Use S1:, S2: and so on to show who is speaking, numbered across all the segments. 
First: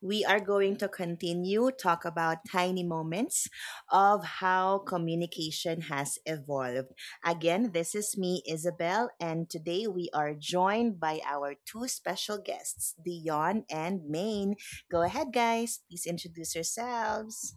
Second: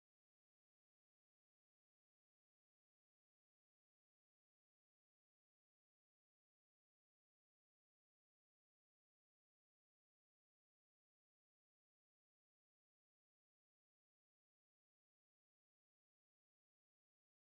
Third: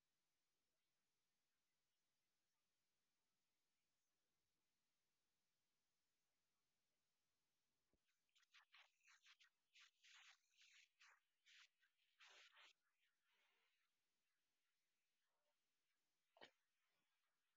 S1: We are going to continue talk about tiny moments of how communication has evolved. Again, this is me, Isabel, and today we are joined by our two special guests, Dion and Maine. Go ahead, guys. Please introduce yourselves.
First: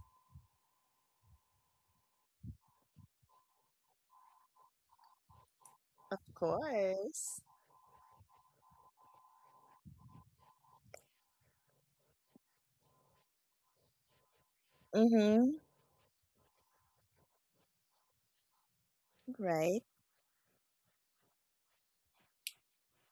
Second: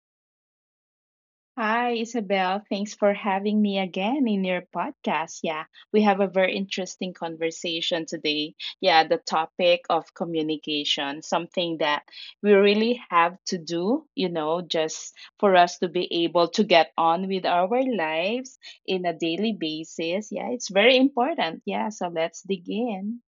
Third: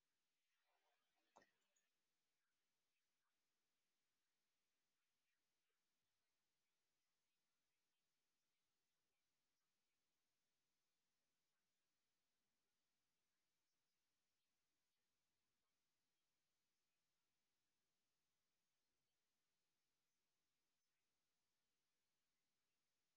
S2: Hi, Isabel. Thanks for having me again in your podcast. Yeah, we have
S1: Of
S2: a very interesting
S1: course.
S2: conversation today. Yeah, the topic of communication, something that we really have to do, you know, just for
S1: Mm-hmm.
S2: us to be able to get on with our lives in a daily
S1: Right.
S2: basis. Yeah, it's very important. Yeah, so let's dig in.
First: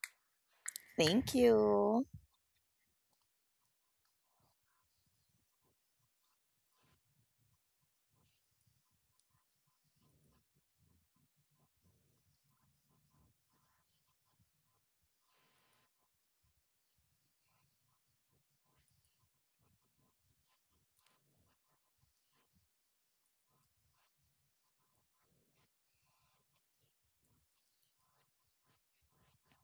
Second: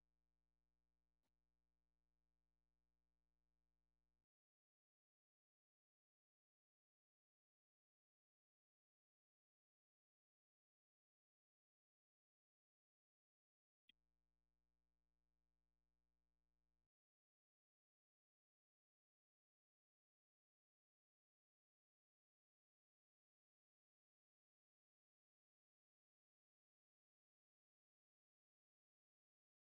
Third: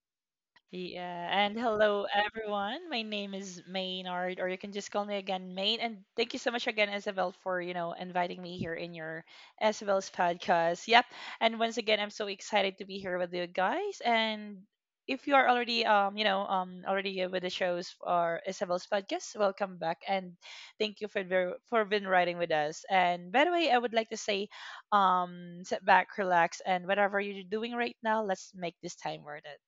S3: Yeah,
S1: Thank
S3: and hello
S1: you.
S3: everyone. My name is Maynard, or you can just call me again Main. And thank you so much again, Isabel, for inviting me here in your Isabel's podcast. Yep, and once again, I'm so excited to be here with you guys. And if you are already already with the shows or Isabel's podcast, welcome back and thank you for been riding with us. And by the way, I would like to say, sit back, relax, and whatever you're doing right now, let's make this time worth it.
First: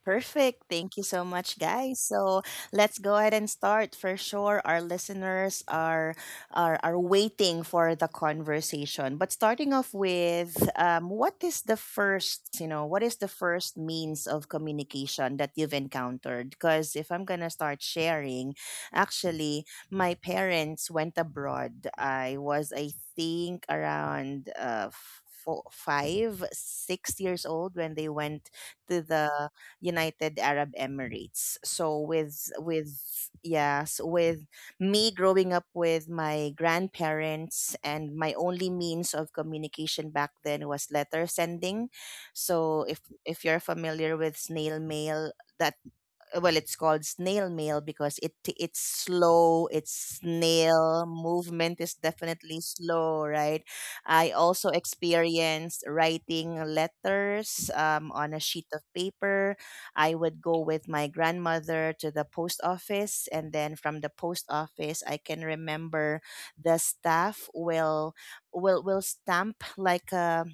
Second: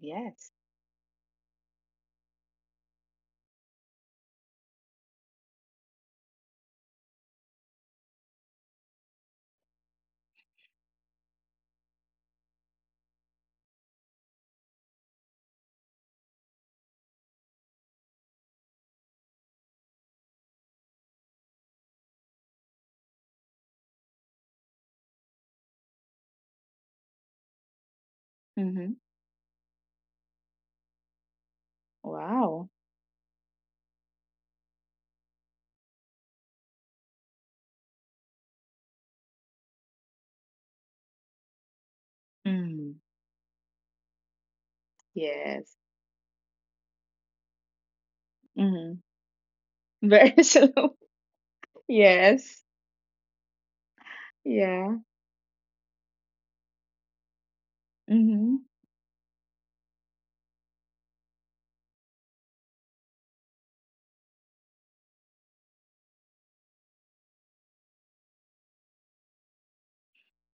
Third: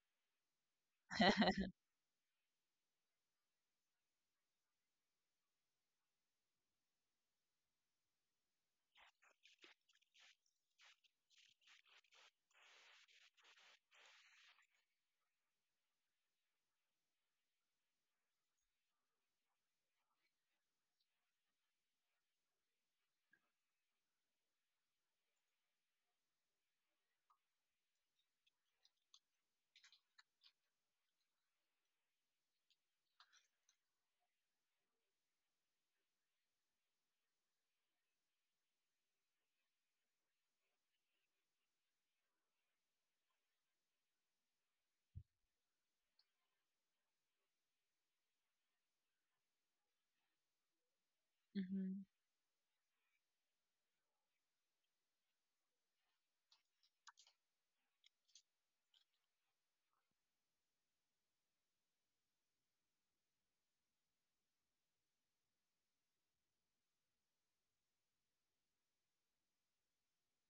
S2: Yes.
S1: Perfect. Thank you so much, guys. So let's go ahead and start. For sure, our listeners are are waiting for the conversation. But starting off with, what is the first means of communication that you've encountered? Because if I'm gonna start sharing, actually, my parents went abroad. I was, I think, around four, five, 6 years old when they went
S2: Mm-hmm.
S1: to the United Arab Emirates. So with
S2: Wow.
S1: with yes, with me growing up with my grandparents, and my only means of communication back then was letter sending. So
S2: Mm.
S1: if you're familiar with snail mail,
S2: Yes.
S1: that well, it's called snail mail because it's
S2: Mm-hmm.
S1: slow. It's
S2: Very slow.
S1: snail movement is
S3: Mhm.
S1: definitely
S2: Yes.
S1: slow, right? I also
S2: Yeah.
S1: experienced writing letters on a
S2: Mm-hmm.
S1: sheet of paper. I would go with my grandmother to the post office, and then from the post office, I can remember the staff will stamp like a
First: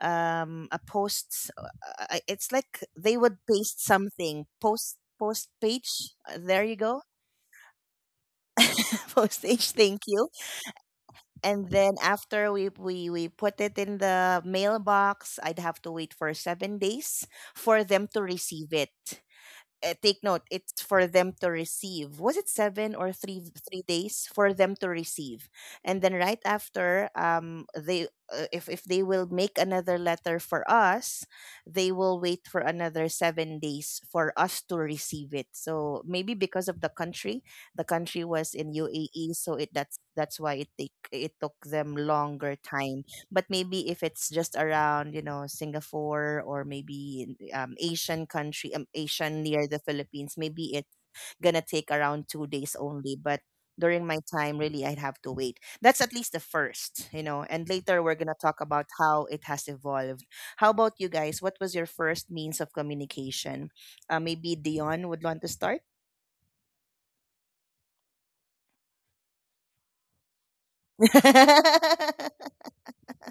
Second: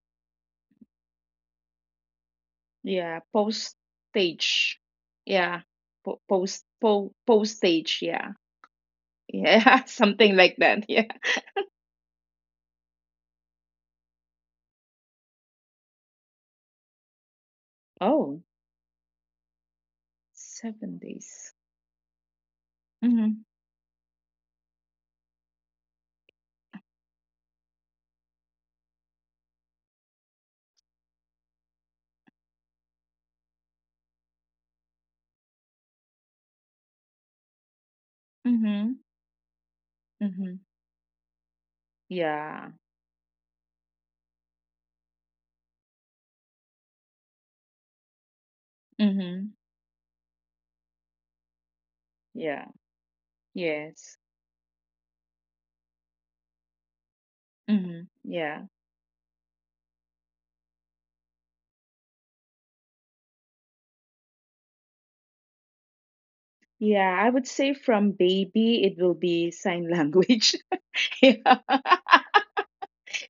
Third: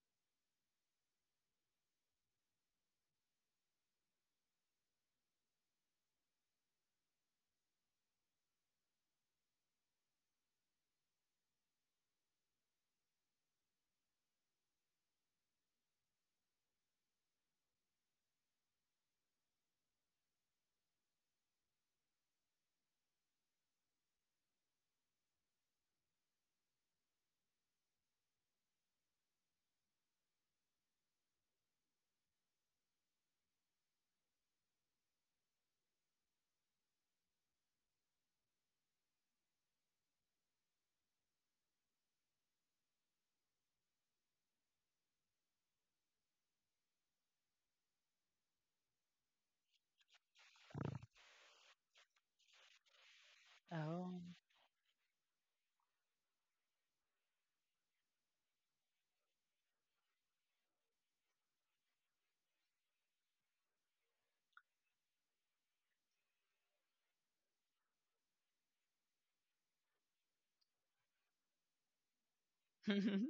S1: um a post it's like they
S2: Yeah,
S1: would paste something,
S2: postage.
S1: post post
S2: Yeah.
S1: page,
S2: Po
S1: there
S2: post
S1: you go.
S2: po postage, yeah.
S1: Postage.
S2: Yeah,
S1: Thank you.
S2: something like that. Yeah.
S1: And then after we put it in the mailbox, I'd have to wait for 7 days for them to
S2: Oh,
S1: receive it. Take note, it's
S2: seven
S1: for them to
S2: days.
S1: receive. Was it seven or three
S2: Mm-hmm.
S1: three days for them to receive? And then right after they if they will make another letter for us, they will wait for another 7 days for us to receive it. So maybe because of the country was in
S2: Mm-hmm.
S1: UAE, so it that's why
S2: Mm-hmm.
S1: it took them longer
S2: Yeah.
S1: time. But maybe if it's just around, Singapore, or maybe in, Asian country, Asian
S2: Mm-hmm.
S1: near the Philippines, maybe it's gonna take around two
S2: Yeah.
S1: days only. But during
S3: Oh.
S2: Yes.
S1: my time, really, I'd have to wait. That's at least the first, and later
S2: Mm-hmm.
S1: we're gonna talk
S2: Yeah.
S1: about how it has evolved. How about you guys, what was your first means of communication? Maybe Dion would want to start.
S2: Yeah, I would say from baby it will be sign language. Yeah.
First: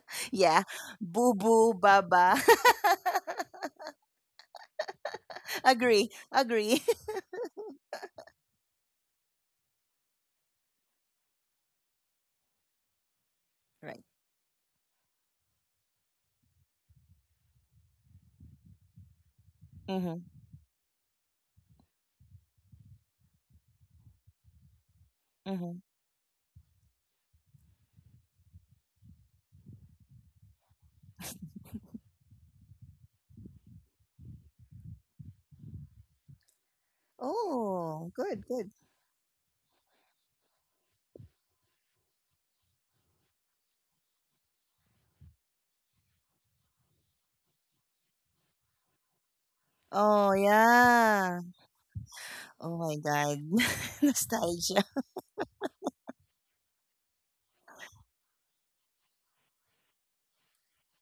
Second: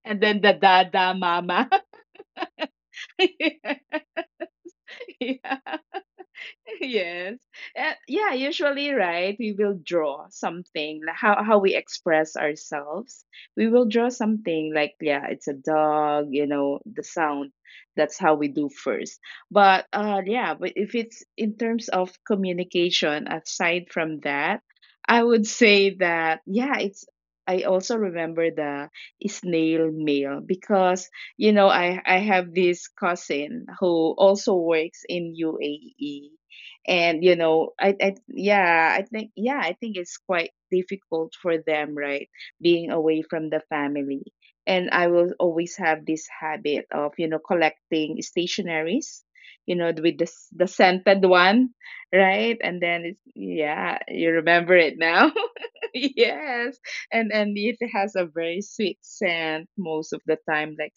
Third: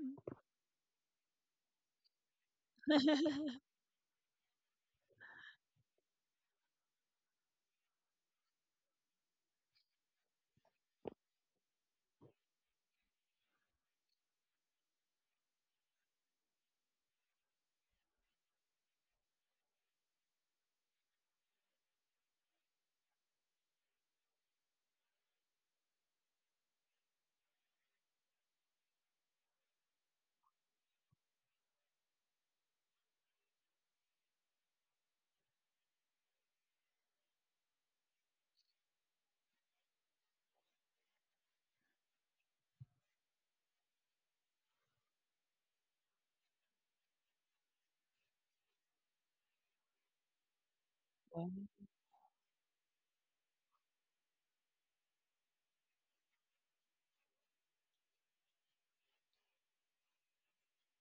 S2: And then the
S1: Yeah,
S2: dada
S1: boo
S2: mama.
S1: boo baba.
S2: Yeah.
S1: Agree, agree.
S2: Yes. Yeah, usually, right, we will draw something, like how we express ourselves. We will
S1: Right.
S2: draw something like yeah, it's a dog, you know, the sound. That's how we do first. But
S1: Mm-hmm.
S2: yeah, but if it's in terms of communication, aside from that, I would
S1: Mm-hmm.
S2: say that yeah, it's I also remember the snail mail because you know I have this cousin who also works in UAE and you know i
S1: Oh,
S2: i
S1: good, good.
S2: yeah I think yeah I think it's quite difficult for them, right? Being away from the family, and I will always have this habit of you know collecting stationaries, you know, with
S1: Oh,
S2: the the scented
S1: yeah.
S3: Oh.
S2: one, right?
S1: Oh
S2: And
S1: my
S2: then it's
S1: God.
S2: yeah, you
S1: Nostalgia.
S2: remember it now. Yes, and it has a very sweet scent most of the time,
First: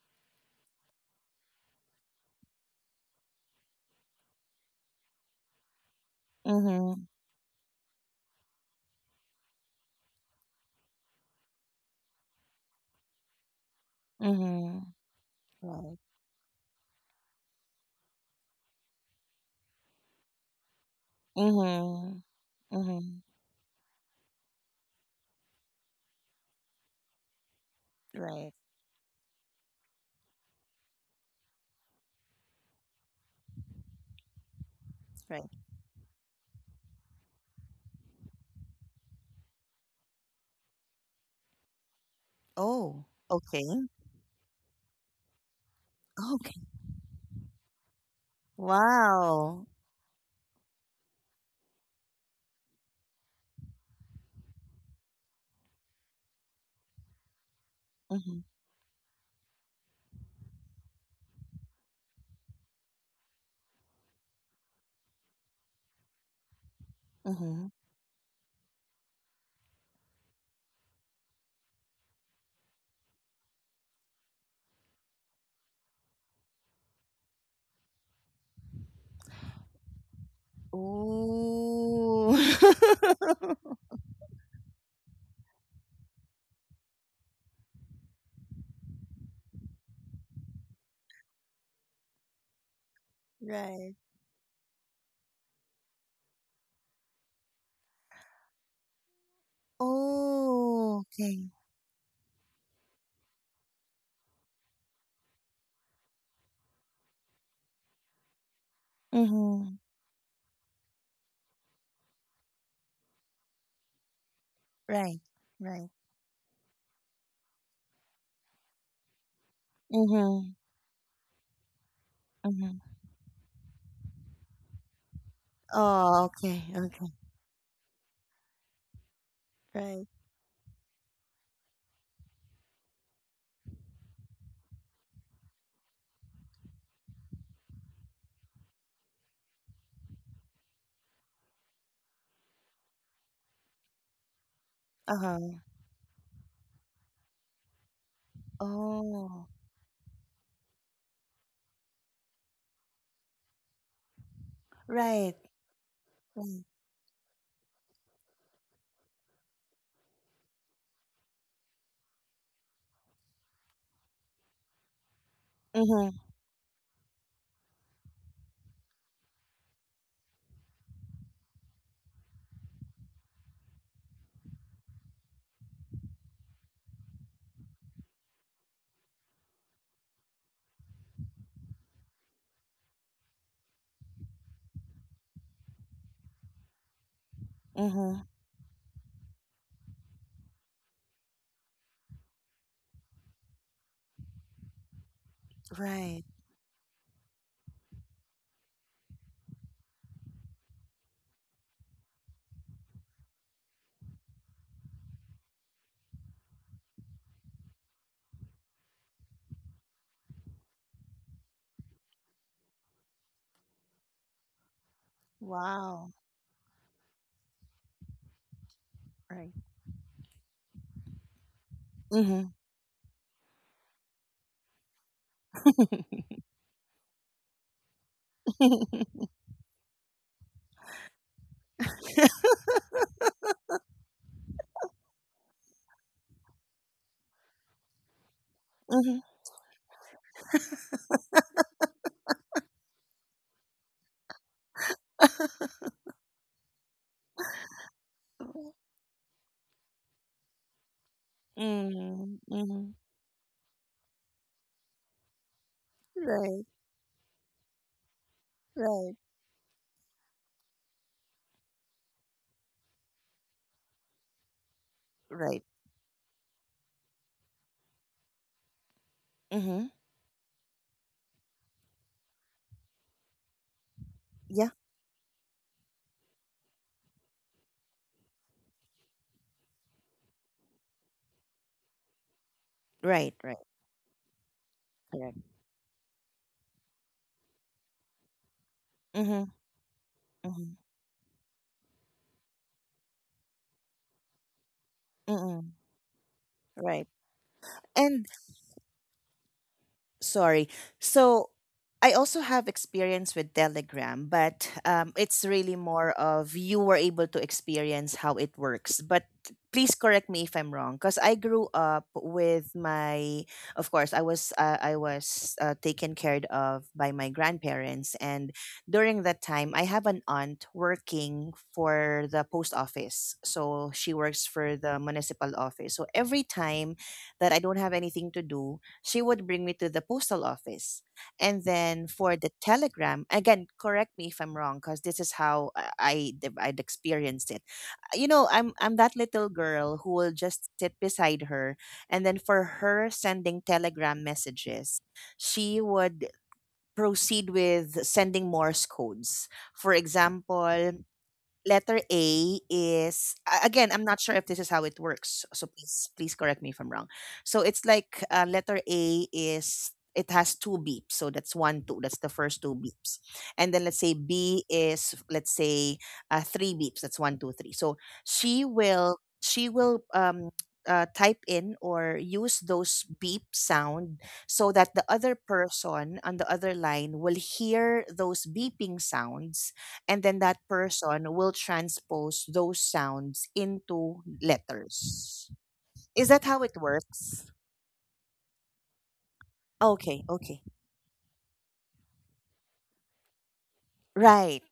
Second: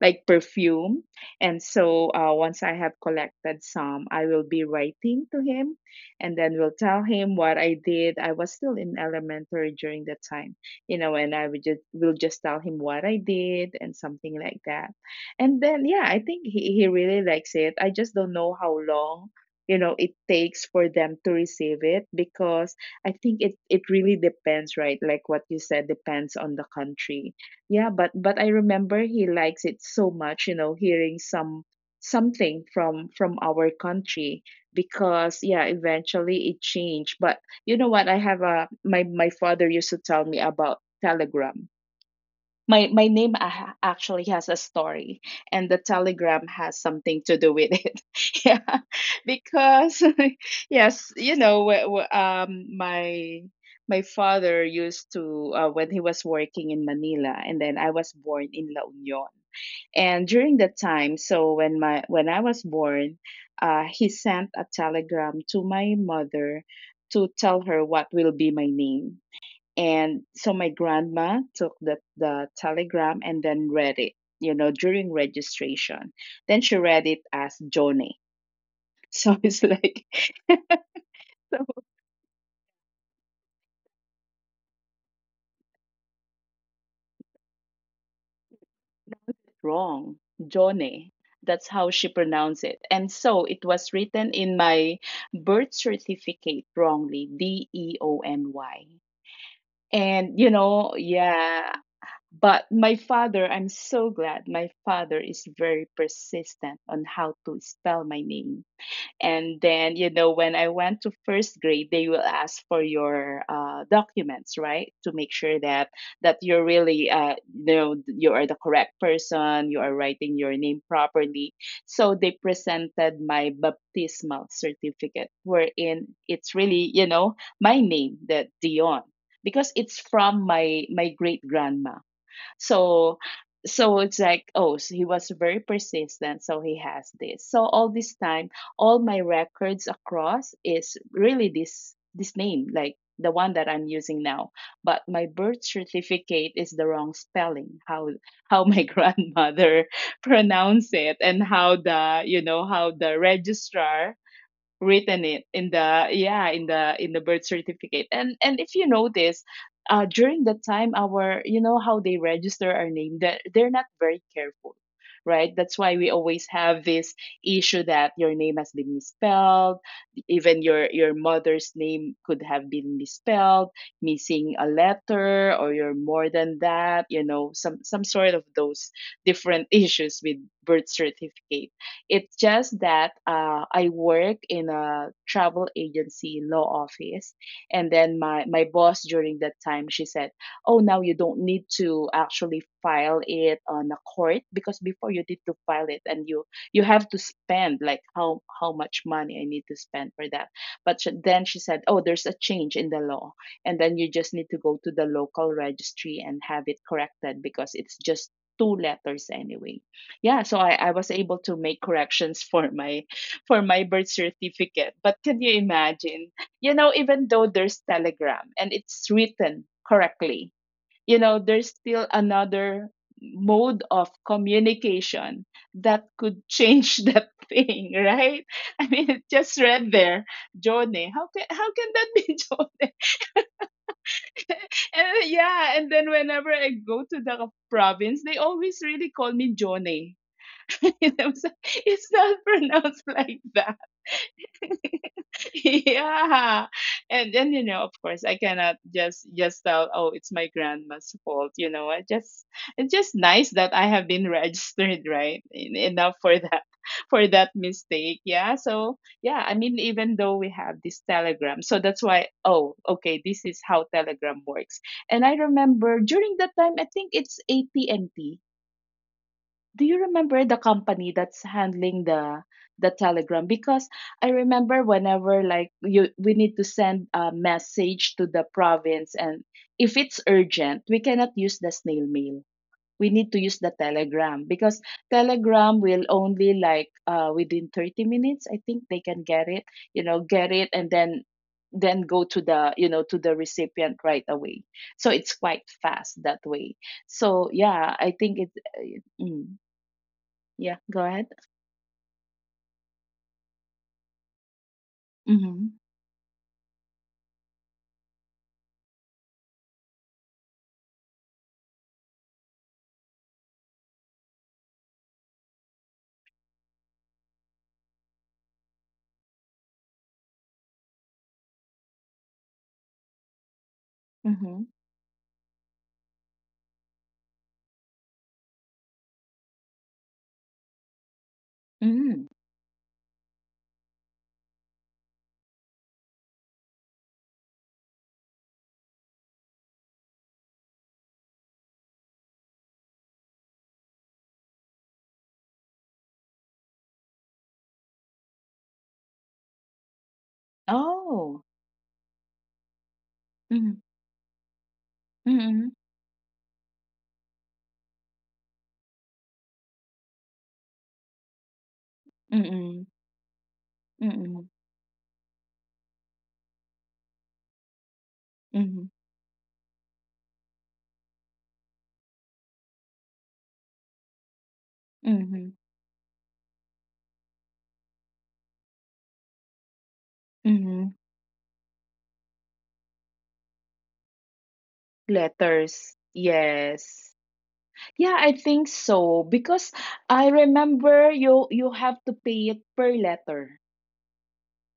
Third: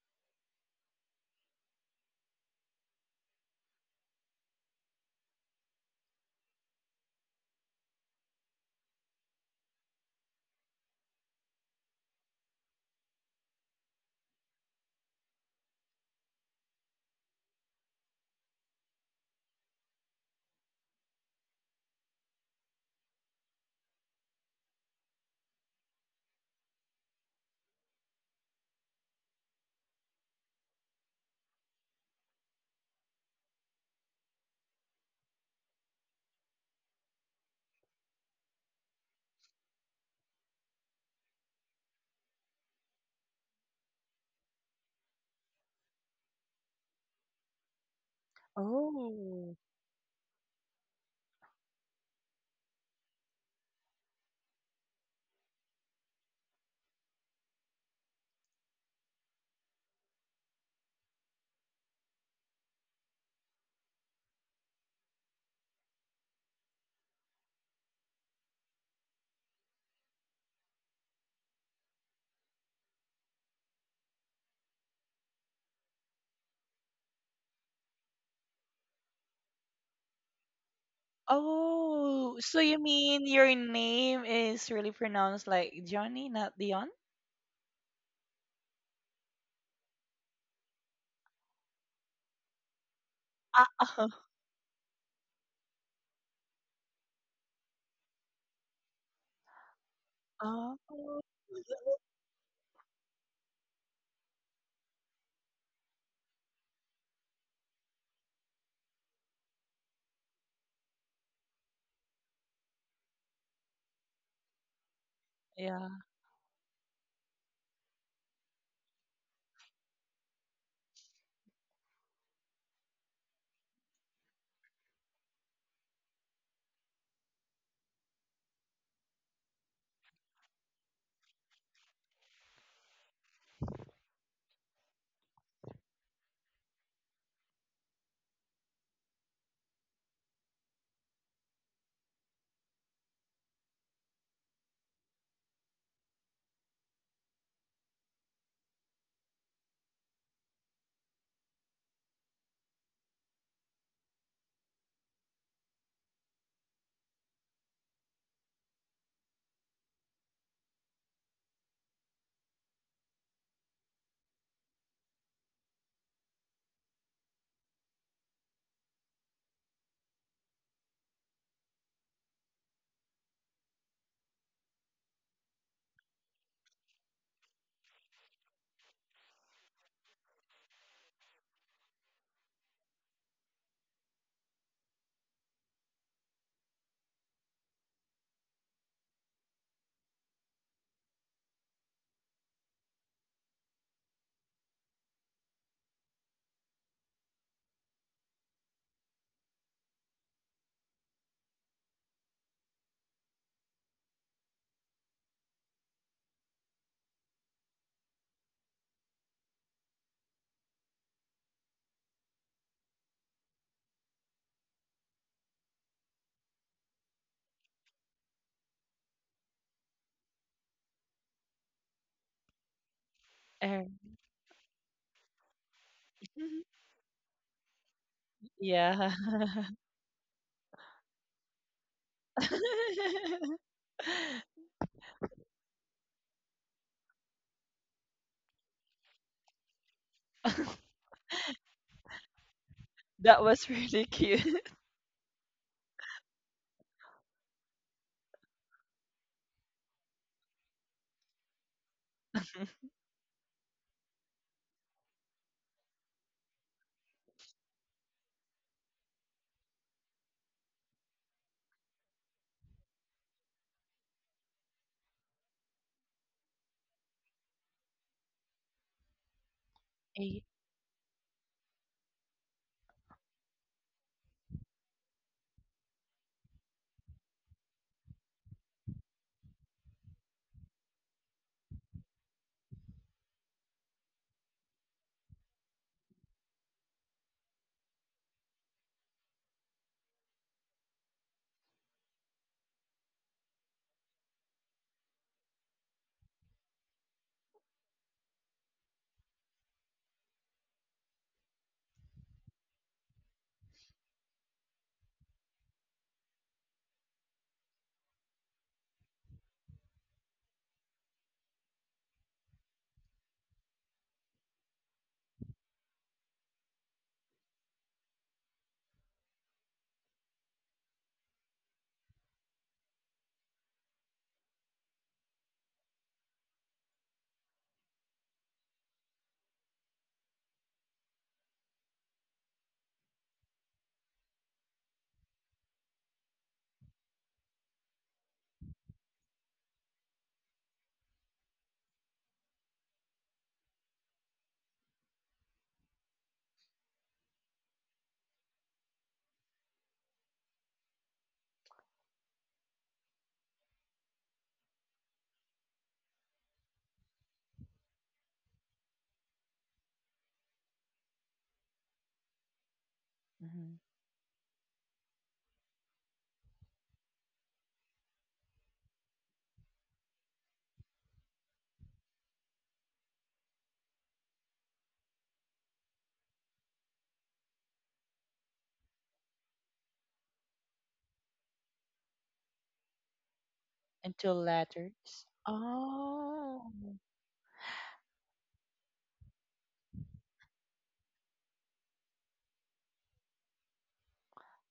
S2: like perfume. And so once I have collected some, I will be writing to him and then will tell
S1: Mm-hmm.
S2: him what I did. I was still in elementary during that time, you know, and I would just will just tell him what I did and something like
S1: Mm-hmm.
S2: that. And then yeah,
S1: Right.
S2: I think he really likes it. I just don't know how long you know it takes for them to receive it
S1: Mm-hmm.
S2: because
S1: Mm-hmm.
S2: I think it it really depends, right? Like what you said, depends on the country. Yeah, but I
S1: Right,
S2: remember he likes it so much, you know, hearing some something from our country because
S1: right.
S2: yeah, eventually it changed. But you know what? I have a my father used to tell me about telegram. My
S1: Oh,
S2: name
S1: okay.
S2: actually has a story, and the telegram
S1: Okay.
S2: has something to do with it. Yeah,
S3: Oh.
S1: Wow.
S2: because yes, you know, my my father used to when he was working in Manila, and then I was
S1: Mm-hmm.
S2: born in La Union. And during that time, so when I was born, he sent a telegram to my mother to tell
S1: Mm-hmm.
S2: her what will be my name. And so my grandma took the telegram and then read it, you know, during registration. Then she read it as Johnny. So it's like, so
S1: Ooh.
S3: Oh, so you mean your name is really pronounced like Johnny, not Dion?
S2: wrong, Johnny. That's how she pronounced it. And so it
S3: Ah,
S2: was
S1: Right.
S2: written in my birth certificate wrongly, Deony. And, you
S3: oh.
S2: know,
S1: Oh,
S3: Oh.
S1: okay.
S2: yeah. But my father, I'm so glad my father is very persistent on how to spell my name. And
S1: Mm-hmm.
S2: then you know when I went to first grade, they will ask for your documents, right, to
S1: Right,
S2: make sure that
S1: right.
S3: Yeah.
S2: that you're really you know you are the correct person, you are writing
S1: Mm-hmm.
S2: your name properly. So they
S1: Mm-hmm.
S2: presented my baptismal certificate wherein
S1: Oh,
S2: it's
S1: okay,
S2: really you
S1: okay.
S2: know my name, that Dion, because it's
S1: Right.
S2: from my great grandma. So so it's like, oh, so he was very persistent, so he has this so all this time all my records across is really this name, like the one that I'm using now. But my
S1: Uh-huh.
S2: birth certificate is the wrong spelling, how my
S1: Oh,
S2: grandmother pronounced it and how the you know how the registrar written
S1: right.
S2: it in the yeah
S1: Mm.
S2: in the birth certificate. And if you notice during that time our you know how they register our name, that they're not very careful, right? That's why
S1: Mhm,
S2: we always have this issue that your name has been misspelled, even your mother's name could have been misspelled, missing a letter, or you're more than that, you know, some sort of those different issues with birth certificate. It's just that I work in a travel agency law office, and then
S1: mhm.
S2: my boss during that time, she said, "Oh, now you don't need to actually file it on a court because before you need to file it
S1: Right.
S2: and you have to spend like how much money I need to spend for that." But sh then she said, "Oh, there's a change in the law, and then you just need to go to the local registry and have it corrected because it's just two letters anyway." Yeah, so I was able to make corrections for my for my birth certificate, but can you
S1: Wow.
S2: imagine you know even though there's telegram and it's
S1: Right.
S2: written correctly, you know, there's still
S1: Mhm,
S2: another mode
S3: Eh.
S2: of communication that could change that thing, right? I mean,
S3: Yeah.
S2: it just read there Johnny. How can how can that be Johnny? And yeah, and then whenever I go to the province, they always really
S1: mhm.
S2: call me Johnny. It's not pronounced like
S3: That
S2: that.
S3: was really cute.
S2: Yeah. And then, you know, of course, I cannot
S1: Right.
S2: just tell, oh, it's my grandma's fault. You know, I
S1: Mm,
S2: just it's
S1: mhm.
S2: just nice that I have been registered, right? Enough for that
S1: Right.
S2: for that mistake. Yeah. So
S1: Right.
S2: yeah, I mean, even though we have this telegram, so that's why, oh, okay, this is how telegram works. And I
S1: Right.
S2: remember during that time, I think it's APNT. Do
S1: Mhm.
S2: you remember
S3: Eh.
S2: the company that's handling the telegram? Because I
S1: Yeah.
S2: remember whenever like you we need to send a message to the province, and if it's urgent, we cannot use the snail mail, we need
S1: Right.
S2: to
S1: Right.
S2: use the telegram, because
S1: Correct.
S2: telegram will only like within 30 minutes I think they can get
S1: Mhm.
S2: it, you know, get it,
S1: Mhm.
S2: and then go to the you know to the recipient right away. So it's quite
S1: Mm.
S2: fast that way.
S1: Right.
S2: So yeah,
S1: And
S2: I think it uh, mm.
S1: sorry.
S2: Yeah, go ahead.
S1: So I also have experience with Telegram, but it's really
S2: Mhm.
S1: more of you were able to experience how it works. But please correct me if I'm wrong, because I grew up with my. Of course, I was taken care of by my grandparents, and during that time, I have an aunt working for the post office. So she works
S2: Mhm.
S1: for the municipal office. So every time that I don't have anything to do, she would bring me to the postal office. And then
S2: Mm.
S1: for the telegram, again, correct me if I'm wrong, because this is how I'd experienced it. You know, I'm that little girl who will just sit beside her, and then for her sending telegram messages, she would proceed with sending Morse codes. For example,
S2: Oh.
S1: letter A is
S2: Mhm.
S1: again, I'm not sure if this is how it works,
S2: Mm.
S1: so please correct me if I'm wrong. So it's like, letter A is it has two beeps, so that's one two. That's the first two
S2: Mm.
S1: beeps, and
S3: Mhm.
S1: then let's say
S2: Mm.
S1: B is, let's say, three beeps. That's one two three. So
S2: Mhm.
S1: she will type in or use those beep sound so that the other
S2: Mhm.
S1: person on the other line will hear those beeping sounds, and then that
S2: Mhm.
S1: person will transpose those sounds into
S3: Into letters.
S1: letters.
S2: Letters.
S1: Is that how
S3: Oh.
S1: it
S2: Yes.
S1: works?
S2: Yeah, I think so because I
S1: Okay, okay.
S2: remember you have to pay it per letter.
S1: Right.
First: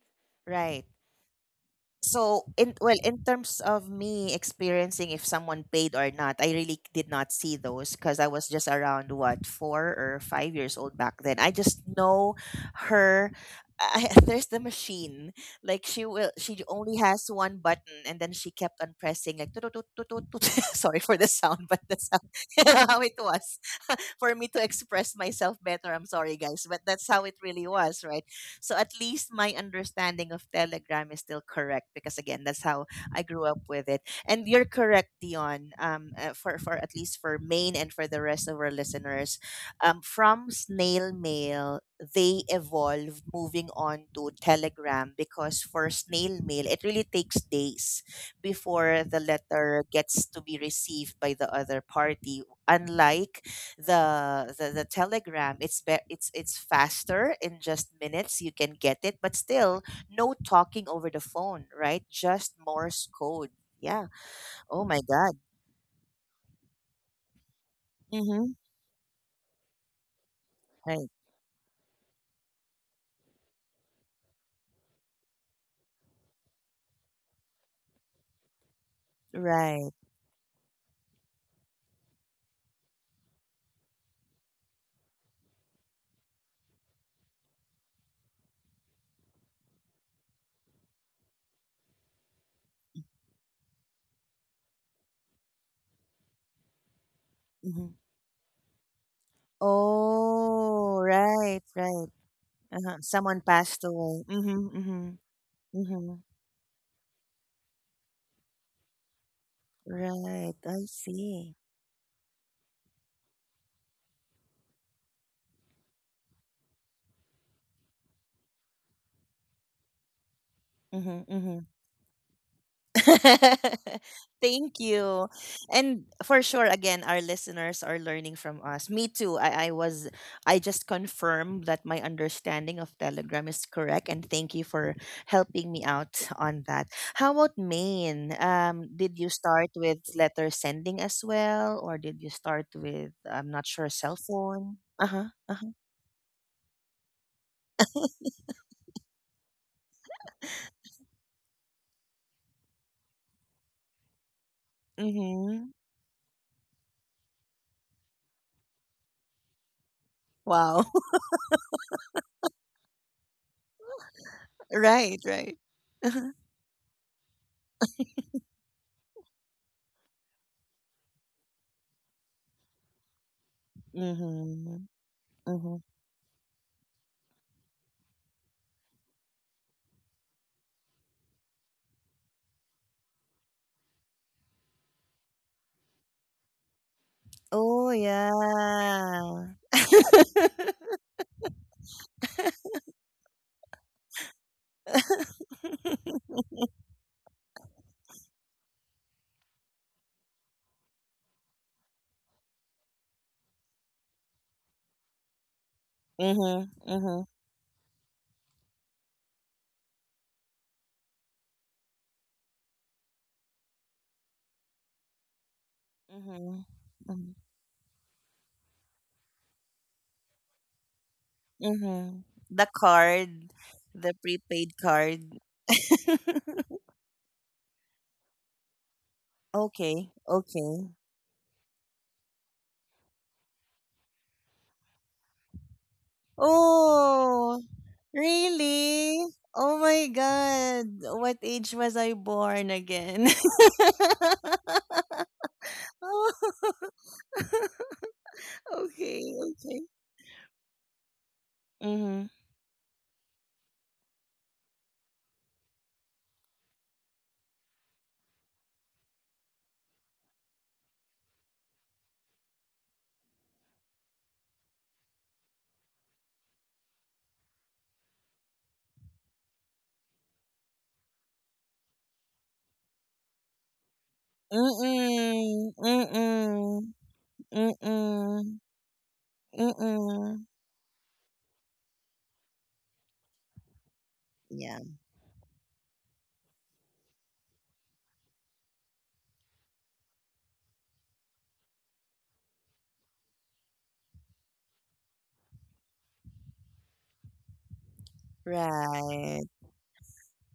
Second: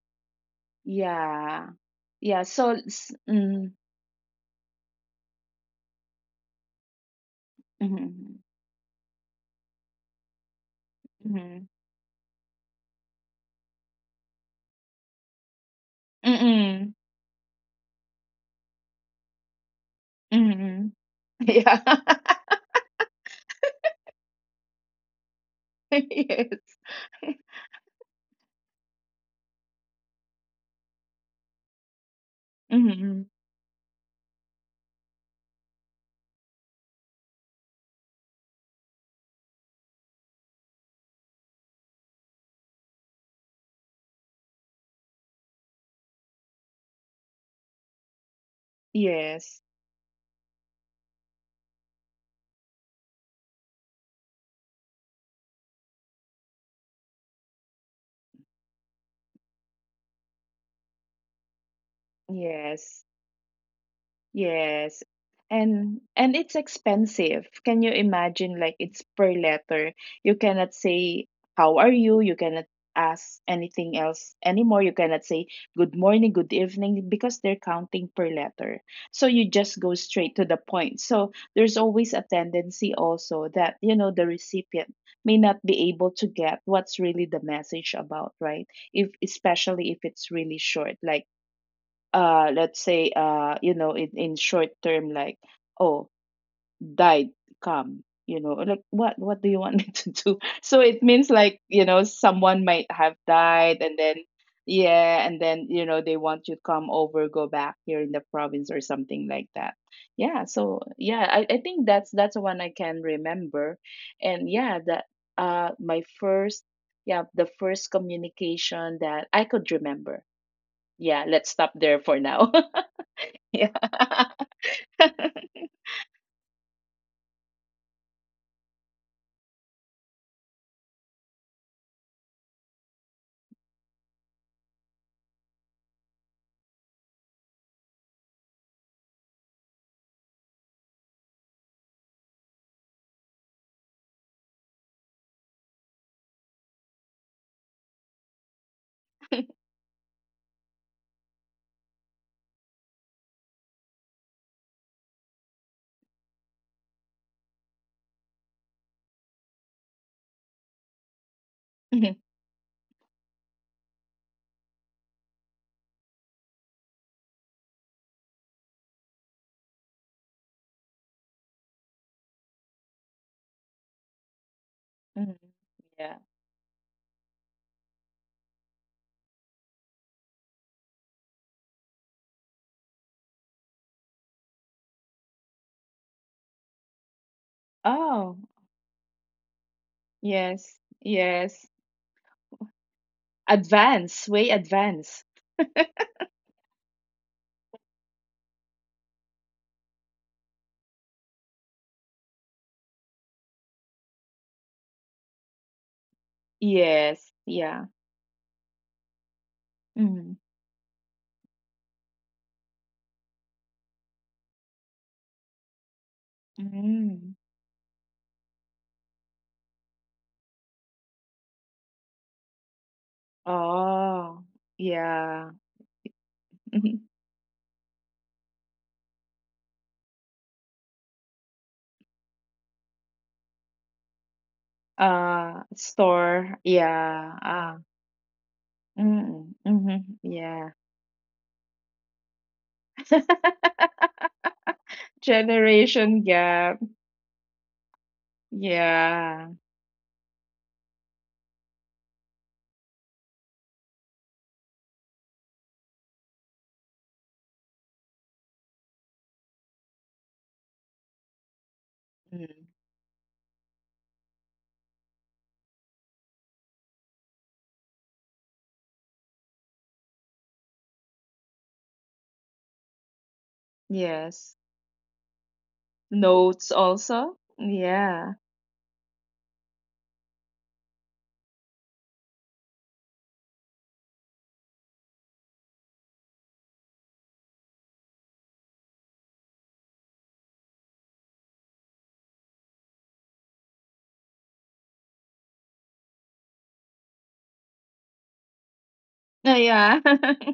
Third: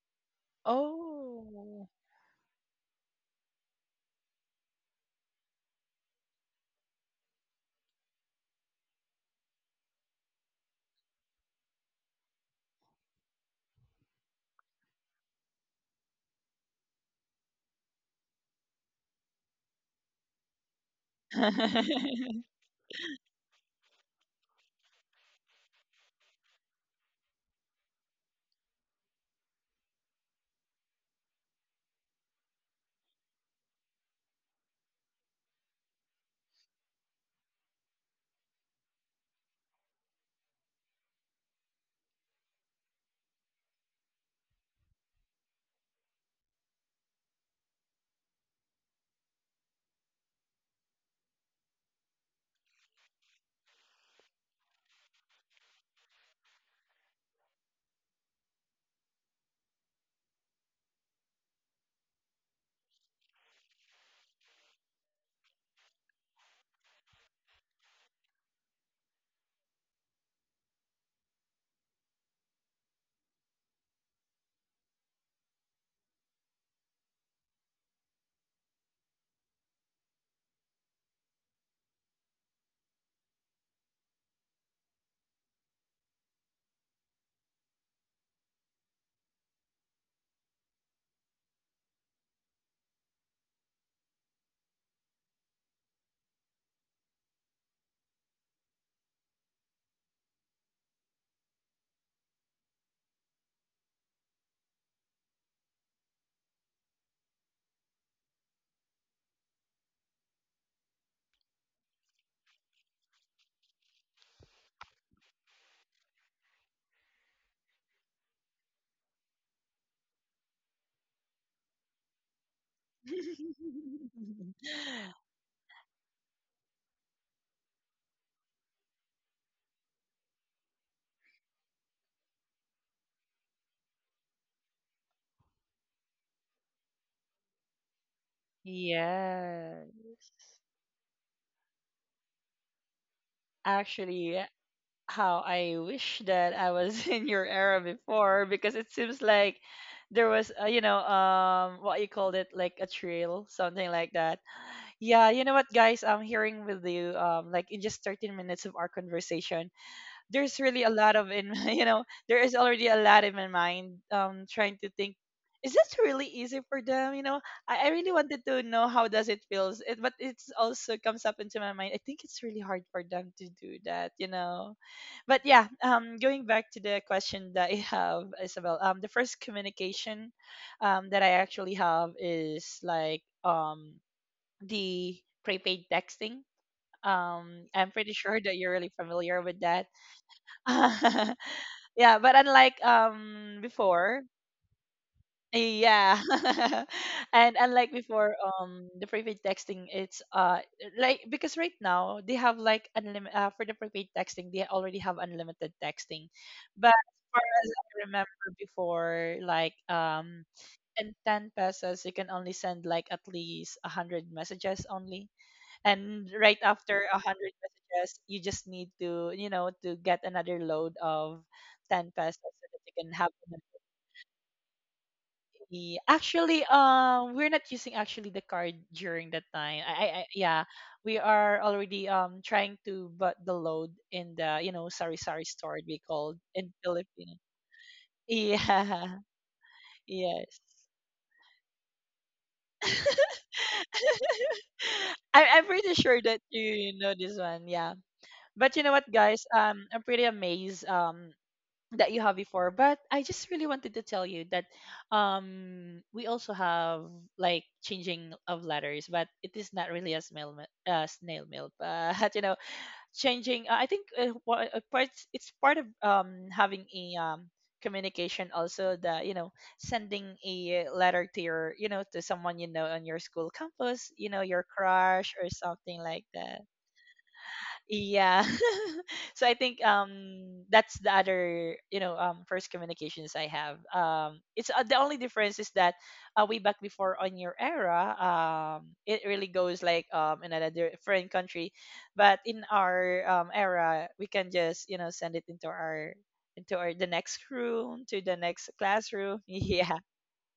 S1: Right.
S2: Yeah.
S3: Oh.
S2: Yeah,
S1: So
S2: so
S1: in well, in terms of me experiencing if someone paid or not, I really did not see those because I
S2: mhm.
S1: was just around what 4 or 5 years old back then. I
S2: Mhm.
S1: just know her. I, there's the machine. Like she
S2: Mhm.
S1: only has one button, and then she kept on pressing like tut, tut, tut, tut, tut.
S2: Mhm.
S1: Sorry for the sound,
S2: Yeah.
S1: but that's how, how it was, for me to express myself better. I'm sorry,
S2: Yes.
S1: guys, but that's how it really was, right? So at least my understanding of Telegram is still correct because, again, that's how
S2: Mhm.
S1: I grew up with it. And you're correct, Dion. For at least for Maine and for the rest of our listeners, from snail mail they evolved moving on to Telegram because for snail mail it really takes days before the
S2: Yes.
S1: letter gets to be received by the other party. Unlike the telegram, it's be- it's faster. In just minutes you can get it, but still no talking over the phone, right? Just
S2: Yes.
S1: Morse code. Yeah. Oh my
S2: Yes.
S1: God.
S2: And it's expensive. Can you
S1: Mm-hmm.
S2: imagine, like it's per letter. You cannot
S1: Right,
S2: say, how are you? You cannot ask anything else anymore. You cannot say good morning, good evening, because they're counting per letter. So you just
S1: right.
S2: go straight to the point. So there's always a tendency also that you know the recipient may not be able to get what's really the message about, right? If especially if it's really short, like let's say you know in short term, like oh, died,
S1: Mm-hmm.
S2: come, you know, like what do you want me to do? So
S1: Oh,
S2: it means like,
S1: right,
S2: you know,
S1: right.
S2: someone might
S1: Uh-huh.
S2: have
S1: Someone
S2: died,
S1: passed
S2: and then
S1: away. Mm-hmm, mm-hmm,
S2: yeah, and then you know
S1: mm-hmm.
S2: they want you to come over, go back here in the province or something like that. Yeah,
S1: Right, I
S2: so yeah, i,
S1: see.
S2: I think that's the one I can remember. And yeah, that my first yeah, the first communication that I could remember.
S1: Mm-hmm,
S2: Yeah, let's
S1: mm-hmm.
S2: stop there for now. Yeah.
S1: Thank you. And for sure, again, our listeners are learning from us. Me too. I just confirmed that my understanding of Telegram is correct. And thank you for helping me out on that. How about Maine? Did you start
S3: Yes.
S1: with letter sending as well? Or did you start with, I'm not sure, cell
S3: Actually,
S1: phone? Uh huh.
S3: how
S1: Uh huh.
S3: I wish that I was in your era before, because it seems like there was, what you called it, like a trail, something like that. Yeah, you know what,
S1: Mm-hmm.
S3: guys? I'm hearing with you, like in just 13 minutes of our conversation, there's really
S1: Wow.
S3: a lot of in
S2: Mhm,
S3: there is already a lot in my mind, trying to think.
S1: Right, right.
S3: Is this really easy for them, you know? I really wanted to know how does it feels it, but it's also comes up into my mind. I think it's really hard for them to do that, you know?
S1: Mm-hmm.
S2: mhm.
S3: But yeah,
S1: Mm-hmm.
S2: Yeah.
S3: going back to the question that I have, Isabel, the first communication that I actually have is like, the prepaid texting. I'm
S1: Oh,
S3: pretty sure
S2: Oh,
S3: that you're really familiar
S1: yeah.
S3: with that.
S2: yes. Yes.
S3: Yeah, but unlike before,
S2: Advance, way advance.
S3: yeah, and unlike before, the prepaid texting, it's like because right now they have like unlimited, for the prepaid texting, they already have unlimited texting,
S1: Mhm.
S3: but as
S1: Mhm.
S2: Yes.
S3: far as I
S2: Yeah.
S3: remember before, like,
S2: Mm.
S3: in 10 pesos you can only send like at least 100 messages only. And right
S1: Mhm.
S3: after a
S2: Mm.
S1: Mhm.
S3: hundred messages, you just need to, to get another load of ten
S1: Mhm.
S3: pesos so
S1: The
S3: that you can have
S1: card,
S3: another
S1: the
S2: Oh,
S1: prepaid card.
S2: yeah.
S3: fee. Actually,
S2: Mhm.
S3: we're not using actually the card during that time. I, I,
S1: Okay,
S3: I yeah,
S1: okay.
S3: we are already trying to, but the load in the, sari sari store we called
S2: Store.
S3: in
S2: Yeah.
S3: Philippines.
S1: Oh,
S2: Ah.
S3: Yeah,
S1: really?
S2: Mm.
S1: Oh
S2: Mm-hmm.
S1: my
S3: yes.
S2: Yeah.
S1: God. What age was I born again?
S3: I'm pretty sure
S2: Generation
S3: that
S1: Oh,
S2: gap.
S3: you know this one. Yeah. But you know what,
S1: okay,
S3: guys?
S2: Yeah.
S1: okay.
S3: I'm pretty amazed. That you
S1: Mm-hmm.
S3: have before, but I just really wanted to tell you that we also have like changing of letters, but it is not really a snail mail, snail mail, but you know,
S2: Mm.
S3: changing, I think, part, it's part of, having a, communication. Also the, sending a letter to your, you know, to someone, you know, on your school campus, you know,
S2: Yes.
S3: your crush or
S1: Mm-mm.
S3: something like that.
S2: Notes
S1: Mm-mm.
S2: also. Yeah.
S3: Yeah.
S1: Mm-mm.
S3: So I think,
S1: Mm-mm.
S3: that's the other, first communications I have. It's,
S1: Yeah.
S3: the only difference is that, way back before on your era, it really goes like, in another foreign country, but in our, era, we can just, send it into our, the next room, to the next classroom.
S1: Right.
S2: Oh,
S3: Yeah.
S2: yeah.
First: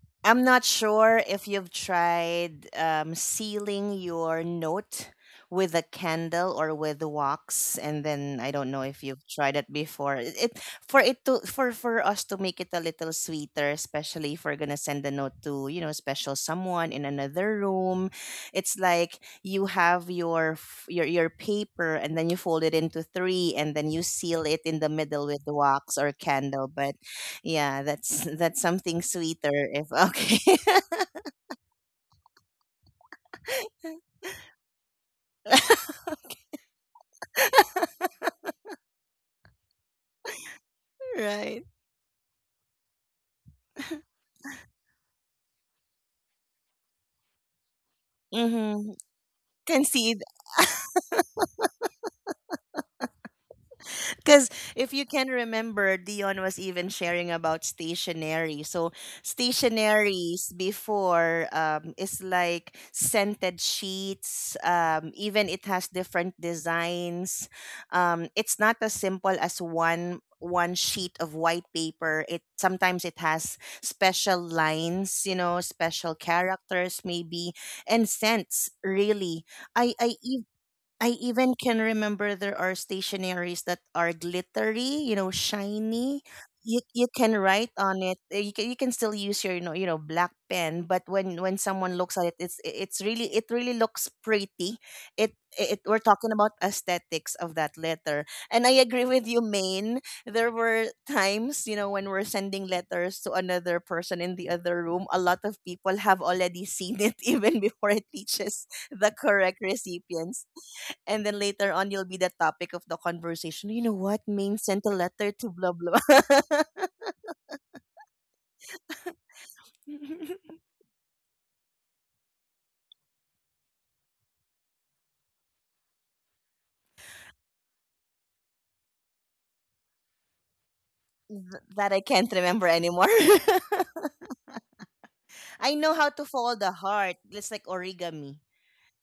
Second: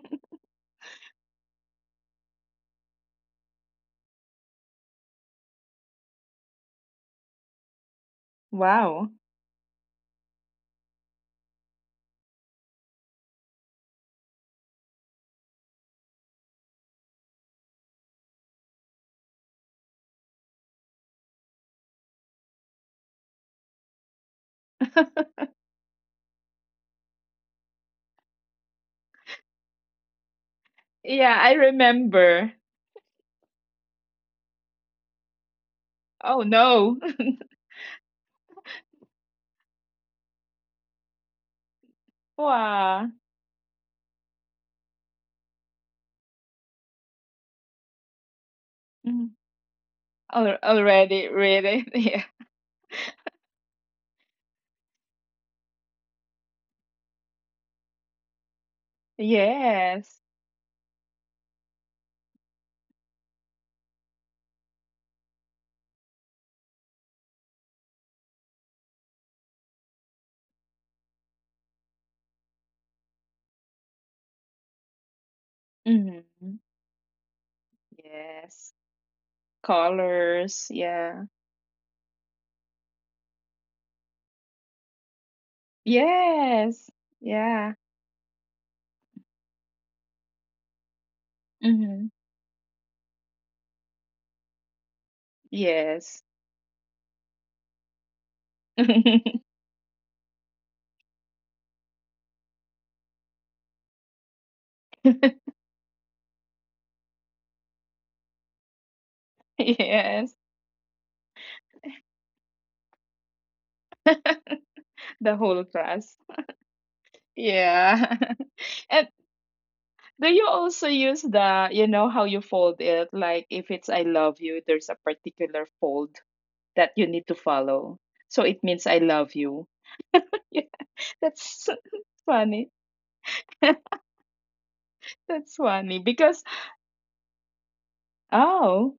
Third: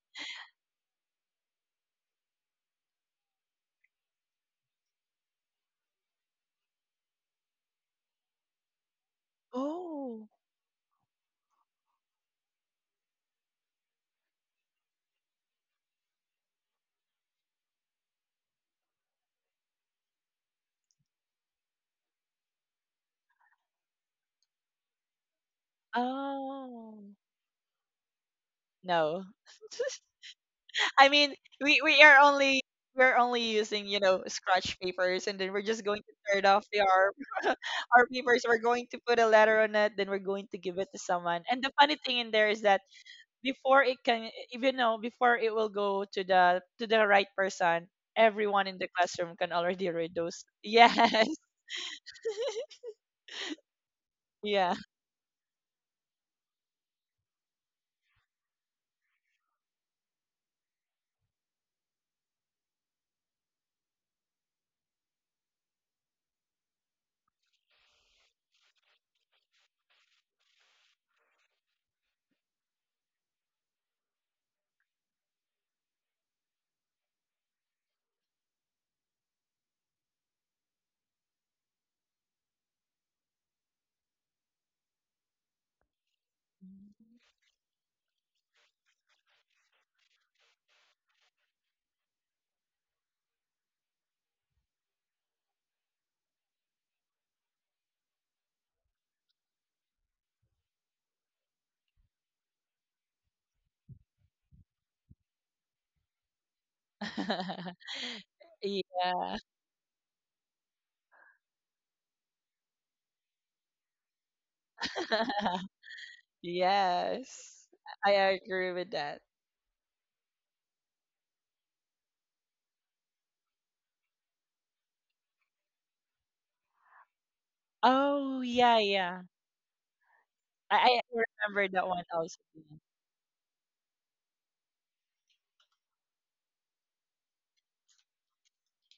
S1: I'm not sure if you've tried, sealing your note with a candle or with wax, and then I don't know if
S2: Wow.
S1: you've tried it before.
S3: Oh.
S1: It For it to, for us to make it a little sweeter, especially if we're gonna send a note to, special someone in another room. It's like you have your paper, and then you fold it into three, and then you seal it in the middle with wax or candle. But
S3: Oh.
S1: yeah, that's that's something
S3: No.
S1: sweeter if okay.
S3: I
S2: Yeah,
S3: mean,
S2: I
S3: we are
S2: remember.
S3: only we're only using, scratch papers, and then we're just going to tear
S2: Oh
S3: it off the
S2: no.
S3: our our papers. We're going to put a letter on it, then we're going to give it to someone. And
S1: Right.
S3: the funny thing in there is that
S2: Wow.
S3: before it can, even know before it will go to the right person, everyone in the
S1: Mm-hmm.
S2: Mhm.
S3: classroom can
S1: Can
S3: already read
S1: see.
S3: those.
S2: Al-
S3: Yes.
S2: Already read it. Yeah.
S1: Because
S3: Yeah.
S1: if you can remember, Dion was even sharing about stationery. So
S2: Yes.
S1: stationaries before, is like scented sheets. Even it has different designs. It's not as simple as one sheet of white paper. It sometimes it has special lines, you know, special
S2: Hmm.
S1: characters maybe, and scents.
S2: Yes.
S1: Really, I I
S2: Colors.
S1: I
S2: Yeah.
S1: even can remember there are stationaries that are glittery, shiny.
S2: Yes.
S1: You can write
S2: Yeah.
S1: on it. You can still use your black pen, but when someone
S2: Hmm.
S1: looks at it, it really looks pretty. It We're
S2: Yes.
S1: talking about aesthetics of that letter, and I agree with you, Maine. There were times, when we're sending letters to another person in the other room. A lot of people have already seen it even before it reaches the
S3: Yeah.
S1: correct
S2: Yes.
S1: recipients, and then later on you'll be the topic of the conversation. You know what? Main sent a letter
S2: The
S1: to
S2: whole
S1: blah blah.
S2: class.
S3: Yes. I
S2: Yeah.
S3: agree with
S2: And
S3: that.
S2: do you also use the, you know, how you fold it? Like if it's I love you, there's a particular fold that you need to follow. So
S3: Oh
S2: it
S3: yeah,
S2: means I
S3: yeah.
S2: love you. Yeah.
S3: I
S2: That's
S3: remember
S2: so
S3: that
S1: That I
S3: one
S1: can't
S3: also.
S1: remember
S2: funny.
S1: anymore.
S2: That's
S1: I know
S2: funny
S1: how to
S2: because
S1: fold a heart. It's like origami.
S2: oh,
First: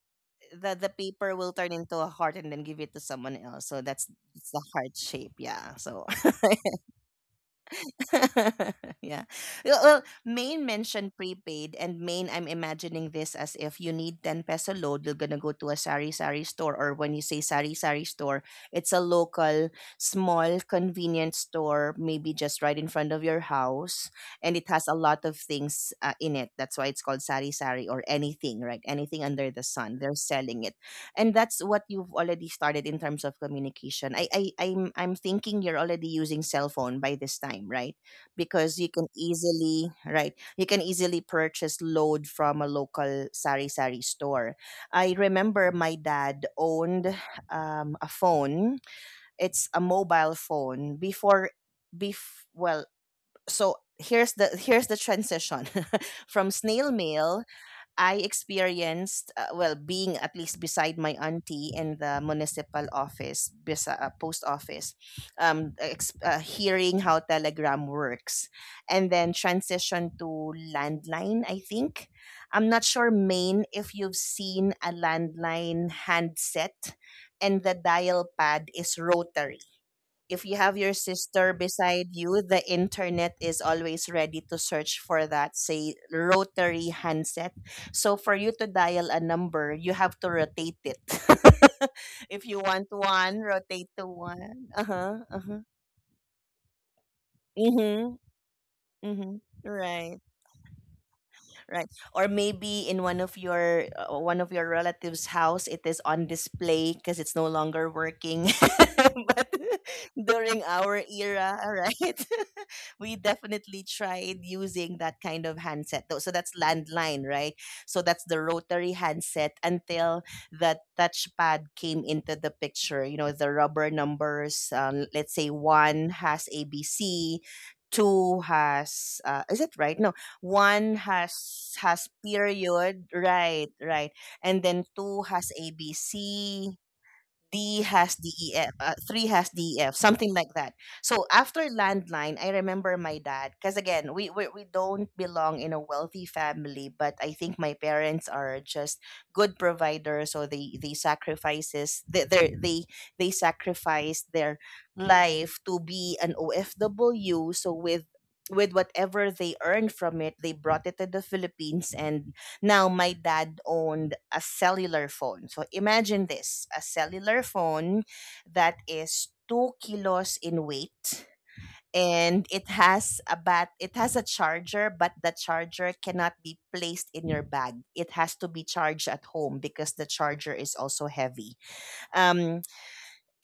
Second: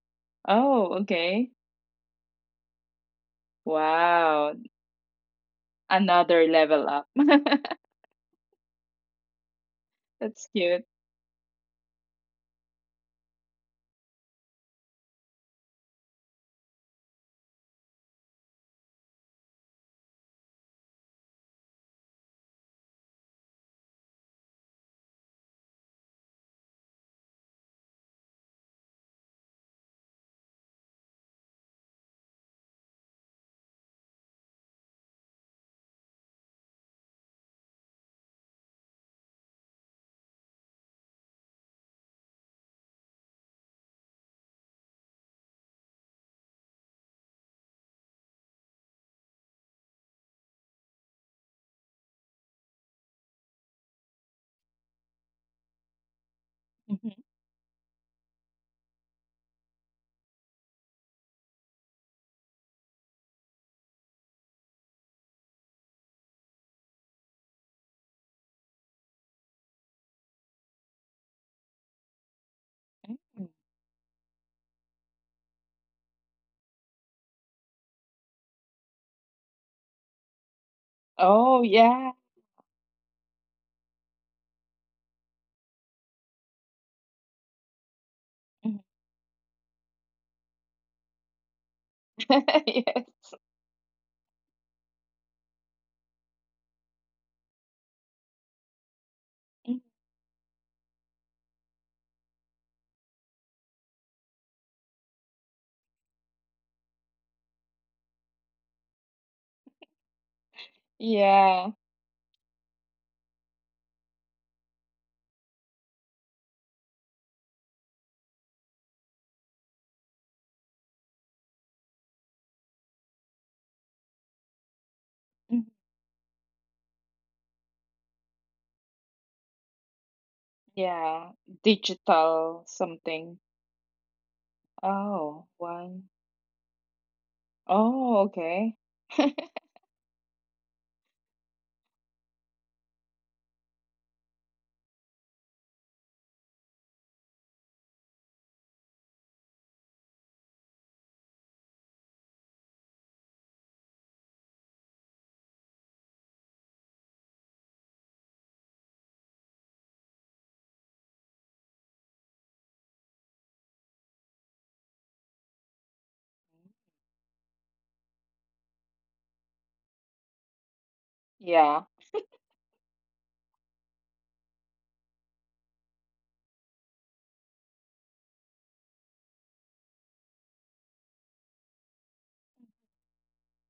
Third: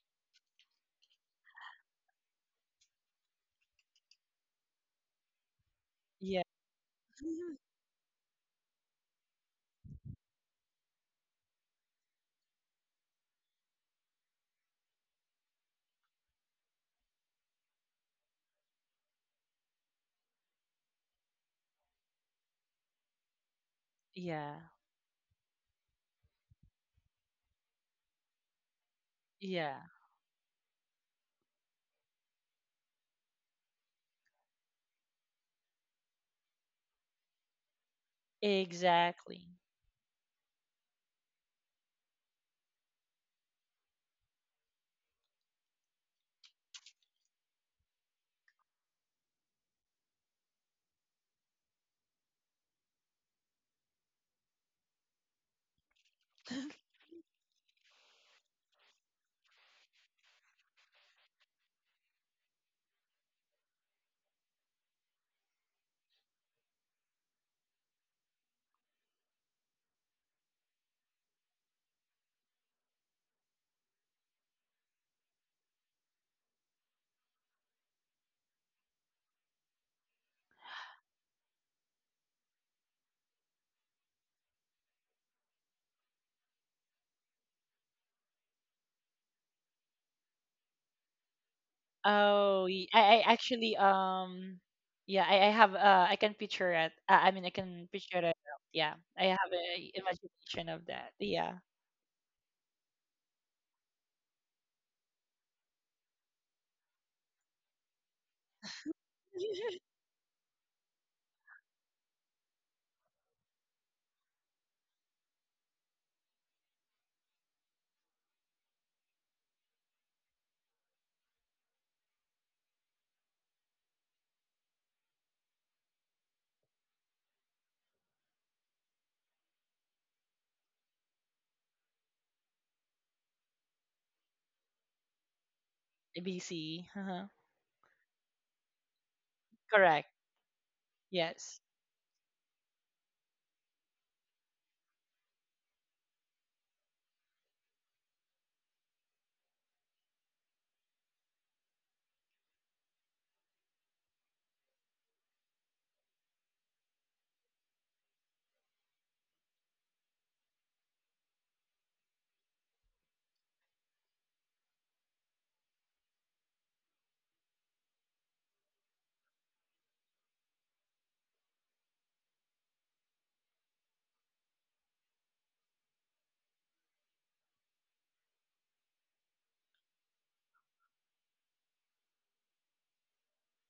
S1: The
S2: oh,
S1: paper will
S2: okay.
S1: turn into a heart and then give it to someone else. So that's it's
S2: Wow,
S1: the heart shape. Yeah. So
S3: Yeah.
S2: another level up.
S1: yeah. Well,
S2: That's
S1: Maine
S2: cute.
S1: mentioned prepaid, and main. I'm imagining this as if you need 10 peso load, you're gonna go to a sari sari store, or when you say sari sari store, it's a local, small, convenience store, maybe just right in front of your house,
S3: Yeah.
S1: and it has a lot of things in it. That's why it's called sari sari or anything, right? Anything under the
S3: Yeah.
S1: sun, they're selling it, and that's what you've already started in terms of communication. I'm thinking you're already using cell phone by this time, right? Because you can
S3: Exactly.
S1: easily, right, you can easily purchase load from a local sari sari store. I remember my dad owned a phone. It's a mobile phone before. Well, so here's the transition from snail
S2: Mhm.
S1: mail. I experienced, well, being at least beside my auntie in the municipal office, post office, hearing how Telegram works, and then transition to landline, I think. I'm not
S2: Mm.
S1: sure, Maine, if you've seen a landline handset and the dial pad is rotary. If you have your sister
S2: Oh, yeah.
S1: beside you, the internet is always ready to search for that, say, rotary handset. So for you to
S2: Mhm.
S1: dial a number, you have to rotate it. If
S3: Oh,
S1: you want
S2: Yes.
S3: I
S1: one,
S3: actually,
S1: rotate to one. Uh huh.
S3: yeah,
S1: Uh huh.
S3: I can picture it. I mean I
S1: Mm
S3: can picture
S1: hmm.
S3: it. Yeah.
S1: Mm
S3: I have
S1: hmm.
S2: Mm.
S3: a
S1: Right.
S3: imagination of that. Yeah.
S1: Right, or maybe in one of your relatives' house it is on display because it's no longer working. But during our era,
S2: Yeah.
S1: right? We definitely tried using that kind of handset, though. So that's landline, right? So that's the rotary handset until the touchpad came into the picture. You know, the rubber numbers. Let's say
S2: Mm.
S1: one has ABC, two has is it right? No, one
S2: Yeah.
S1: has
S2: Digital
S1: period,
S2: something.
S1: right, right. And then two
S2: Oh,
S1: has
S2: one.
S1: ABC,
S3: BC. Uh-huh.
S1: D
S2: Oh,
S1: has
S2: okay.
S1: DEF, three has DEF,
S3: Correct.
S1: something like that. So
S3: Yes.
S1: after landline, I remember my dad because again, we don't belong in a wealthy family, but I think my parents are just good providers, so they sacrifices they sacrificed their life to be an OFW. So with whatever they earned from it, they brought it to the Philippines, and now my dad owned a cellular phone. So imagine this, a cellular phone that is 2 kilos in weight,
S2: Yeah.
S1: and it has a charger, but the charger cannot be placed in your bag. It has to be charged at home because the charger is also heavy. um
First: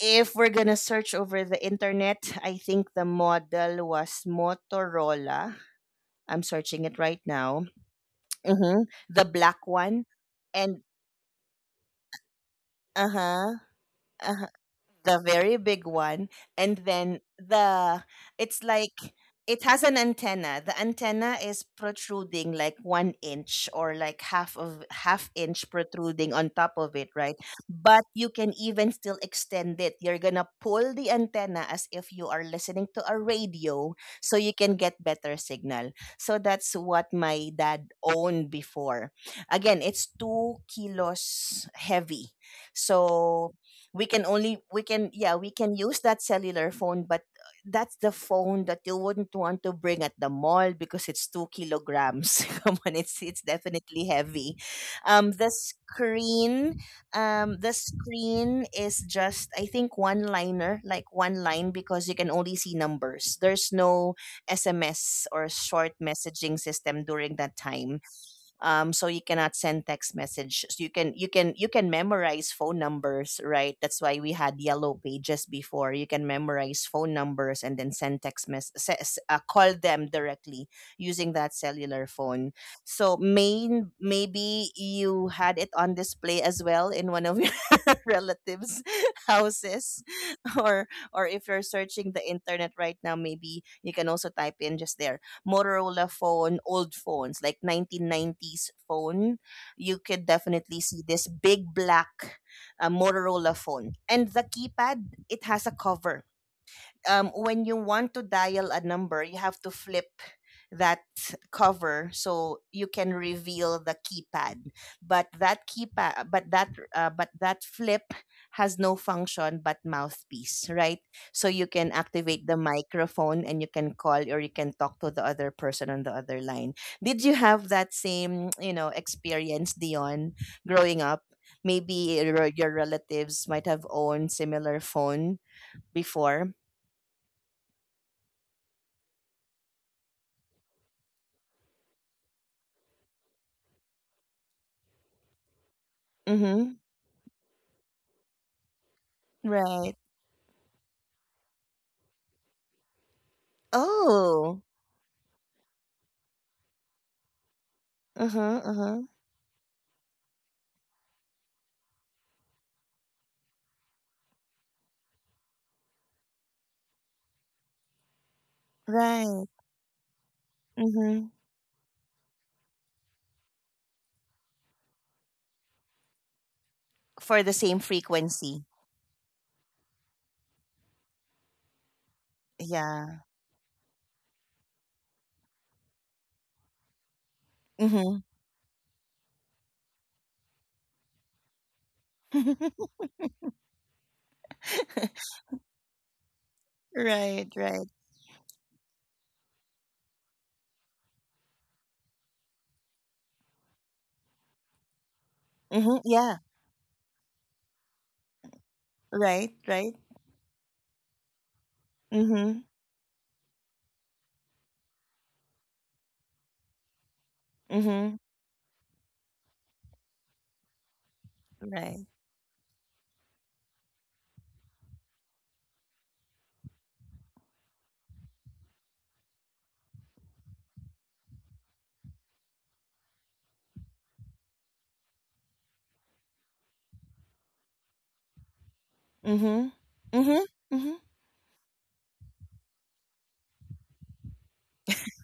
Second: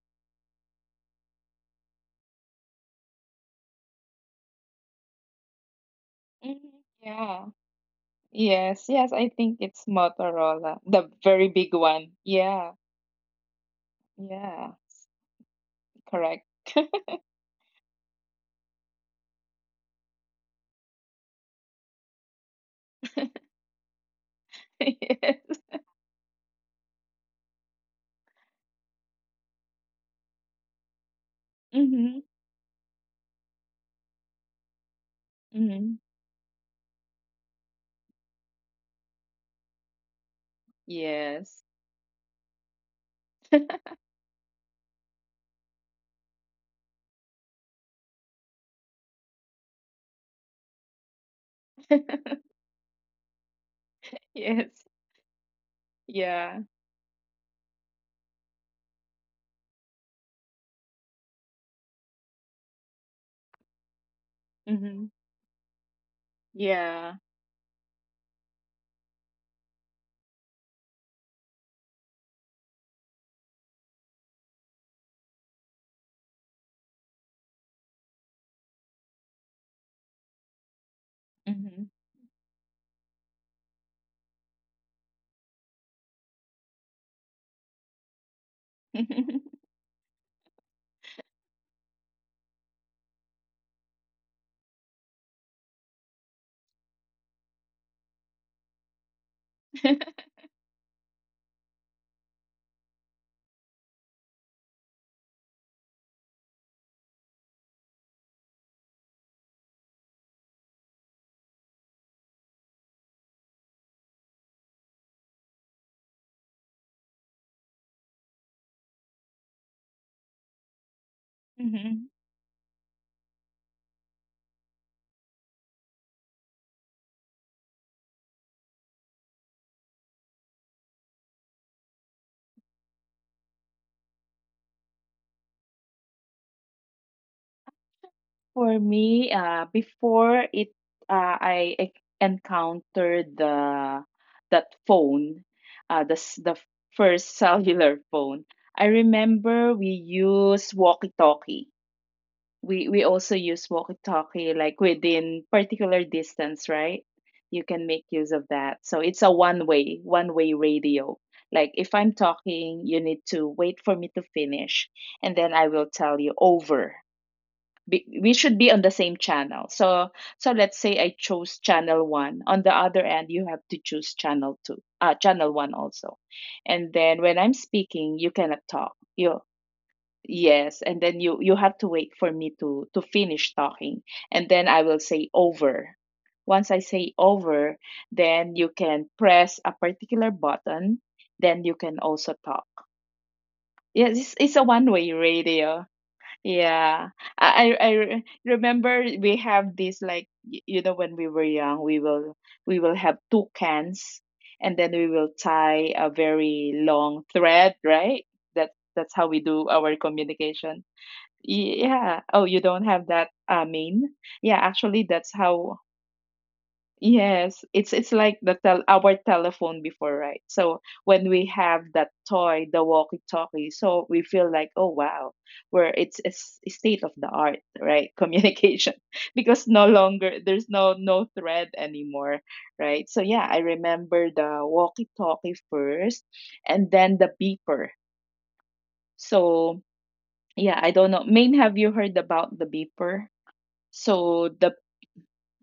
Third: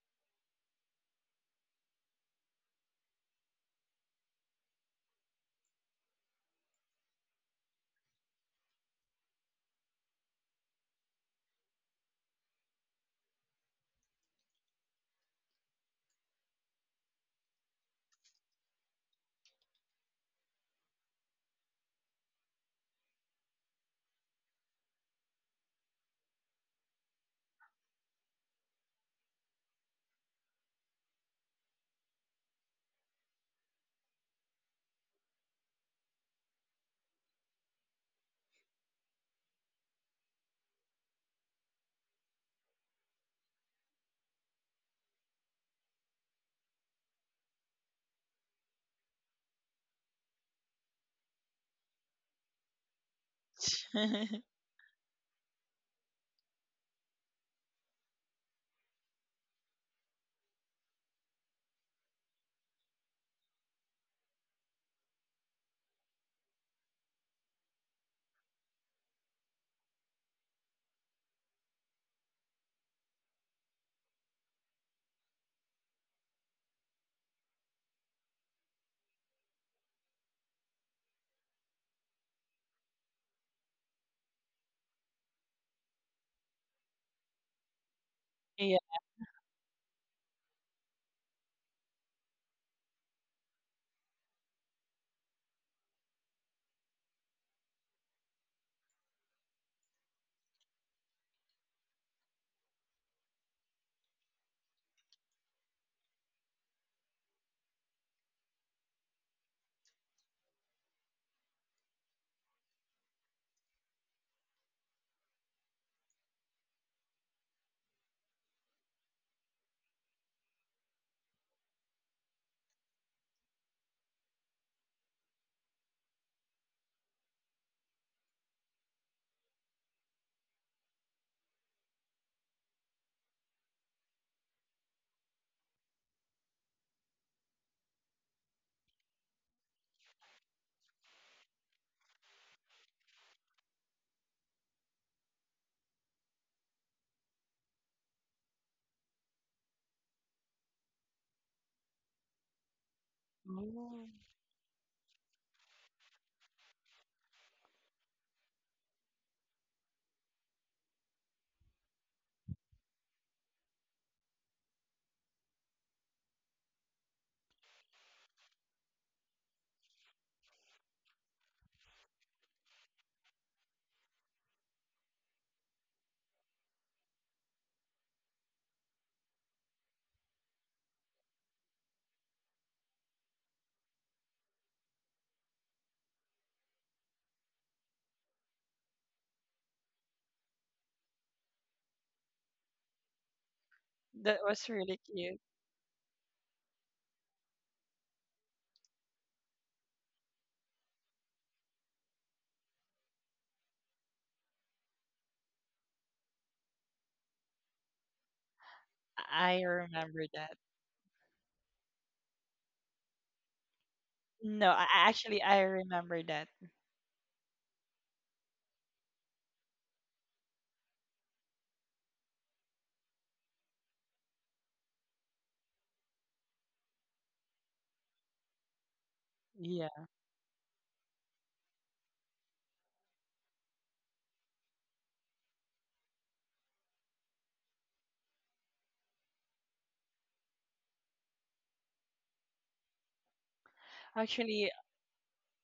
S1: if we're gonna search over the internet, I think the model was Motorola. I'm
S2: Mhm.
S1: searching it
S2: Yeah.
S1: right now.
S2: Yes, yes,
S1: Hmm.
S2: I think
S1: The
S2: it's
S1: black one.
S2: Motorola, the
S1: And
S2: very big one. Yeah,
S1: Uh-huh.
S2: yeah,
S1: Uh-huh. The
S2: correct.
S1: very big one. And then the it's like it has an antenna. The antenna is protruding like one inch or like half of
S2: Yes.
S1: half inch protruding on top of it, right? But you can even still extend it. You're gonna pull the
S2: Mm-hmm.
S1: antenna as if you are listening to a radio so you can get
S2: Mm-hmm.
S1: better signal. So that's what my dad owned before. Again, it's two
S2: Yes.
S1: kilos heavy. So we can only we can yeah, we can use that cellular phone, but that's the phone that you wouldn't want to bring at the mall because it's 2 kilograms. Come on, it's definitely
S2: Yes.
S1: heavy. The
S2: Yeah.
S1: screen, the screen is just, I think, one liner, like one line, because you can only see numbers. There's no
S2: Mm-hmm.
S1: SMS or short messaging
S2: Yeah.
S1: system during that time. So you cannot send text message, so you can memorize phone numbers, right? That's why we had yellow pages before. You can memorize phone numbers and then send text mess se- s- call them directly using that
S2: Mm-hmm.
S1: cellular phone. So, main maybe you had it on display as well in one of your
S3: Yeah.
S1: relatives' houses, or or if you're searching the internet right now, maybe you can also type in just there Motorola phone, old phones, like 1990s phone. You could definitely see this big black Motorola phone. And the keypad, it has a cover. When you want to dial a number, you have to flip that cover so you can reveal the keypad. But that keypad, but that, flip has no function but mouthpiece, right? So you can
S2: Mm-hmm.
S1: activate the microphone and you can call or you can talk to the other person on the other line. Did you have that same, you know, experience, Dion, growing up? Maybe your relatives might have owned similar phone before.
S2: For me, before it, uh, I e- encountered the that phone, the s- the
S1: Mm-hmm.
S2: first cellular phone. I remember we
S1: Right.
S2: use walkie-talkie. We also use
S3: Ooh,
S2: walkie-talkie
S1: Oh.
S2: like within particular distance, right? You can make use of
S1: Uh-huh.
S2: that. So
S1: Uh-huh.
S2: it's a one-way radio. Like if I'm talking, you need to wait for me to finish, and then I will tell you over. We should be on the same
S1: Right.
S2: channel. So let's say I
S1: Mm-hmm.
S2: chose channel one. On the other end, you have to choose channel two, channel one also. And then when
S1: For
S2: I'm
S1: the same
S2: speaking, you cannot
S1: frequency.
S2: talk. You yes, and then you have to wait for me to
S1: Yeah.
S2: finish talking, and then I will say over. Once I say over,
S1: Mm-hmm.
S2: then you can press a particular button, then you can also talk. Yes,
S3: that
S2: it's
S3: was
S2: a
S3: really
S2: one-way
S3: cute.
S2: radio. Yeah. I
S1: Right,
S2: I I
S1: right.
S2: re- remember we have this like when we were young, we will have two cans and then we will tie a
S1: Mm-hmm. Yeah.
S2: very long thread, right? That that's how we
S3: I
S2: do
S1: Right,
S2: our
S1: right.
S3: remember that.
S2: communication. Yeah. Oh, you
S1: Mm-hmm.
S2: don't have that Main? Yeah,
S3: No, I
S2: actually, that's
S3: actually I
S2: how.
S3: remember that.
S2: Yes, it's like
S1: Mm-hmm.
S2: the tel our telephone before, right? So when we have that
S1: Right.
S2: toy, the walkie-talkie, so we feel like, oh wow, where it's a a state of the art, right? Communication, because no
S3: Yeah.
S2: longer there's no thread anymore, right? So yeah, I remember the walkie-talkie first, and then the beeper. So
S1: Mm-hmm.
S2: yeah,
S1: Mm-hmm.
S2: I don't know.
S1: Mm-hmm.
S2: Main, have you heard about the beeper? So
S3: Actually,
S2: the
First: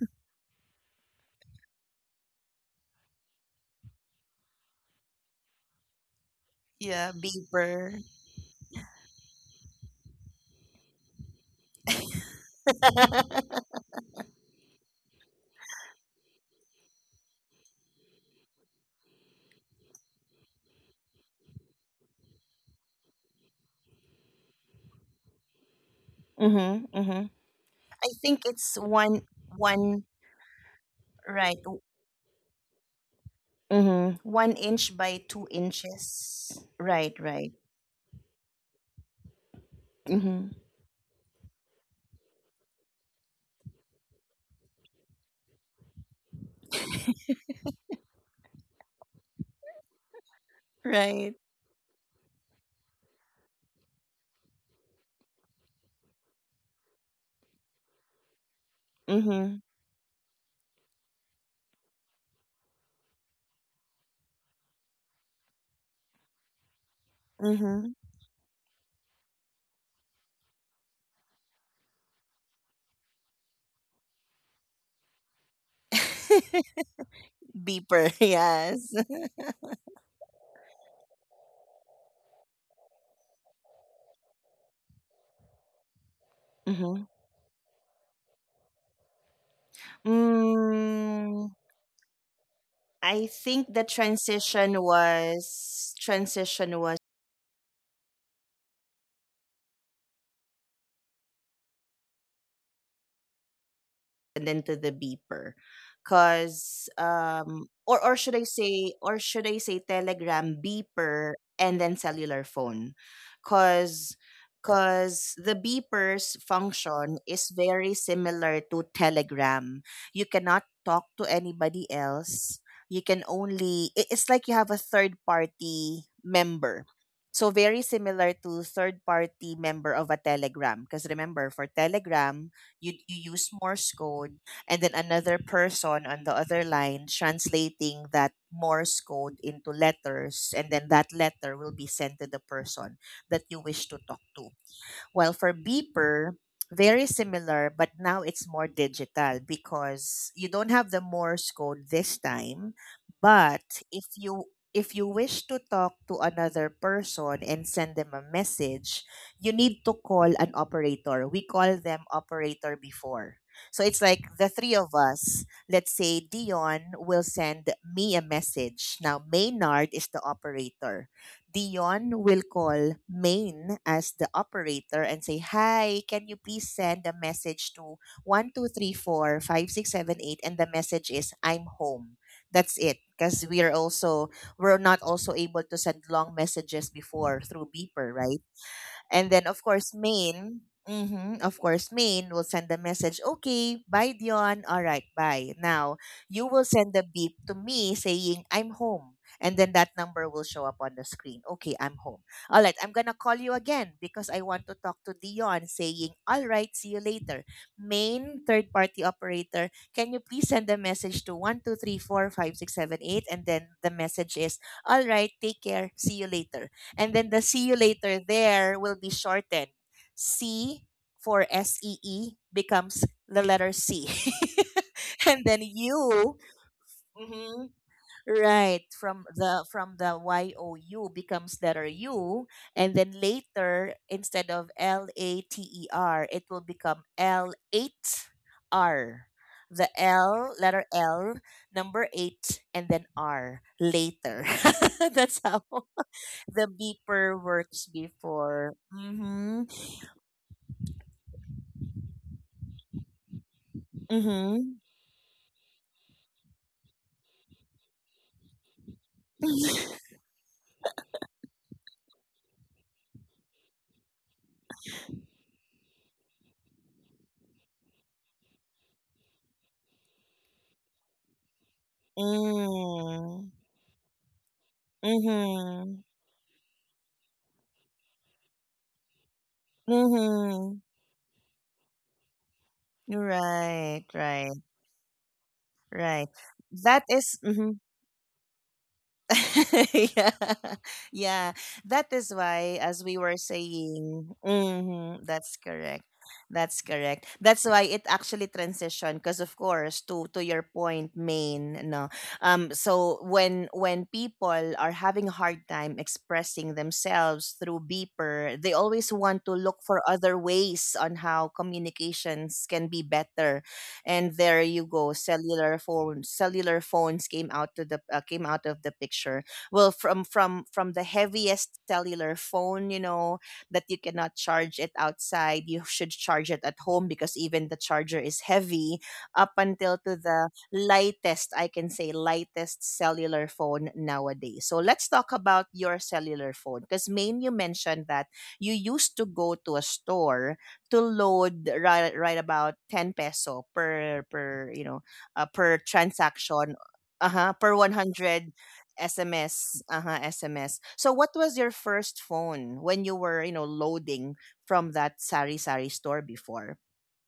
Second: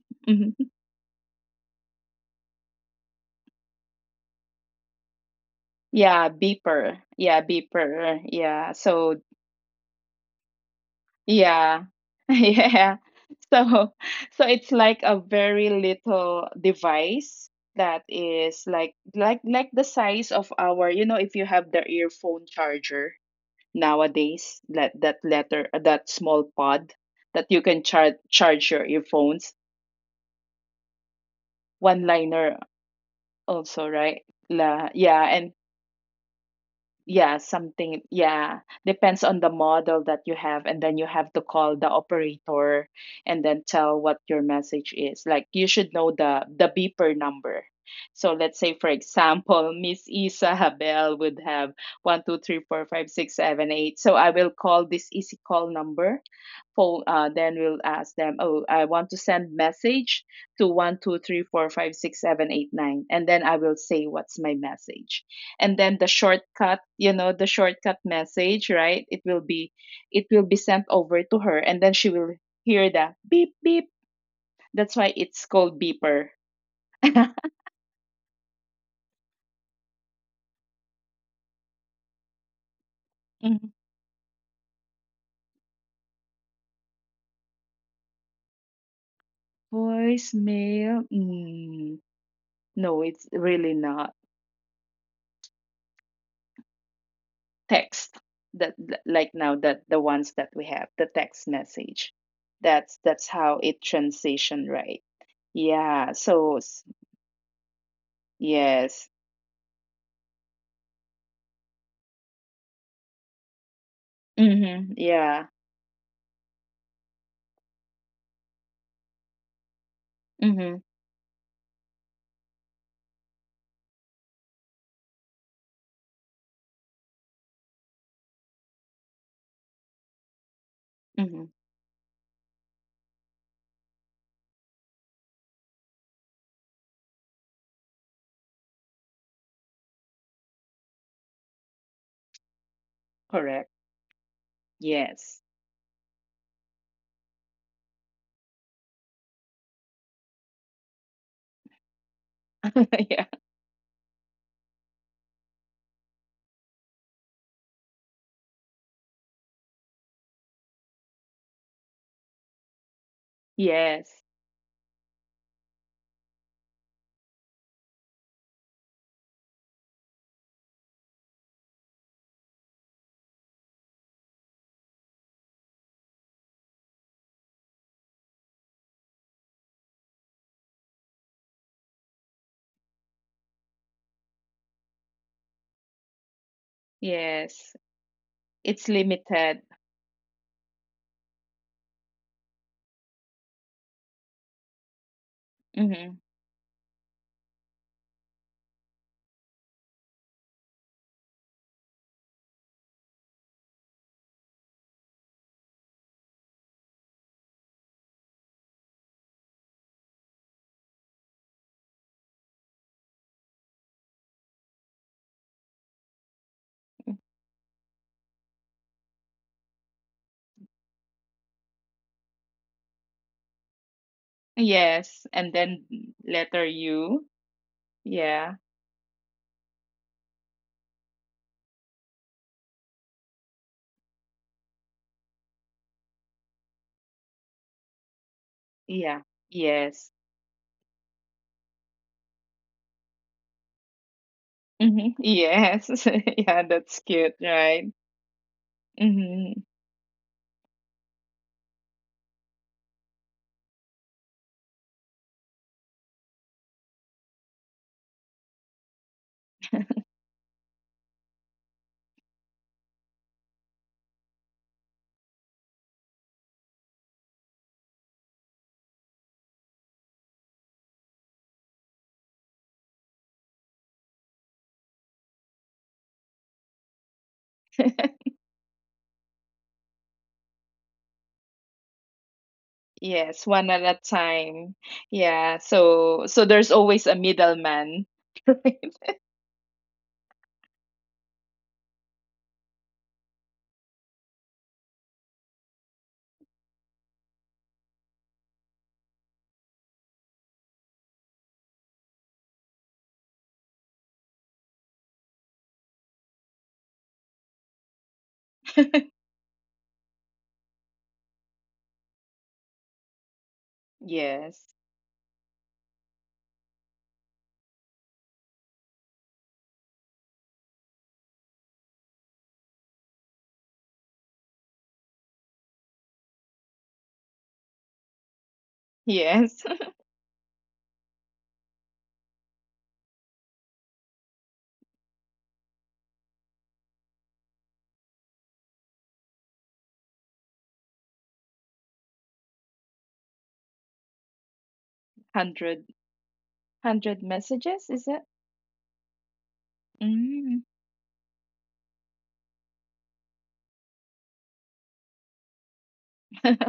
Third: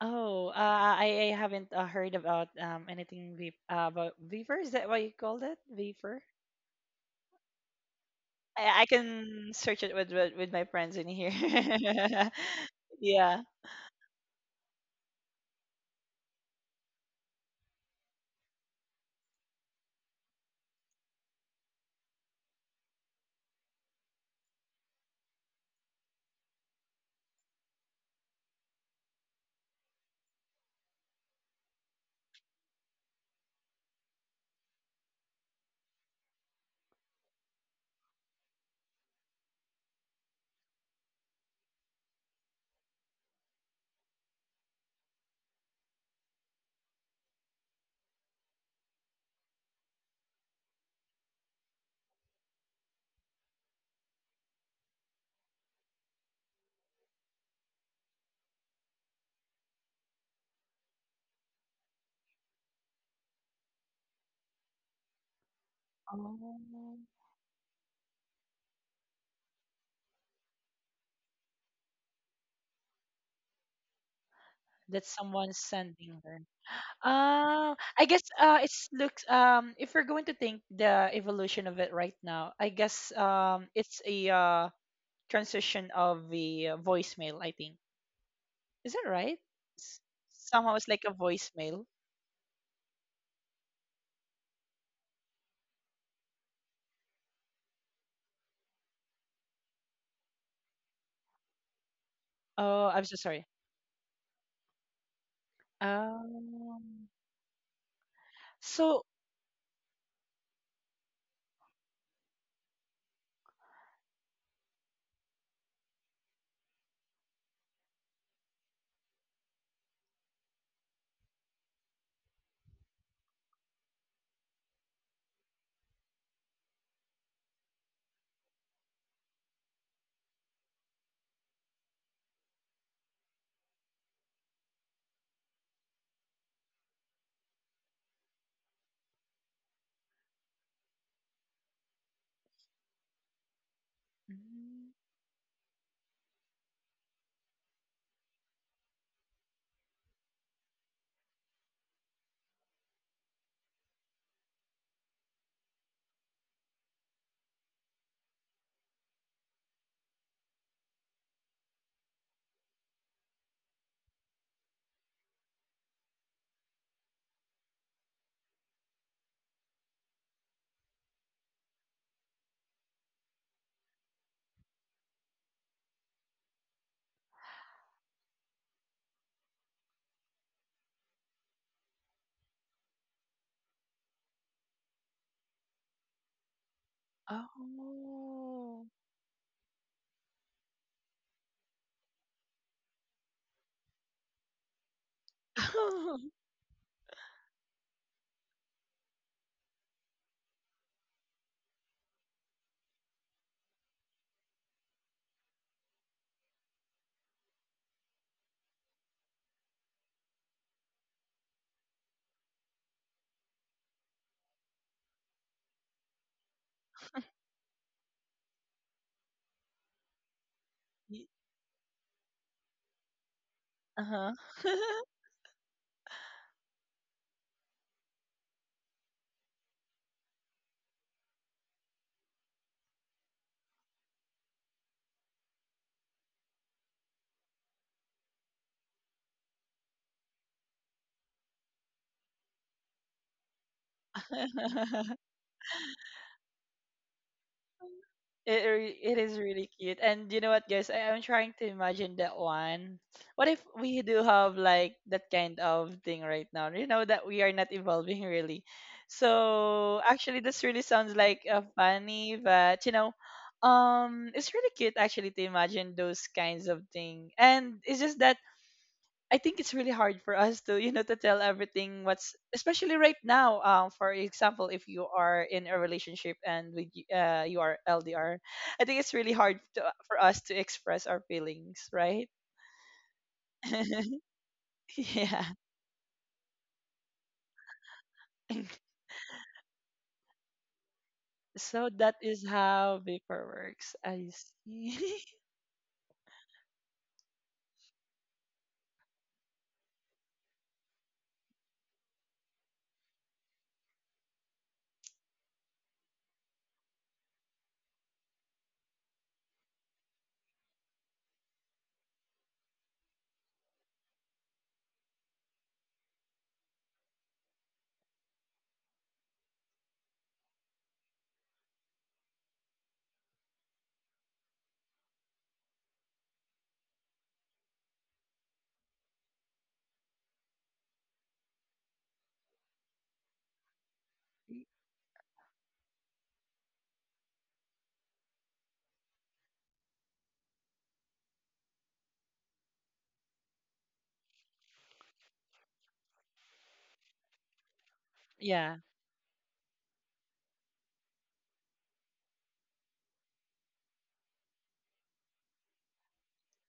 S3: oh,
S2: mhm.
S3: I haven't, heard about, anything, ve about Viver. Is that what you called it? Viver?
S2: Yeah, beeper.
S1: Yeah.
S2: Yeah,
S1: Beeper.
S2: beeper. Yeah.
S3: I
S2: So
S3: can search it with my friends in
S2: yeah.
S3: here.
S2: Yeah.
S3: Yeah.
S2: So so it's like a very little device that is like like the size of our, you know, if you have the earphone charger nowadays, that that letter that small pod
S1: Mm-hmm. Mm-hmm.
S2: that you can charge
S1: I think
S2: charge your
S1: it's one
S2: earphones.
S1: one right.
S2: One liner also, right?
S1: Mm-hmm. One inch
S2: Yeah,
S1: by
S2: and.
S1: 2 inches. Right,
S2: Yeah,
S1: right.
S2: something, yeah, depends on the model that you
S1: Mm-hmm.
S2: have, and then you have to call the operator and then tell what your message is. Like you should know the beeper number. So let's say, for example, Miss Isabel would
S1: Right.
S2: have one, two, three, four, five, six, seven, eight. So I will call this easy call number. Then we'll ask them, oh, I want to send
S1: Mm-hmm.
S2: message to one, two, three, four, five, six, seven, eight, nine, and then I will say what's my message, and then the shortcut,
S3: Oh,
S2: you know, the
S1: Mm-hmm.
S2: shortcut message, right? It will be it will be sent over to her, and then she will hear the beep beep. That's
S3: that's
S2: why it's
S3: someone
S2: called
S3: sending
S2: beeper.
S3: her.
S1: Beeper,
S3: I guess,
S1: yes.
S3: it's looks, if we're going to think the evolution of it right now, I guess,
S2: Mm,
S3: it's a, transition of the,
S1: Mhm.
S3: voicemail, I think. Is that right? S- Somehow it's
S2: voicemail,
S3: like
S1: Mm,
S3: a voicemail.
S2: mm,
S1: I
S2: no,
S1: think
S2: it's
S1: the
S2: really not
S1: transition was
S2: text. Like now that the ones that we have, the text message,
S3: Oh, I'm
S2: that's
S3: so
S2: that's
S3: sorry.
S2: how it
S1: and then to the
S2: transition,
S1: beeper.
S2: right? Yeah.
S1: Because
S3: Um.
S1: or should I say or should
S3: So,
S1: I
S2: Yes.
S1: say telegram, beeper, and then cellular phone? Because
S2: Mm-hmm,
S1: the
S2: yeah.
S1: beeper's function is very similar to telegram. You cannot talk to
S2: Mm-hmm,
S1: anybody else. You can only it's like you have a third party member, so very similar to third party member of a telegram. Because remember, for
S2: mm-hmm,
S1: telegram, you use Morse code, and then another person on the other line translating that Morse code into letters, and then that letter will be sent to the person that you wish to talk
S2: correct.
S1: to. Well,
S3: mm,
S1: for
S2: Yes.
S1: beeper, very similar, but now it's more digital because you don't have the Morse code this time. But
S2: Yeah.
S1: if you wish to talk to another person and send them a message, you need to call an operator. We call them operator before. So it's like the three
S2: Yes.
S1: of us, let's say Dion will send me a message. Now Maynard is the operator. Dion will call Maine as the operator and say, hi, can you please send a message to 1234-5678? And the message is, I'm home. That's it. Because we're not also able to send long messages before through beeper,
S2: Yes.
S1: right? And then,
S3: oh.
S2: It's
S1: of course,
S2: limited.
S1: Maine. Of course, Maine will send the message, okay, bye, Dion. All right, bye. Now, you will
S2: Hmm.
S1: send the beep to me saying, I'm home. And then that number will show up on the screen. Okay, I'm home. All right, I'm going to call you again because I want to talk to Dion, saying, all right, see you later. Main, third party operator, can you please send a message to 1234-5678? And then the message is, all right, take care, see you later. And then the see you later there will be shortened. C for S
S3: Y-
S1: E E becomes the letter C.
S3: Uh-huh.
S1: And then
S2: Yes. And
S1: U
S2: then letter
S1: mhm,
S2: U.
S1: right,
S2: Yeah.
S1: from the you becomes letter U. And then later, instead of later, it will become L eight R.
S2: Yeah.
S1: The L,
S2: Yes.
S1: letter L, number eight, and then R, later. That's how
S2: Hmm. Yes.
S1: the
S2: Yeah,
S1: beeper
S2: that's
S1: works
S2: cute, right?
S1: before.
S3: It re-
S1: Mm-hmm.
S3: it is
S2: Hmm.
S3: really cute. And you know what, guys? I am trying to imagine that one. What if we
S1: Mm-hmm.
S3: do have like that kind of thing right now? You know that we are not evolving really. So actually, this really sounds like, funny, but you know, it's really cute actually to imagine those kinds of thing. And it's just that I think it's really hard for us to, you know, to tell everything what's, especially
S1: Mm.
S3: right now. For example, if you are in
S1: Mm-hmm.
S3: a relationship and with, you are LDR. I think it's really hard to, for
S1: Mm-hmm.
S3: us to express our feelings, right?
S2: Yes,
S1: Right,
S2: one at a
S1: right,
S2: time.
S3: Yeah.
S2: Yeah.
S1: right.
S2: So so
S1: That
S2: there's
S1: is-
S2: always a
S1: mhm.
S2: middleman. Right?
S1: Yeah, yeah. That is
S3: So that
S1: why,
S3: is
S1: as we were
S3: how vapor
S1: saying,
S3: works. I
S1: that's
S3: see.
S1: correct. That's correct. That's why it actually transitioned because, of course, to your point, main no. So when people are having a hard time expressing themselves through beeper, they always want to look for other ways on how communications can be better. And there you go,
S2: Yes.
S1: cellular phones. Cellular phones came out to the came out of the picture. Well, from the heaviest cellular phone, you know, that you cannot charge it outside, you should charge it at home because even the charger is heavy, up until to
S2: Yes.
S1: the lightest, I can say, lightest cellular phone nowadays. So let's talk about your cellular phone because, main you mentioned that you used to go to a store to load, right? Right, about 10 peso per you know, per
S2: Hundred
S1: transaction. Uh-huh, per
S2: hundred messages,
S1: 100
S2: is it?
S3: Yeah.
S1: SMS. Uh-huh, SMS. So
S2: Mm.
S1: what was your first phone when you were, you know, loading from that sari sari store before?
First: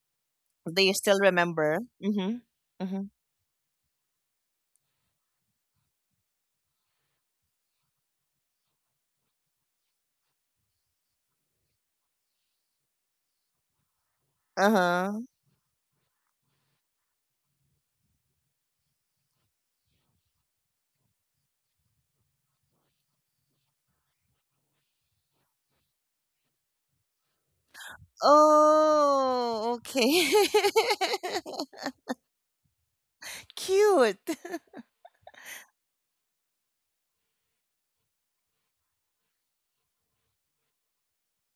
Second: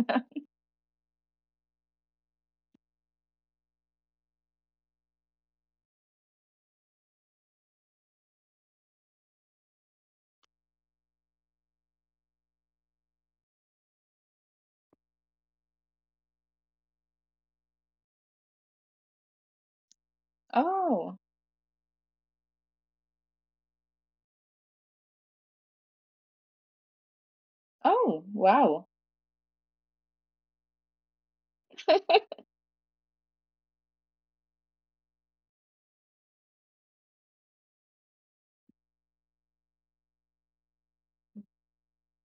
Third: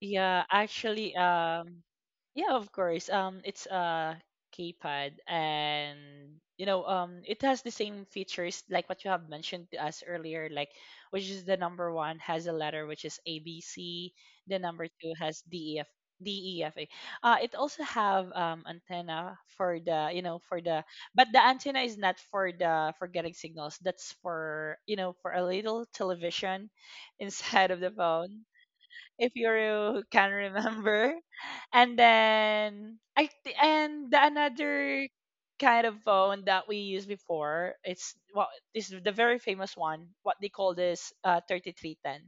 S3: Yeah,
S1: Do you
S3: actually,
S1: still remember? Mm-hmm.
S3: yeah, of
S1: Mm-hmm.
S3: course. It's a keypad, and, it has the same features like what you have mentioned to us earlier, like which is the number one has a letter which is ABC, the number two
S1: Uh-huh.
S3: has DEF, DEFA. It also have, antenna for the,
S2: Oh.
S3: but the antenna is not for getting signals. That's for you know for a little television inside of the
S2: Oh,
S3: phone
S2: wow.
S3: if
S1: Oh,
S3: you
S1: okay.
S3: can remember. And then, and the another
S1: Cute.
S3: kind of phone that we used before, it's well, this is the very famous one. What they call this, 3310.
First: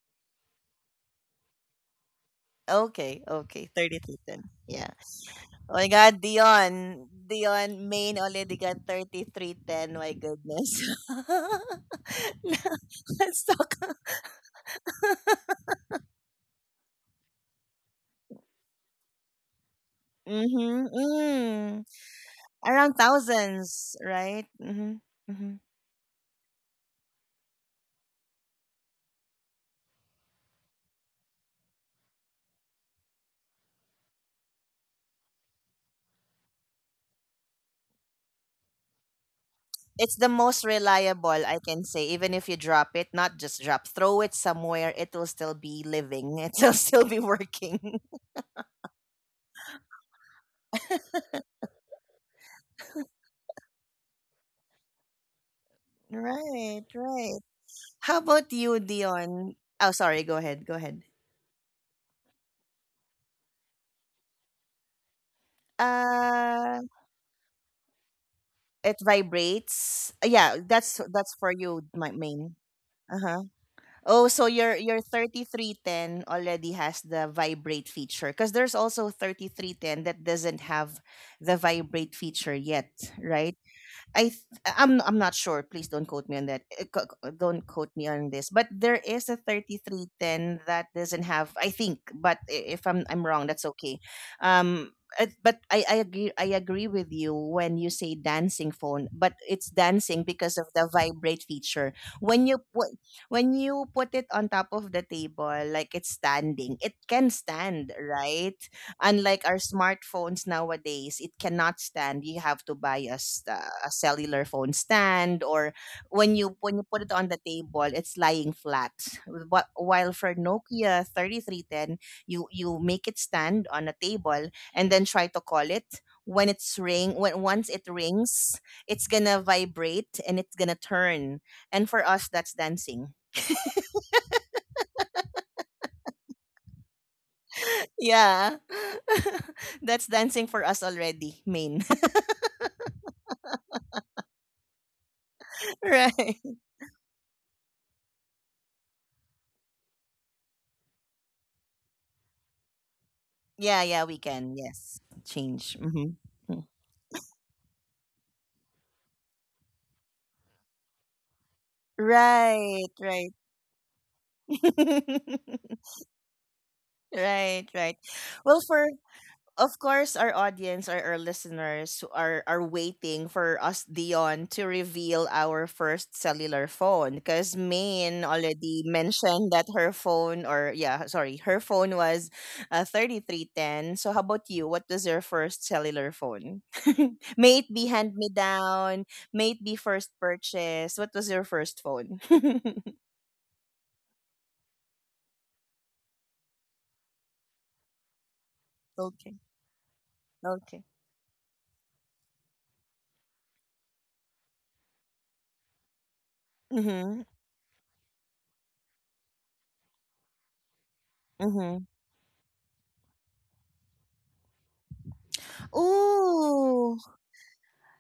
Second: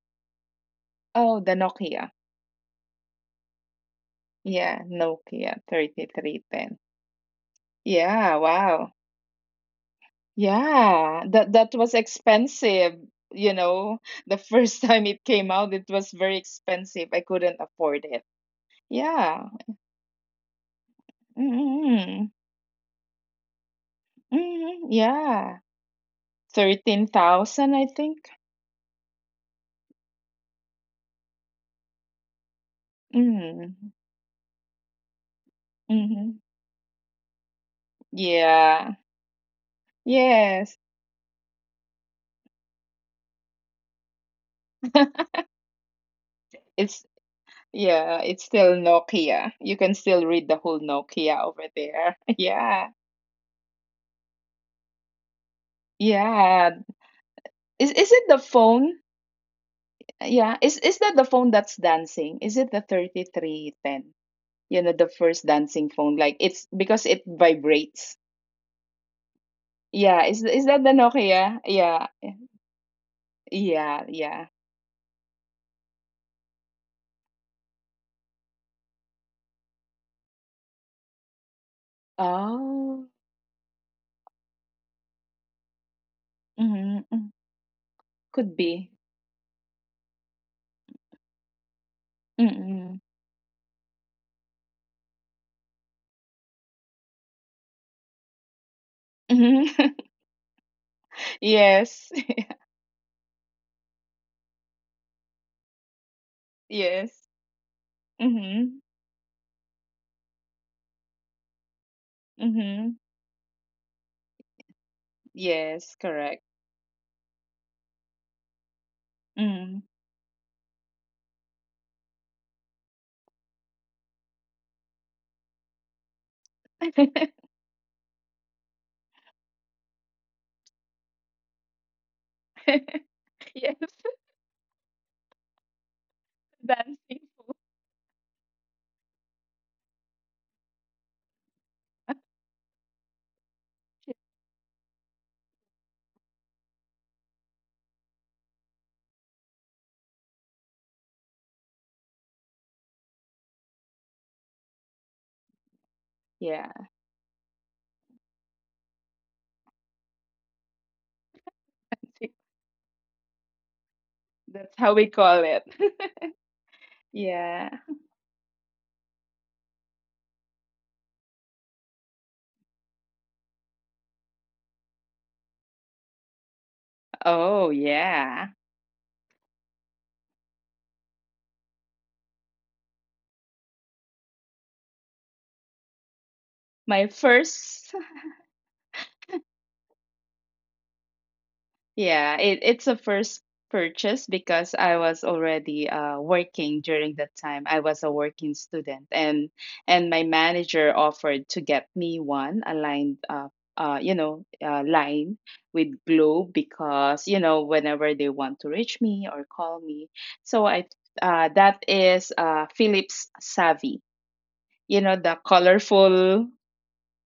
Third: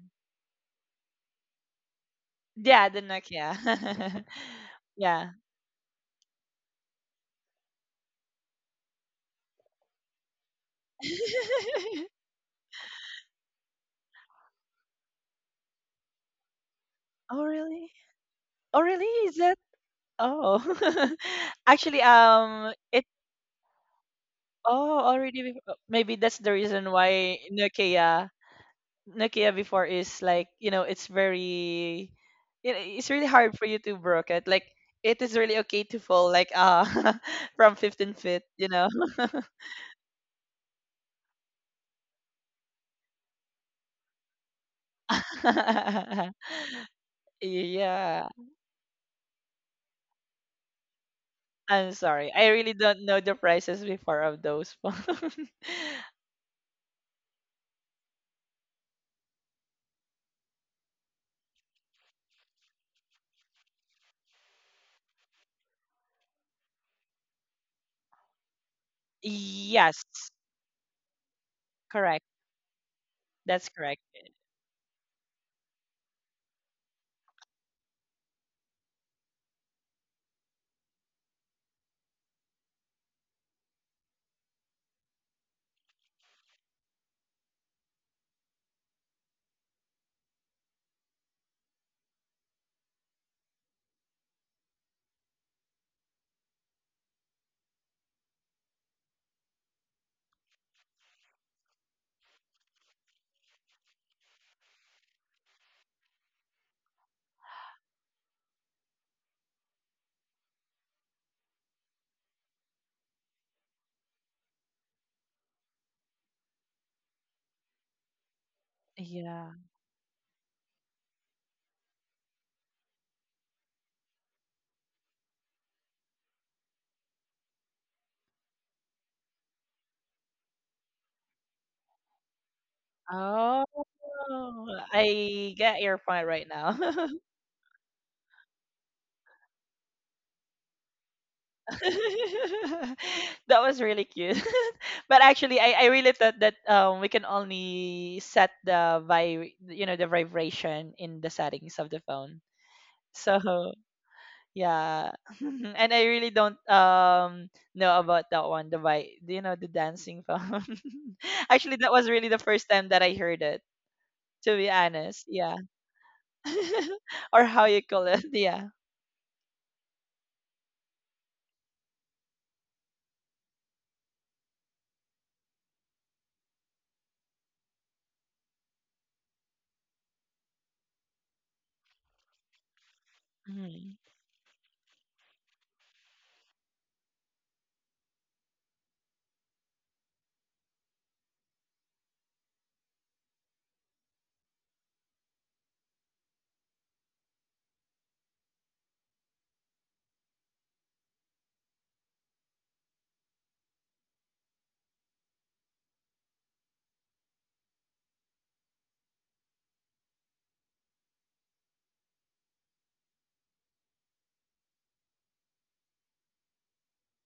S2: Oh, the Nokia.
S3: Yeah, the
S1: Okay, okay,
S3: Nokia.
S1: 3310,
S2: Yeah,
S1: yeah.
S3: Yeah.
S2: Nokia
S1: Oh my God,
S2: 3310.
S1: Dion. Dion, Maine
S2: Yeah,
S1: already got
S2: wow.
S1: 3310. My goodness.
S2: Yeah, that that was expensive,
S1: Let's
S2: you
S1: talk.
S2: know. The first time it came out, it was very expensive. I
S3: Oh
S2: couldn't
S3: really?
S2: afford it.
S3: Oh really? Is
S2: Yeah.
S3: that? Oh,
S1: Mm-hmm. Mm.
S3: actually,
S2: Mm-hmm.
S1: Around
S3: it.
S1: thousands, right? Mm-hmm.
S2: Mm-hmm.
S3: Oh,
S1: Mm-hmm.
S3: already.
S2: Yeah.
S3: Maybe that's the reason why
S2: 13,000, I think.
S3: Nokia Nokia before is like, it's very, it's really hard for
S2: Mm.
S3: you to broke it. Like it is really okay to fall
S2: Mm-hmm.
S3: like, from 15 feet, you know.
S2: Yeah.
S1: It's the most reliable,
S2: Yes.
S1: I can say. Even if you drop it, not just drop, throw it somewhere, it will still be living. It will still be
S2: It's
S1: working.
S2: yeah,
S3: Yeah,
S2: it's still Nokia. You can still read the whole Nokia over
S3: I'm
S2: there.
S3: sorry. I really
S2: Yeah.
S3: don't know the prices before of those phone.
S1: Right, right.
S2: Yeah.
S1: How about you,
S2: Is it the
S1: Dion?
S2: phone?
S1: Oh, sorry. Go ahead. Go ahead.
S2: Yeah. Is that the phone that's dancing? Is it the 3310? You know, the first dancing
S1: Uh,
S2: phone. Like it's because it vibrates.
S1: It vibrates. Yeah,
S3: Yes,
S2: Yeah. Is
S1: that's
S2: that
S1: for
S2: the
S1: you, my
S2: Nokia?
S1: main.
S2: Yeah.
S3: correct.
S1: Uh huh. Oh,
S3: That's
S1: so
S3: correct.
S2: Yeah.
S1: your
S2: Yeah.
S1: 3310 already has the vibrate feature because there's also 3310 that doesn't have the vibrate feature yet, right?
S2: Oh.
S1: I'm not sure. Please don't quote me on that. Don't
S2: Mm-hmm,
S1: quote
S2: mm-hmm.
S1: me on this. But there
S2: Could
S1: is a
S2: be.
S1: 3310 that doesn't have, I think, but if I'm I'm wrong, that's
S2: Mm-mm.
S1: okay. Um, but I agree with you when you say dancing phone. But it's dancing because of
S2: Mm-hmm.
S1: the vibrate feature. When you
S2: Yes.
S1: put it on top of the table, like it's standing, it can stand,
S2: Yes.
S1: right? Unlike
S2: Mm-hmm.
S1: our smartphones nowadays, it cannot stand. You have to buy a, s-
S2: Mm-hmm.
S1: uh, a cellular phone stand, or when you
S2: Yes.
S1: when you put it
S2: Correct.
S1: on the table it's lying flat. While
S3: Yeah.
S1: for
S2: Mm.
S1: Nokia 3310, you make it stand on a table and then try to call it when once it rings, it's gonna vibrate and it's gonna turn, and for us that's dancing.
S2: Yes.
S3: Oh, I get your point right now.
S2: Dancing.
S1: Yeah. That's dancing for us already, Main.
S3: That was really cute. But actually,
S1: Right.
S3: I really thought that, we can only set the, the vibration in the settings of the phone.
S1: Yeah, yeah,
S3: So
S1: we can. Yes. Change.
S3: yeah,
S1: Hmm.
S3: and I really don't,
S2: Yeah.
S3: know about that one, the, the dancing phone. Actually, that was
S1: Right,
S3: really the
S1: right.
S3: first time that I heard it, to be
S2: That's how we
S3: honest.
S2: call
S3: Yeah.
S2: it.
S1: Right, right.
S3: Or how
S2: Yeah.
S3: you
S1: Well,
S3: call
S1: for
S3: it. Yeah.
S1: of course our audience or our listeners who are waiting for us, Dion, to reveal our first cellular phone, because Maine
S2: Oh,
S1: already
S2: yeah.
S1: mentioned that her phone, or yeah, sorry, her phone was 3310. So how about you?
S3: Mhm.
S1: What was your first cellular phone? May it
S2: My
S1: be hand me
S2: first,
S1: down, may it be first purchase, what was your first phone?
S2: yeah, it's a first purchase because I was already working during that time. I was a working
S1: Okay,
S2: student,
S1: okay.
S2: and my manager offered to get me one aligned, you know, line with
S1: Mhm,
S2: Globe because you know whenever they want to reach me or call me. So I,
S1: mhm.
S2: that is Philips Savvy. You know the
S1: Ooh.
S2: colorful.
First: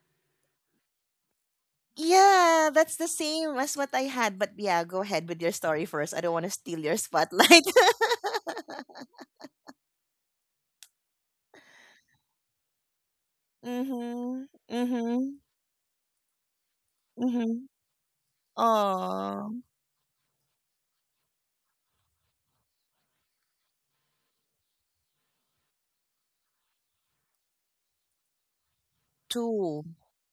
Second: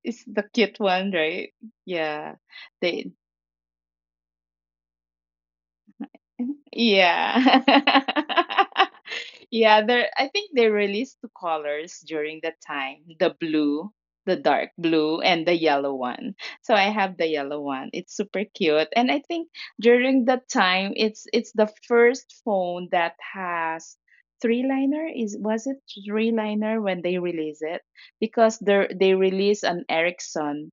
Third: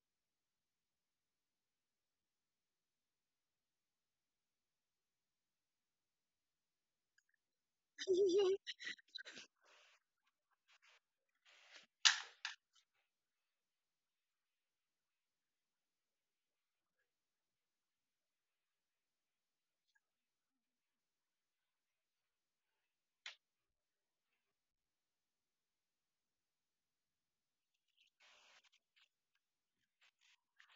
S2: It's the cute one, right? Yeah.
S1: Yeah, that's the
S2: They
S1: same as what I had. But yeah, go ahead with your story first. I don't want to steal your
S2: yeah.
S1: spotlight.
S2: Yeah, there I think they released two colors during that time. The blue, the dark
S1: Mm-hmm.
S2: blue and the
S1: Mm-hmm.
S2: yellow one. So I have the yellow one.
S1: Mm-hmm.
S2: It's super cute. And I think
S1: Oh,
S2: during that time it's the first phone that has three liner is was it three liner when they release it because they release an
S1: two.
S2: Ericsson.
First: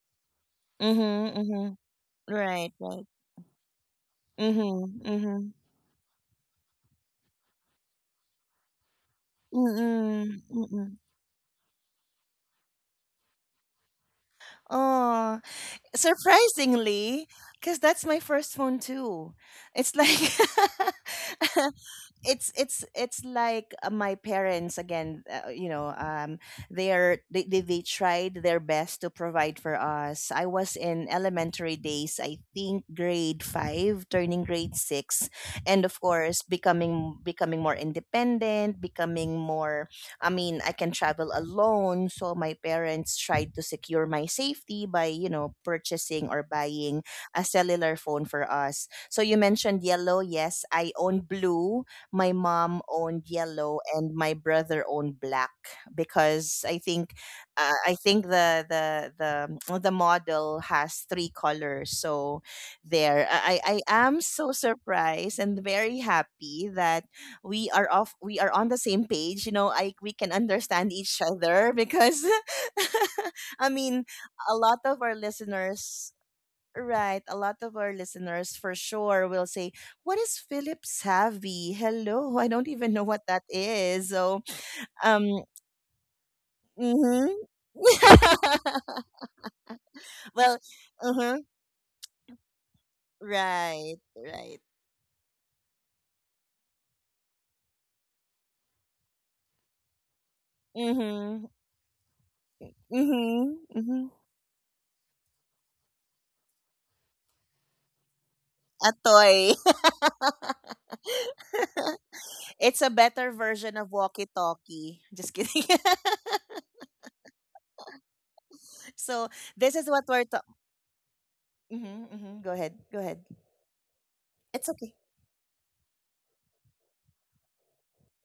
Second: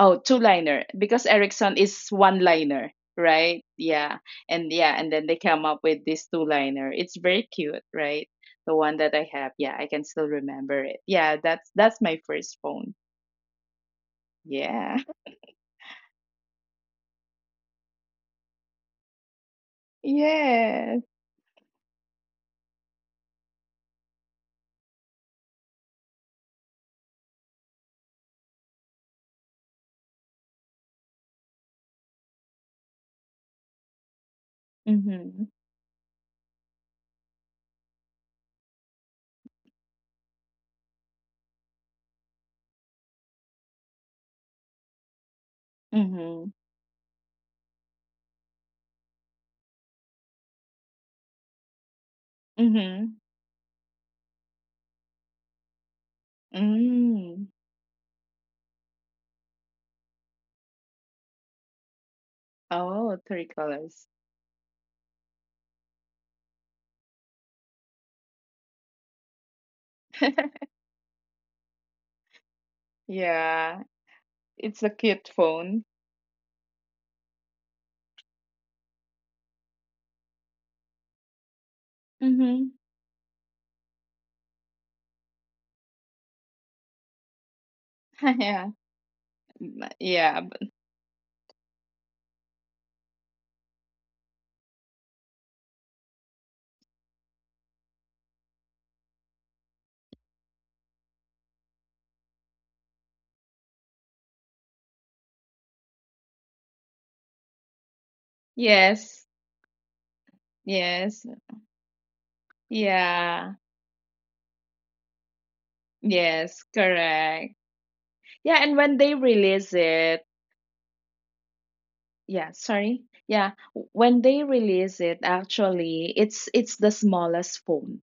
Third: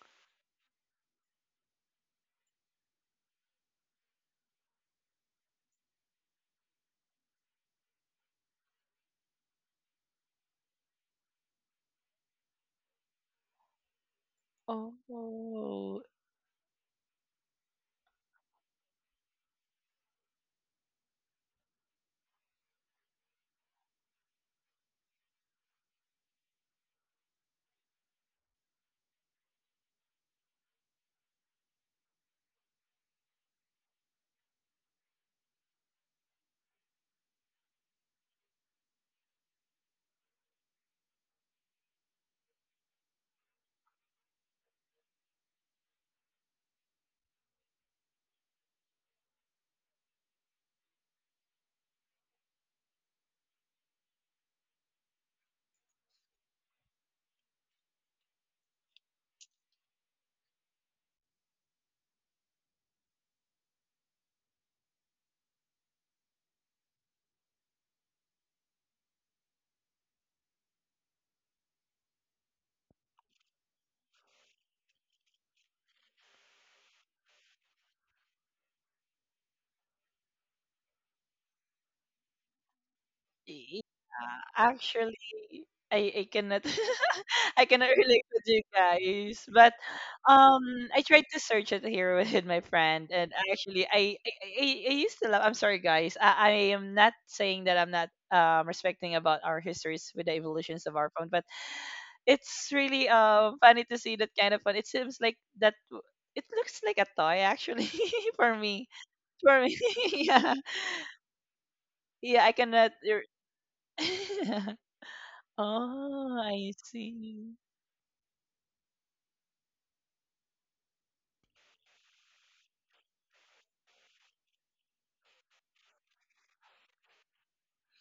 S2: Oh, two liner because
S1: Mm-hmm.
S2: Ericsson
S1: Mm-hmm.
S2: is one
S1: Right,
S2: liner,
S1: right.
S2: right? Yeah. And yeah,
S1: Mm-hmm.
S2: and then they
S1: Mm-hmm.
S2: come up with this two liner. It's very cute, right? The one that I have. Yeah, I can still
S1: Mm-mm,
S2: remember it.
S1: mm-mm.
S2: Yeah, that's my first phone. Yeah.
S1: Oh,
S3: Oh.
S1: surprisingly, because that's my first phone too. It's like
S2: Yes.
S1: it's like my parents again, you know, they're they tried their best to provide for us. I was in elementary days, I think grade 5 turning grade 6,
S2: Mhm.
S1: and of course becoming more independent, becoming more, I mean, I can travel alone. So my parents tried to secure my safety by, you know, purchasing or
S2: Mhm.
S1: buying a cellular phone for us. So you mentioned yellow. Yes, I own blue, my mom owned
S2: Mhm.
S1: yellow, and my brother owned black, because
S2: Mm.
S1: I think the well, the model has three colors. So there,
S2: Oh,
S1: I
S2: three
S1: I I am
S2: colors.
S1: so surprised and very happy that we are off. We are on the same page. You know, I we can understand each other because I mean,
S2: Yeah.
S1: a lot of
S2: It's
S1: our
S2: a cute
S1: listeners.
S2: phone.
S1: Right. A lot of our listeners for sure will say, what is Philip Savvy? Hello. I don't even
S2: Mhm.
S1: know what that is.
S3: Yeah,
S1: So, um,
S3: actually, I cannot
S1: mm-hmm.
S3: I cannot relate with you
S2: Yeah.
S3: guys, but,
S2: Mm,
S1: Well,
S2: yeah,
S3: um
S2: but-
S3: I
S1: uh-huh.
S3: tried to search it here with my friend, and
S1: Right,
S3: actually
S1: right.
S3: I, I used to love. I'm sorry, guys. I am not saying that I'm not, respecting about our histories with the evolutions of our
S1: Mm-hmm.
S3: phone, but it's really,
S1: Mm-hmm. Mm-hmm.
S3: funny to see that kind of fun. It seems like that. It looks like a toy actually for
S1: A
S3: me.
S1: toy.
S2: Yes.
S3: For me, yeah,
S2: Yes.
S3: yeah.
S1: It's
S3: I
S1: a
S3: cannot.
S1: better version
S2: Yeah.
S1: of walkie-talkie. Just kidding.
S3: Oh,
S2: Yes,
S3: I
S2: correct.
S3: see.
S2: Yeah, and when
S1: So
S2: they
S1: this is
S2: release
S1: what we're
S2: it,
S1: talking. Mm-hmm, mm-hmm. Go ahead.
S2: yeah,
S1: Go ahead.
S2: sorry. Yeah, when they
S1: It's okay.
S2: release it, actually, it's the smallest phone.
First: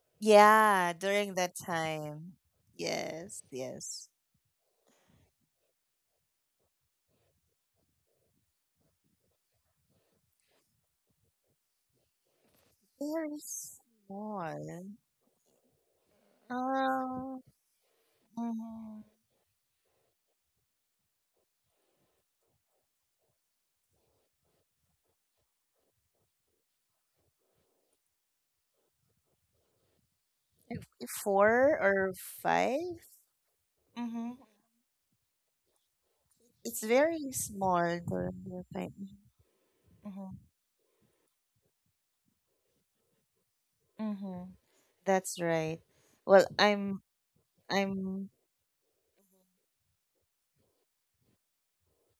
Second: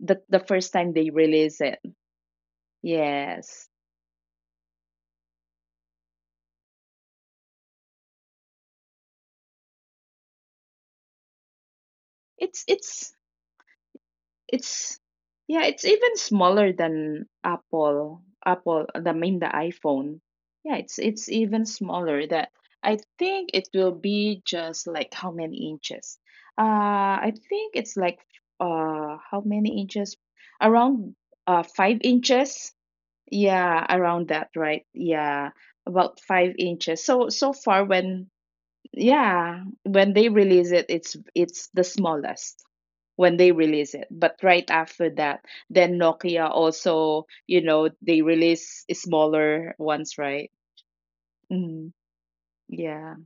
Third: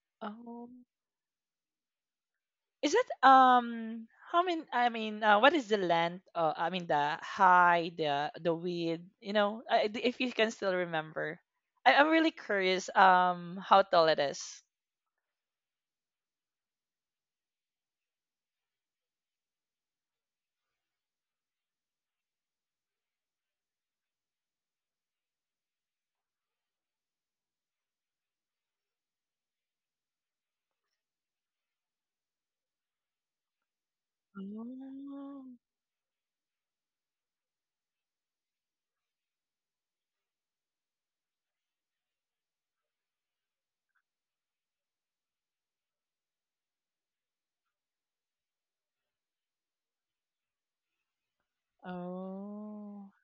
S2: The
S3: Oh,
S2: first time
S1: Yeah,
S2: they
S1: during that
S2: release it.
S1: time.
S3: is it,
S1: Yes,
S2: Yes.
S1: yes.
S3: how many? I mean, what is the length? I mean the high, the width. You know, if you can still remember, I'm really
S2: It's
S3: curious.
S2: it's
S1: Very
S3: How tall it is?
S2: It's
S1: small.
S2: yeah, it's even smaller than
S1: Um,
S2: Apple. Apple, the
S1: mhm.
S2: the iPhone. Yeah, it's even smaller. That I think it will be just like how many inches? I think it's like how many inches? Around
S1: If-
S2: five
S1: four
S2: inches.
S1: or five.
S2: Yeah, around that, right?
S1: Mm-hmm.
S3: Oh.
S2: Yeah, about 5 inches. So so
S1: It's
S2: far
S1: very
S2: when
S1: small during your
S2: yeah,
S1: time.
S2: when they release it, it's
S1: Mm-hmm.
S2: it's the smallest when they release it. But right after that,
S1: Mm-hmm.
S2: then
S1: That's
S2: Nokia
S1: right.
S2: also,
S1: Well,
S2: you know,
S1: I'm
S2: they release
S1: I'm
S2: smaller ones, right? Mm,
S3: Oh,
S2: yeah.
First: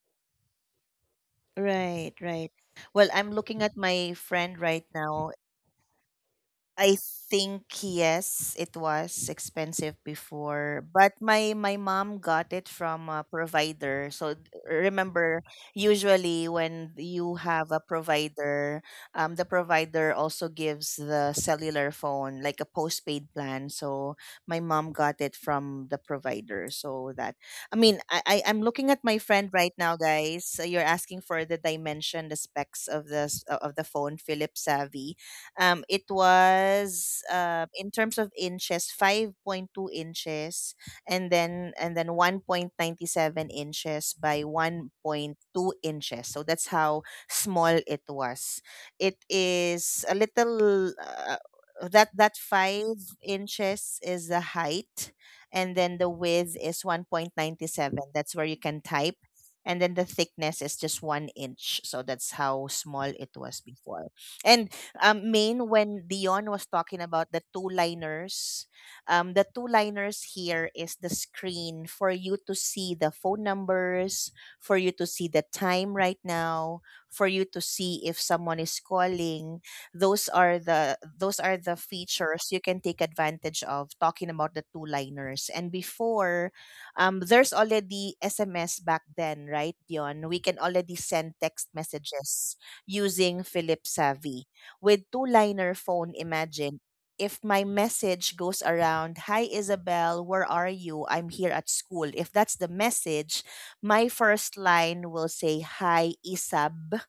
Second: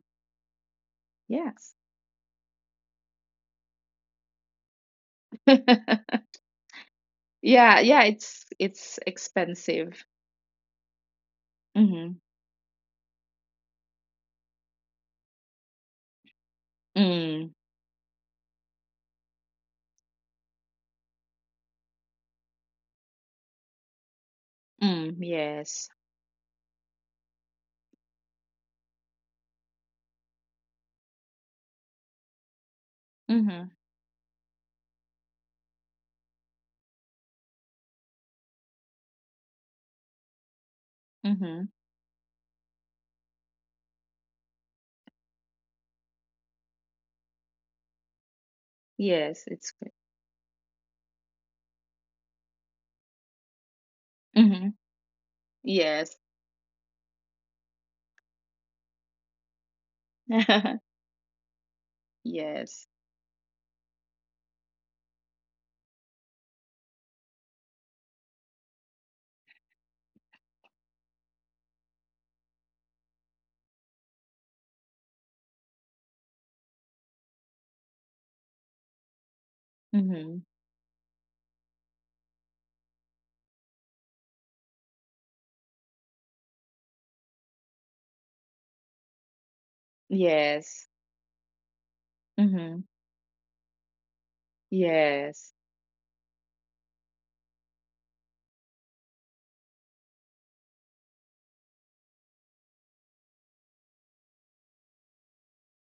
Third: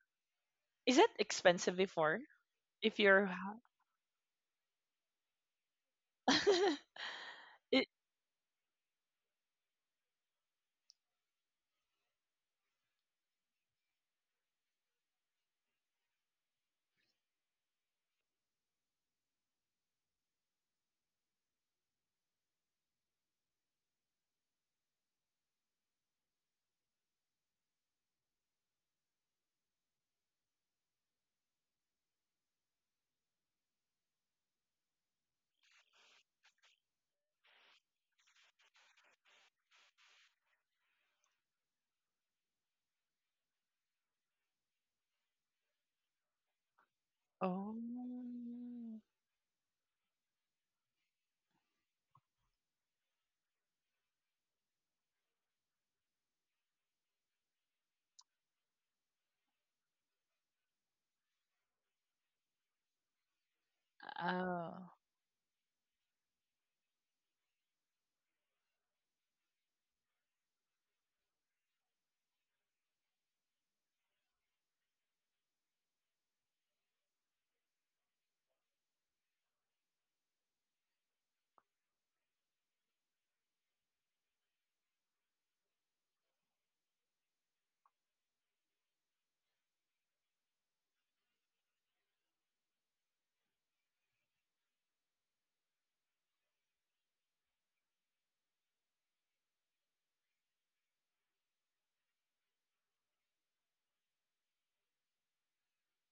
S3: is it
S2: Yes.
S3: expensive
S1: right,
S3: before?
S1: right.
S3: If
S1: Well,
S3: you're,
S1: I'm looking at my friend right now. I think
S2: Yeah,
S3: it,
S2: yeah,
S1: yes, it
S2: it's
S1: was expensive
S2: expensive.
S1: before, but my
S2: Mm-hmm.
S1: mom got it from a provider. So d- remember, usually when you
S2: Mm,
S1: have a provider, the provider also gives the cellular phone like a postpaid plan. So my
S2: mm,
S1: mom got it
S2: yes.
S1: from the provider. So that I mean, I'm looking at my friend right now, guys. So you're asking for the dimension, the specs of
S2: Mm-hmm.
S1: this of the phone, Philips Savvy. It was in terms of inches, 5.2 inches,
S2: Mm-hmm.
S1: and then 1.97 inches by 1.2 inches. So that's how small
S3: oh,
S1: it was. It
S2: Yes, it's
S1: is a
S2: good.
S1: little that 5 inches is the
S2: Mm-hmm.
S1: height, and then the
S2: Yes.
S1: width is 1.97. That's where you can type, and then the thickness is just one inch. So that's how small
S2: Yes.
S1: it was before. And
S3: oh,
S1: Main, when Dion was talking about the two liners. The two liners here is the screen for you to see the phone numbers, for you to see the time right now, for you to see if someone is calling. Those are the
S2: Mm-hmm.
S1: those are the features you can take advantage of talking about the two liners. And before, there's already SMS back then, right, Dion? We can already send text
S2: Yes.
S1: messages using
S2: Mm-hmm.
S1: Philip Savvy with two-liner phone.
S2: Yes.
S1: Imagine if my message goes around, hi Isabel, where are you, I'm here at school. If that's the message, my first line will say hi Isab,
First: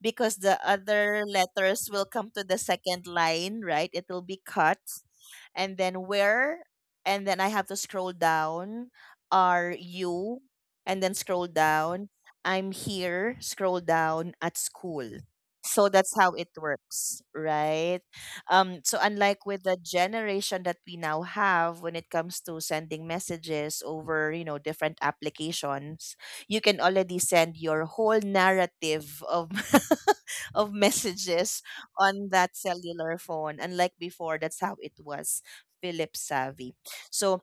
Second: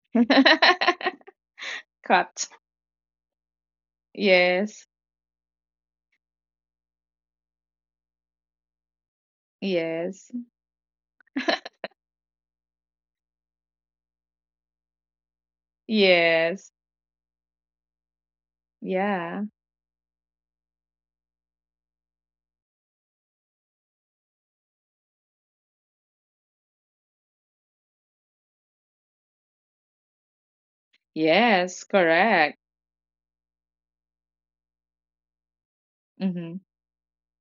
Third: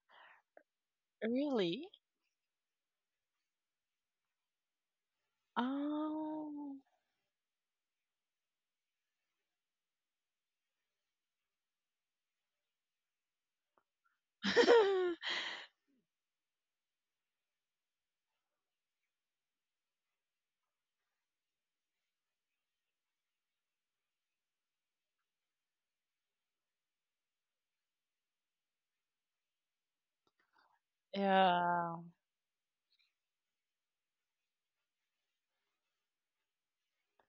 S1: because the other letters
S3: really?
S1: will come to
S2: Cut.
S1: the second line, right? It will be cut.
S2: Yes.
S1: And then where,
S3: Oh.
S1: and then I have to scroll down. Are
S2: Yes.
S1: you, and then scroll down. I'm here, scroll down at school. So that's how it
S2: Yes.
S1: works, right? So unlike
S2: Yeah.
S1: with the generation that we now have when it comes to sending messages over, you know, different applications, you can already send your whole narrative of of messages
S2: Yes.
S3: Yeah.
S1: on that
S2: Correct.
S1: cellular phone, unlike before. That's how it was, Philip
S2: Mm-hmm.
S1: Savvy. So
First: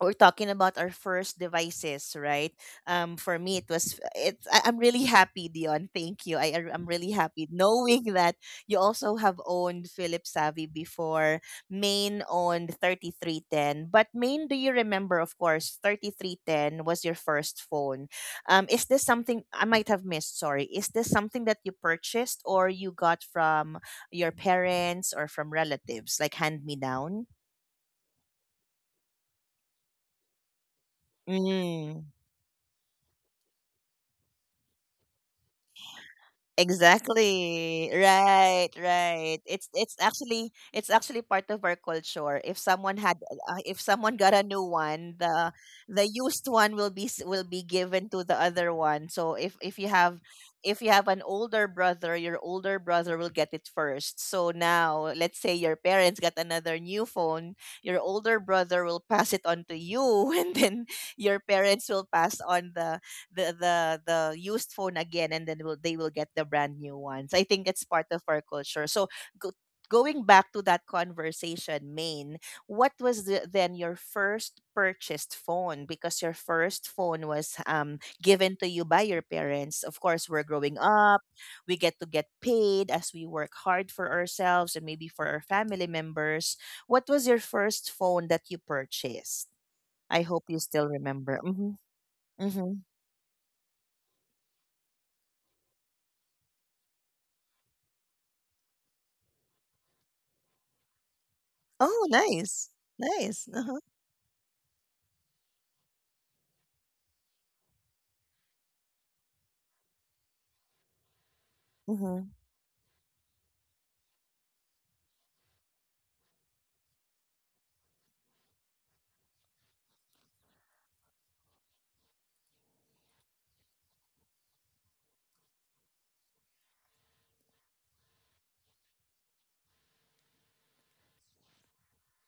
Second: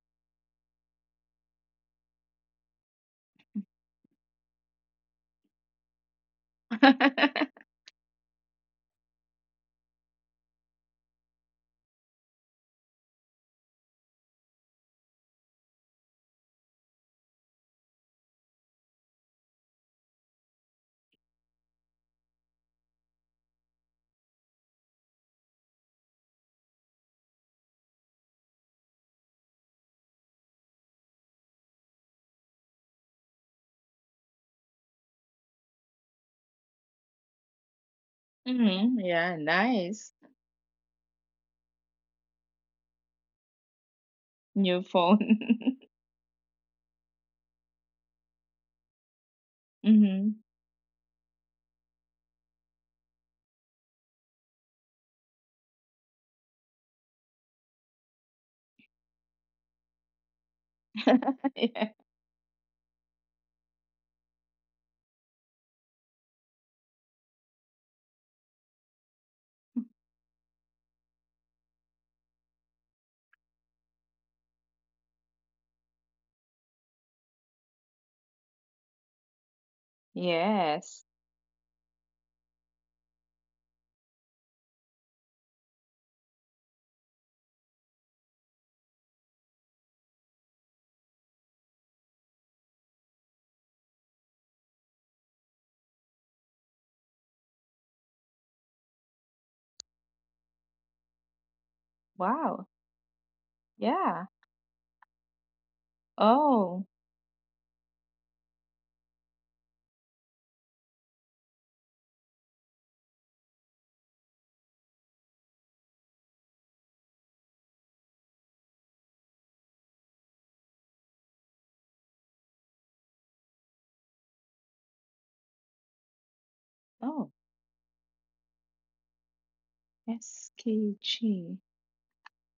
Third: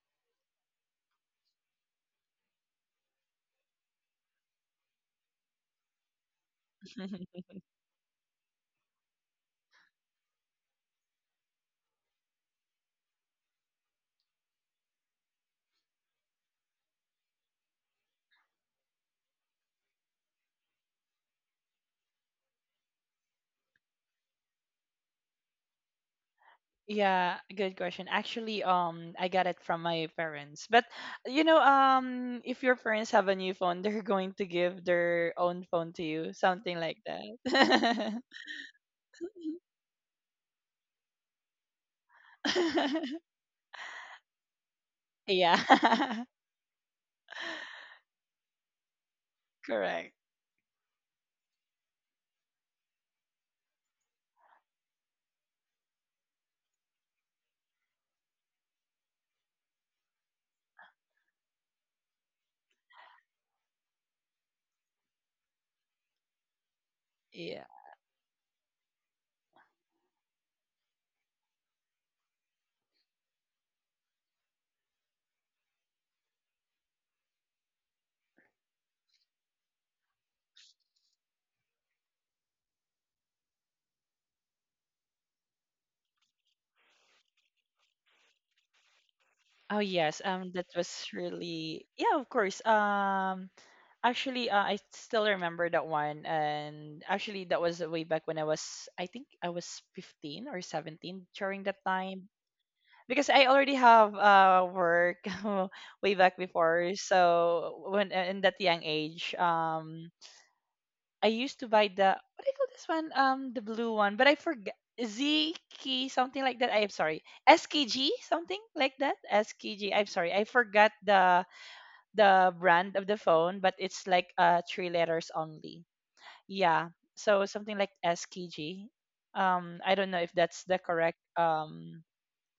S1: we're talking about our first devices, right? For me, it was it. I'm really happy, Dion. Thank you. I'm really
S3: Mhm.
S1: happy knowing that you also have owned Philips Savvy before. Main owned 3310, but Main, do you remember? Of course, 3310 was your first phone. Is this something I might have missed? Sorry, is this something that you purchased or you got from your parents or from relatives, like hand me down?
S3: Yeah, good question. Actually, I got it from my parents. But you know,
S1: Mm.
S3: if your parents have a new phone, they're going to give their own phone to you, something like
S1: Exactly.
S3: that.
S1: Right,
S2: Mm-hmm.
S1: right.
S2: Yeah.
S1: It's it's
S2: Nice.
S1: actually it's actually part of our culture. If someone had if someone got a new
S2: New
S1: one,
S2: phone.
S1: the
S3: Yeah,
S1: used one will be will be given to the other one. So if you
S3: correct.
S1: have
S2: Mm-hmm.
S1: if you have an older brother, your older brother will get it first. So now, let's say your parents got another new phone, your older brother will pass it on to you, and then your parents
S2: Yeah.
S1: will pass on the the used phone again, and then will, they will get the brand new one. So I think
S3: Yeah.
S1: it's part of our culture. So go, going back to that conversation, Main, what was the, then your first purchased phone? Because your first phone was, um, given to you by your parents. Of course, we're growing
S2: Yes.
S1: up, we get to get paid as we work hard for ourselves and maybe for our family members. What was your first phone that you purchased?
S3: Oh
S1: I
S3: yes,
S1: hope you
S3: that
S1: still
S3: was
S1: remember. Mm-hmm.
S3: really yeah, of course.
S1: Mm-hmm.
S3: Actually, I still remember that one and actually that was way back when I was I think I was 15 or 17 during that
S1: Oh,
S3: time
S1: nice.
S2: Wow.
S3: because
S1: Nice.
S3: I
S1: Uh-huh.
S3: already have,
S2: Yeah.
S3: work way back
S2: Oh.
S3: before. So when, in that young age, I used to buy the
S1: Mhm.
S3: what do you call this one? The blue one, but I forget ZK something like that. I'm sorry, SKG something like that. S K am sorry, I forgot the brand of the phone, but it's like three letters only. Yeah,
S2: Oh.
S3: so something like SKG. I don't know if that's the correct
S2: SKG.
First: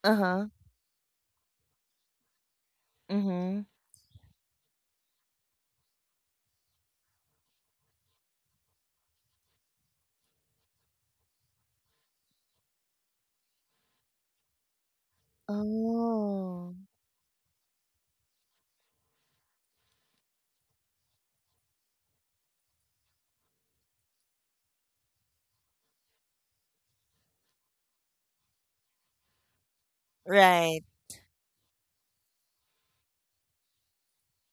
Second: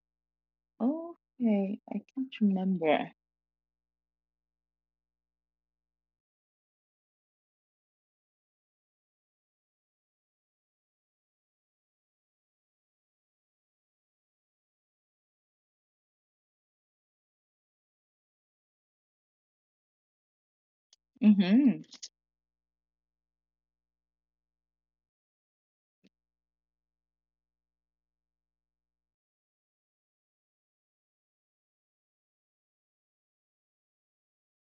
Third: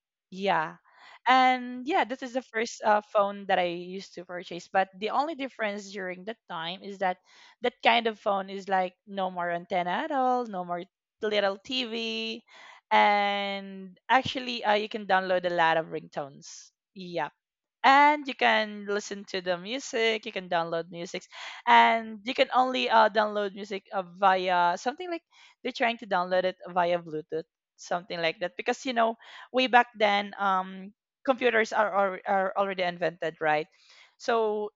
S1: Uh-huh.
S3: yeah.
S2: Okay.
S3: And
S2: I
S3: yeah, this is
S2: can't
S3: the first
S2: remember.
S3: phone that I
S1: Mhm.
S3: used to purchase. But the only difference during that time is that that kind of phone is like no more antenna at all, no more little TV. And actually, you can download a lot of ringtones.
S1: Oh.
S3: Yeah, and you can listen to the music. You can download music,
S2: Mm-hmm.
S3: and you can only download music via something like they're trying to download it via Bluetooth, something like that. Because you know, way back then,
S1: Right.
S3: computers are already invented, right? So,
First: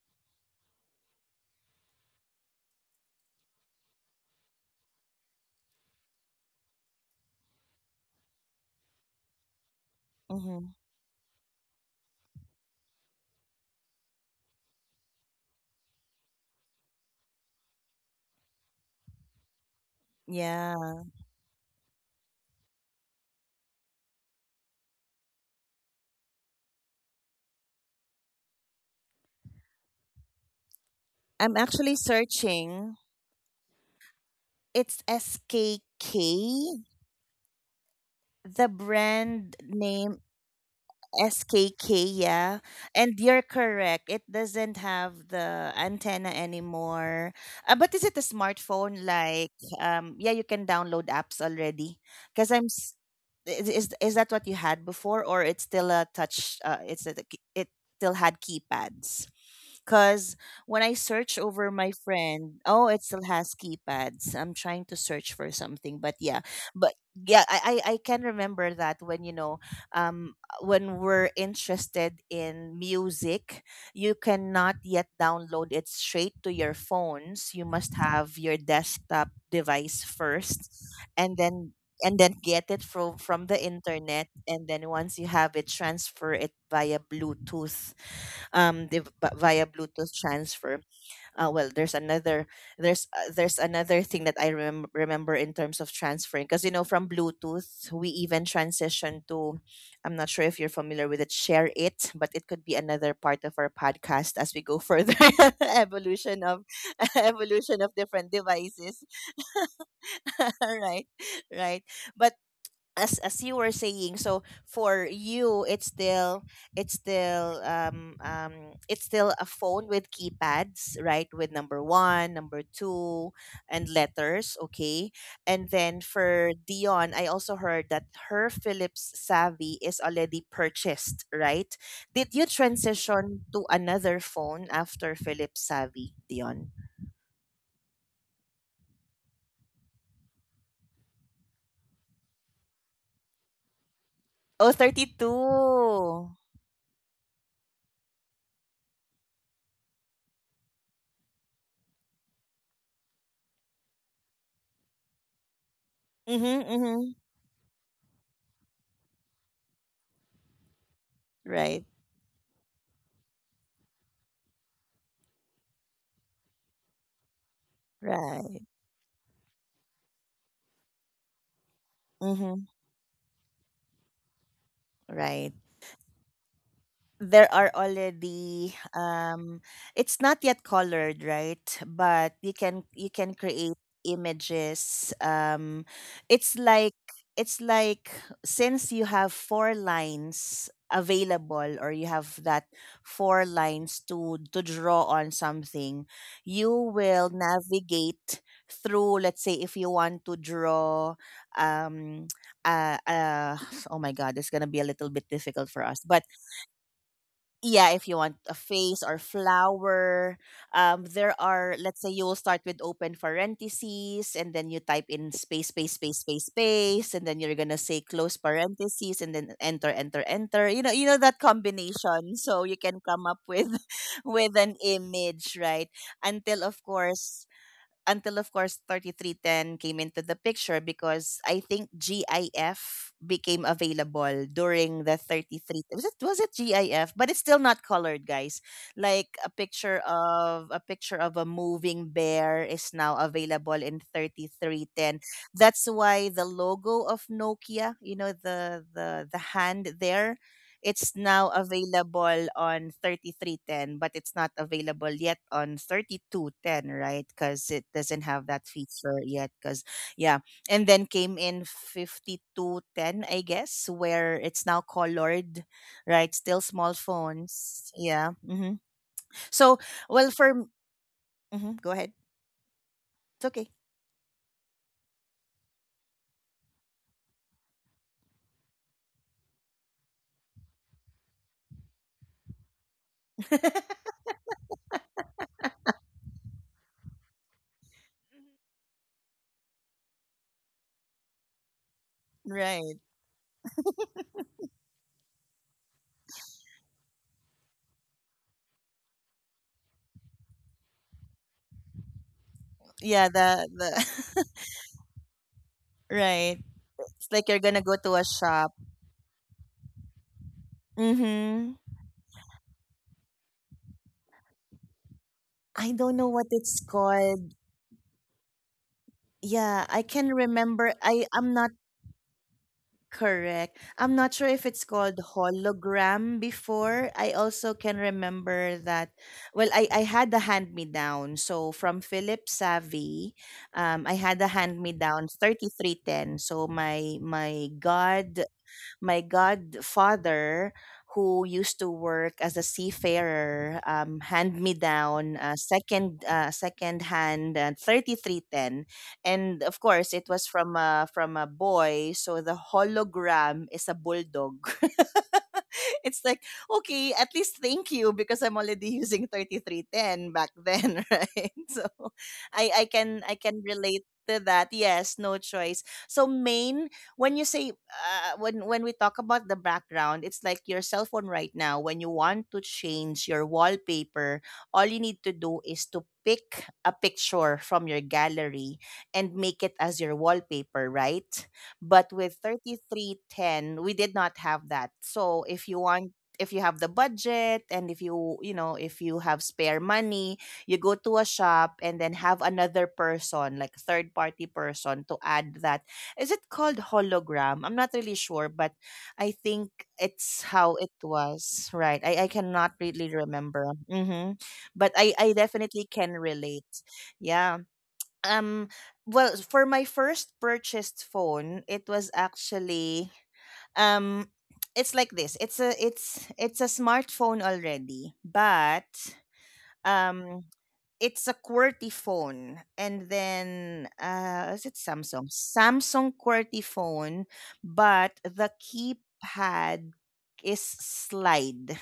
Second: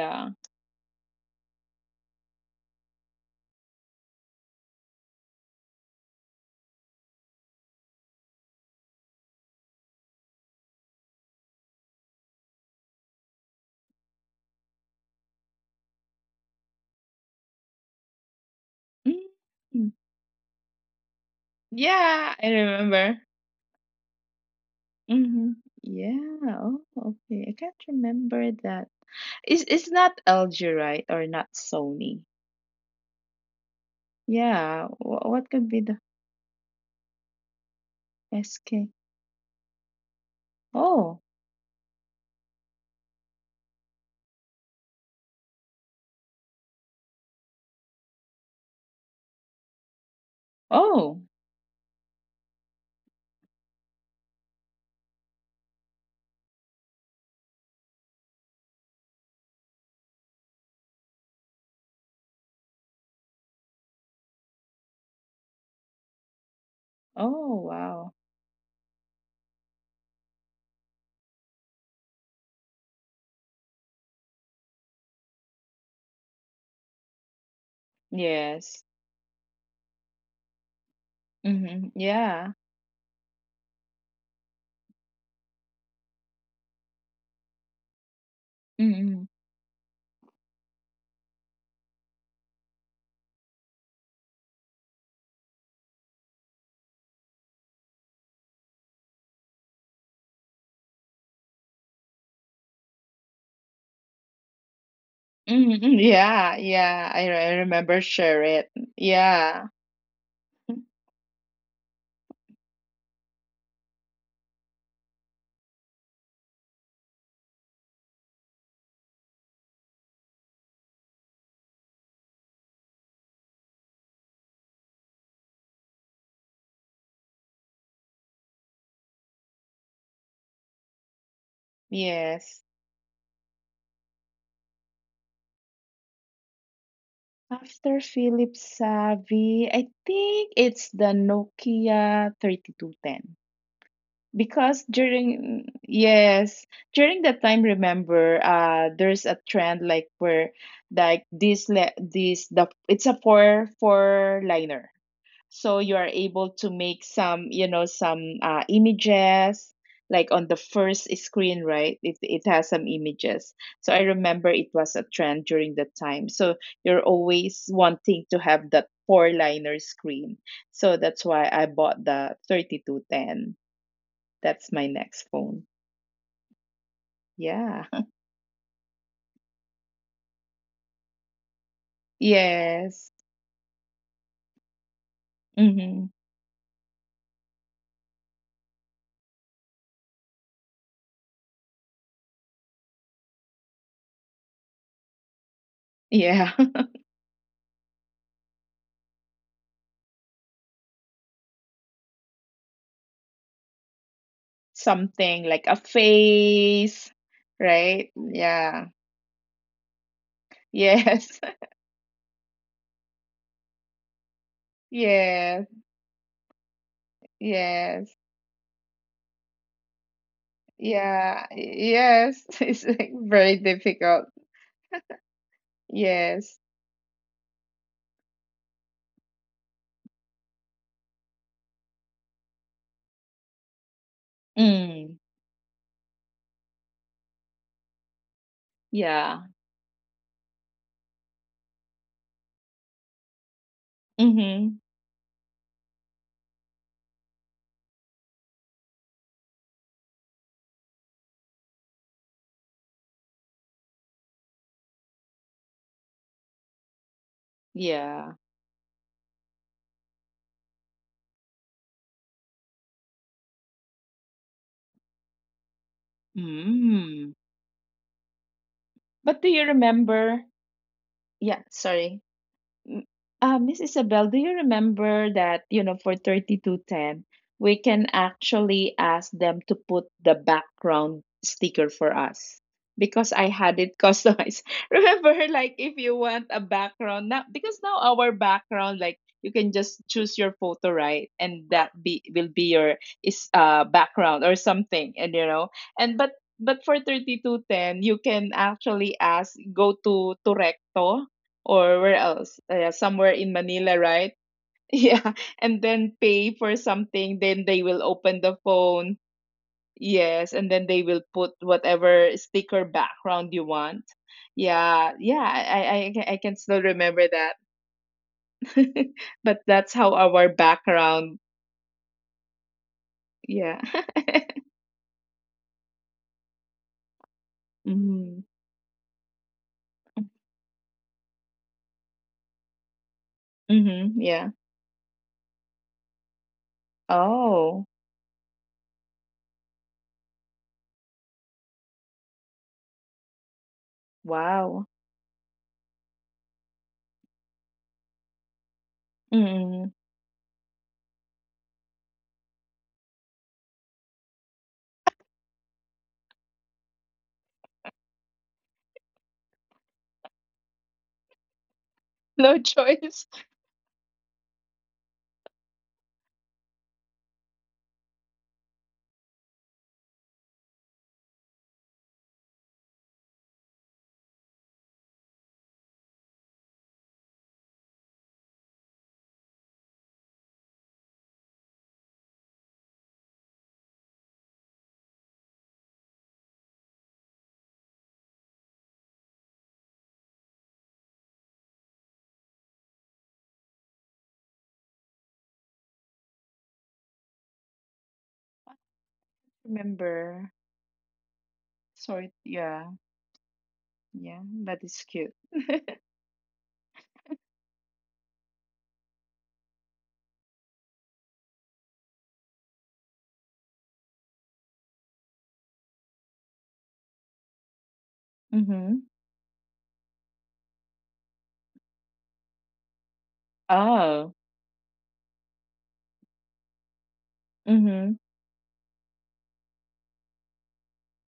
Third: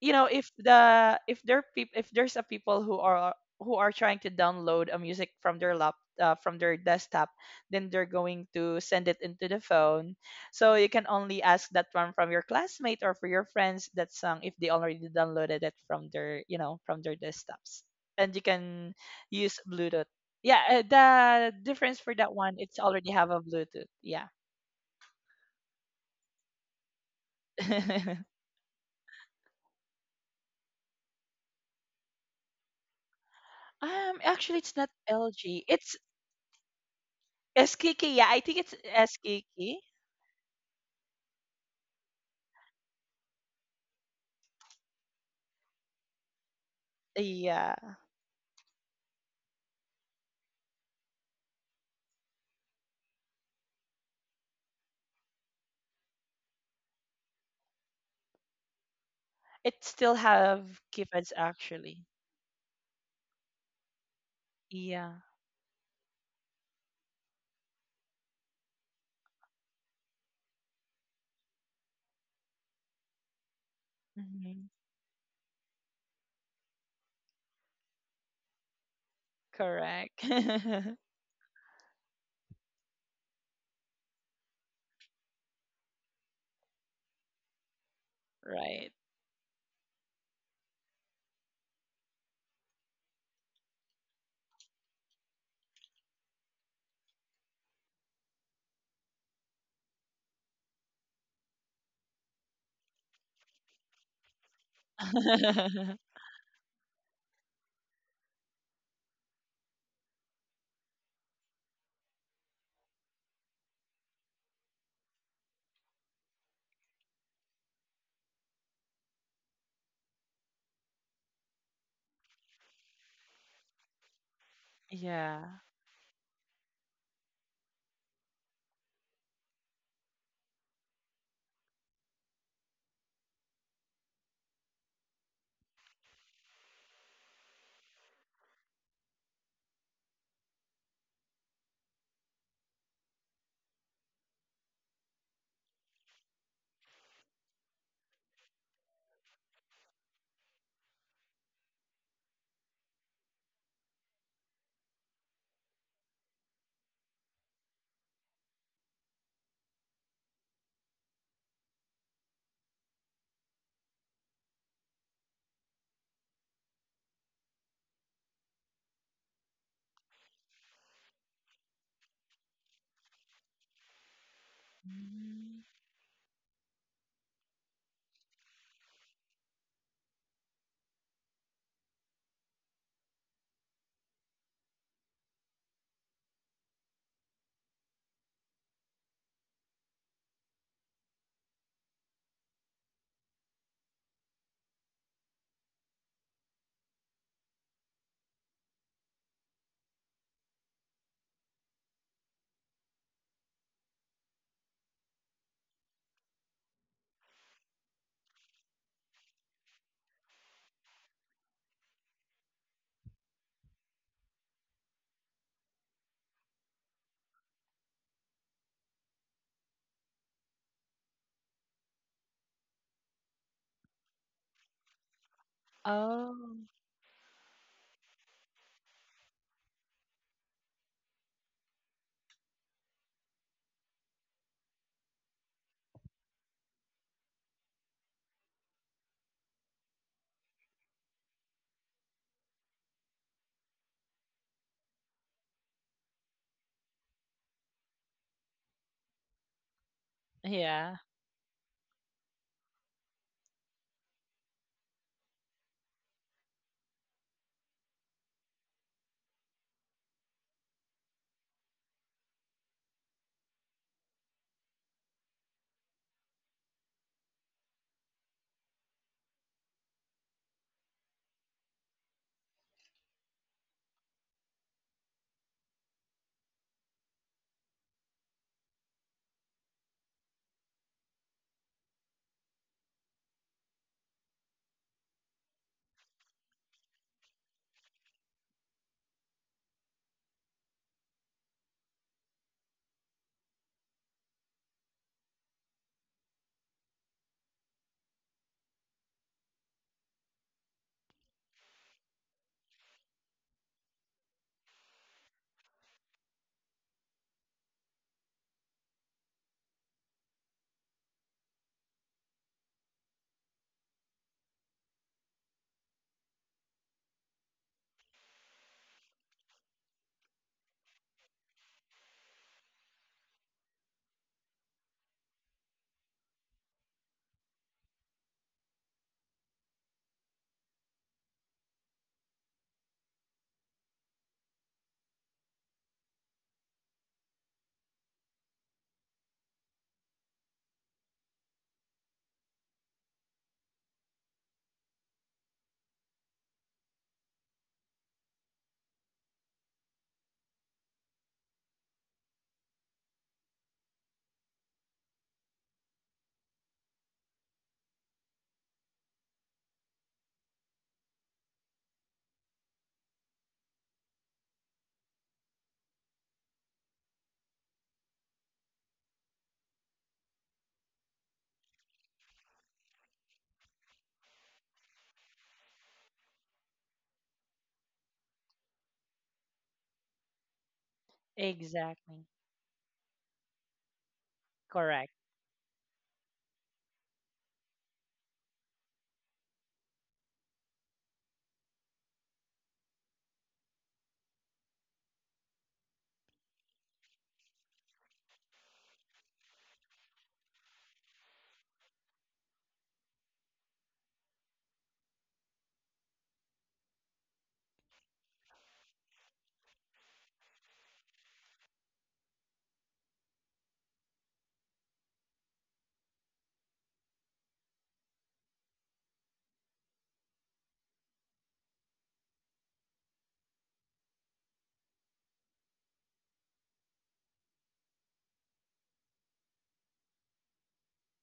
S3: you know, if there's a people who are trying to download a music from their lap from their desktop, then they're going to send it into the phone. So
S1: Mhm.
S3: you can only ask that one from your classmate or for your friends that song if they already downloaded it from their, you know, from their desktops, and you can use
S2: Mm,
S3: Bluetooth. Yeah,
S1: Yeah.
S3: the difference for that
S2: yeah. I
S3: one, it's already
S2: remember.
S3: have a Bluetooth. Yeah.
S2: Mhm. Yeah. Oh, okay. I can't remember that. It's not LG, right? Or not
S1: I'm actually
S2: Sony?
S1: searching.
S3: Actually, it's not
S2: Yeah.
S1: It's
S2: What
S3: LG,
S2: could be
S3: it's
S2: the
S1: SKK.
S3: SKK, yeah, I think it's
S1: The
S2: SK?
S1: brand
S3: SKK.
S1: name
S2: Oh.
S1: SKK, yeah. And you're correct. It doesn't have the antenna anymore.
S3: Yeah,
S1: But is it a smartphone? Like, yeah, you can download
S2: Oh.
S1: apps already. Because I'm, is, is that what you had before, or it's still a touch? It's a, it still had keypads.
S3: it still
S1: Because when
S3: have
S1: I
S3: kids
S1: search over my
S3: actually.
S1: friend, oh, it still has keypads. I'm trying to
S3: Yeah.
S1: search for something, but
S2: Oh,
S1: yeah, I
S2: wow.
S1: I, I can remember that when you know, when we're interested in music, you
S3: Hmm,
S1: cannot yet download it straight to your phones. You must have your
S2: Yes.
S1: desktop device
S3: correct.
S1: first, and then and
S2: Mm-hmm.
S1: then get it
S2: Yeah.
S1: from the internet, and then once you have it, transfer it via Bluetooth. Um,
S3: Right.
S1: via
S2: Mm-hmm.
S1: Bluetooth transfer. Well, there's another thing that I remember in terms of transferring, because you know from Bluetooth we even transition to, I'm not sure if you're familiar with it, share it, but it could be another part of our podcast as we go further. Evolution
S2: Mm-hmm.
S1: of
S2: Yeah.
S1: evolution
S2: Yeah.
S1: of
S2: I
S1: different
S2: remember
S1: devices.
S2: share it. Yeah.
S1: Right. Right. But as you were saying, so for you it's still, it's still it's still a phone with keypads, right? With number 1, number 2, and letters, okay? And
S3: Yeah.
S1: then for Dion, I also heard that her Philips Savvy is already purchased, right? Did you
S2: Yes.
S1: transition to another phone after Philips Savvy, Dion?
S2: After Philips Savvy, I think it's the Nokia 3210,
S1: Oh,
S2: because
S1: 32.
S2: during yes during that time, remember there's a trend like where like this le- this the it's a four liner, so you
S1: Mhm,
S2: are able
S1: mhm.
S2: to make some, you know, some images like on the first
S1: Right,
S2: screen, right? It has some images. So I remember it was a trend during that time, so you're always wanting
S1: right.
S2: to have that four liner screen, so that's why I bought the
S1: Mm-hmm.
S2: 3210. That's my next
S1: Right.
S2: phone.
S3: Mm.
S1: There are
S2: Yeah.
S1: already um, it's not yet colored, right? But you
S2: Yes.
S1: can create images. Um,
S2: Mm-hmm.
S1: it's like, it's like, since you have four lines available, or you have that four lines to draw on something, you
S2: Yeah.
S1: will navigate through, let's say if you want to draw um uh, uh oh my god, it's gonna be a little bit difficult for
S2: Something
S1: us,
S2: like a
S1: but
S2: face,
S1: yeah, if you want
S2: right?
S1: a face or
S2: Yeah.
S1: flower, um, there
S2: Yes.
S1: are, let's say you will start with open parentheses, and then you type in space space
S2: Yes.
S1: space space space, and then you're gonna say close
S2: Yes.
S1: parentheses, and then enter enter enter, you know, you know that
S2: Yeah.
S1: combination, so you
S2: Yes.
S1: can come
S2: It's
S1: up
S2: like
S1: with
S2: very
S1: with
S2: difficult.
S1: an image, right? until of
S2: Yes.
S3: Oh,
S1: course until of course 3310 came into the picture, because I think GIF became available during the
S2: Mm.
S1: 33, was it, was it GIF, but it's still not colored, guys, like a
S2: Yeah.
S1: picture of a picture of a moving bear is now available in 3310.
S2: Mm-hmm.
S1: That's why the logo of Nokia, you know, the hand there, it's now
S3: yeah.
S1: available on 3310, but it's not available yet on 3210, right? Because it doesn't have that
S2: Yeah.
S1: feature yet. Because, yeah. And then came in 5210, I guess, where it's now colored, right? Still small
S2: Mm.
S1: phones. Yeah. Hmm. So,
S2: But do you
S1: well, for.
S2: remember?
S1: Hmm. Go ahead.
S2: Yeah, sorry.
S1: It's
S2: Mm,
S1: okay.
S2: uh, Miss Isabel, do you remember that, you know, for 3210, we can actually ask them to put the background sticker for us because I had it customized. Remember, like, if you want a background, now, because now our background, like, you can just choose your photo, right? And that be will
S1: Right.
S2: be your is background or something, and you know, and but for 3210, you can actually ask go to Recto or where else?
S1: Yeah.
S2: Somewhere in Manila,
S1: The
S2: right? Yeah, and then
S1: right.
S2: pay for
S1: It's like you're
S2: something,
S1: gonna
S2: then
S1: go
S2: they
S1: to a
S2: will
S1: shop.
S2: open the phone. Yes, and then they will
S1: Mm-hmm.
S2: put whatever sticker background you want. Yeah, yeah,
S1: I don't know
S2: I
S1: what
S2: can
S1: it's
S2: still remember
S1: called.
S2: that.
S1: Yeah,
S2: But
S1: I
S2: that's
S1: can
S2: how our
S1: remember. I'm
S2: background,
S1: not correct.
S2: yeah.
S1: I'm not sure if it's called hologram before. I also can
S2: Mm-hmm.
S1: remember that. Well, I had the hand me down. So from Philip Savvy, I
S2: Mm-hmm.
S1: had the
S2: Yeah.
S1: hand me down 3310. So my my
S2: Oh,
S1: God my godfather, who used to work as a seafarer, hand me
S2: wow.
S1: down a second hand 3310, and of course it
S2: Mm.
S1: was from a boy. So the hologram is a bulldog. It's like okay, at least thank you because I'm already using 3310 back then, right? So I I
S2: No
S1: can I can
S2: choice.
S1: relate to that. Yes, no choice. So main when you say when we talk about the background, it's like your cell phone right now. When you want to change your wallpaper, all you need to do is to pick a picture from your gallery and make it as your wallpaper, right? But with
S3: Exactly.
S1: 3310 we did not have that. So if
S3: Correct.
S1: you want, if you have the budget, and if you have spare money, you go to a shop and then have another person, like third party person, to add that. Is it called hologram? I'm not really sure, but I think it's how it
S2: Remember.
S1: was. Right. I cannot
S2: Sorry.
S1: really
S2: Yeah.
S1: remember. Mm-hmm.
S2: Yeah.
S1: But I,
S2: That
S1: I
S2: is cute.
S1: definitely can relate. Yeah. Um well, for my first purchased phone, it was actually, um it's like this. It's a smartphone already, but
S2: Mm-hmm.
S1: um it's a QWERTY phone. And then, is it
S2: Oh,
S1: Samsung? Samsung QWERTY phone, but the
S2: mhm.
S1: keypad is slide.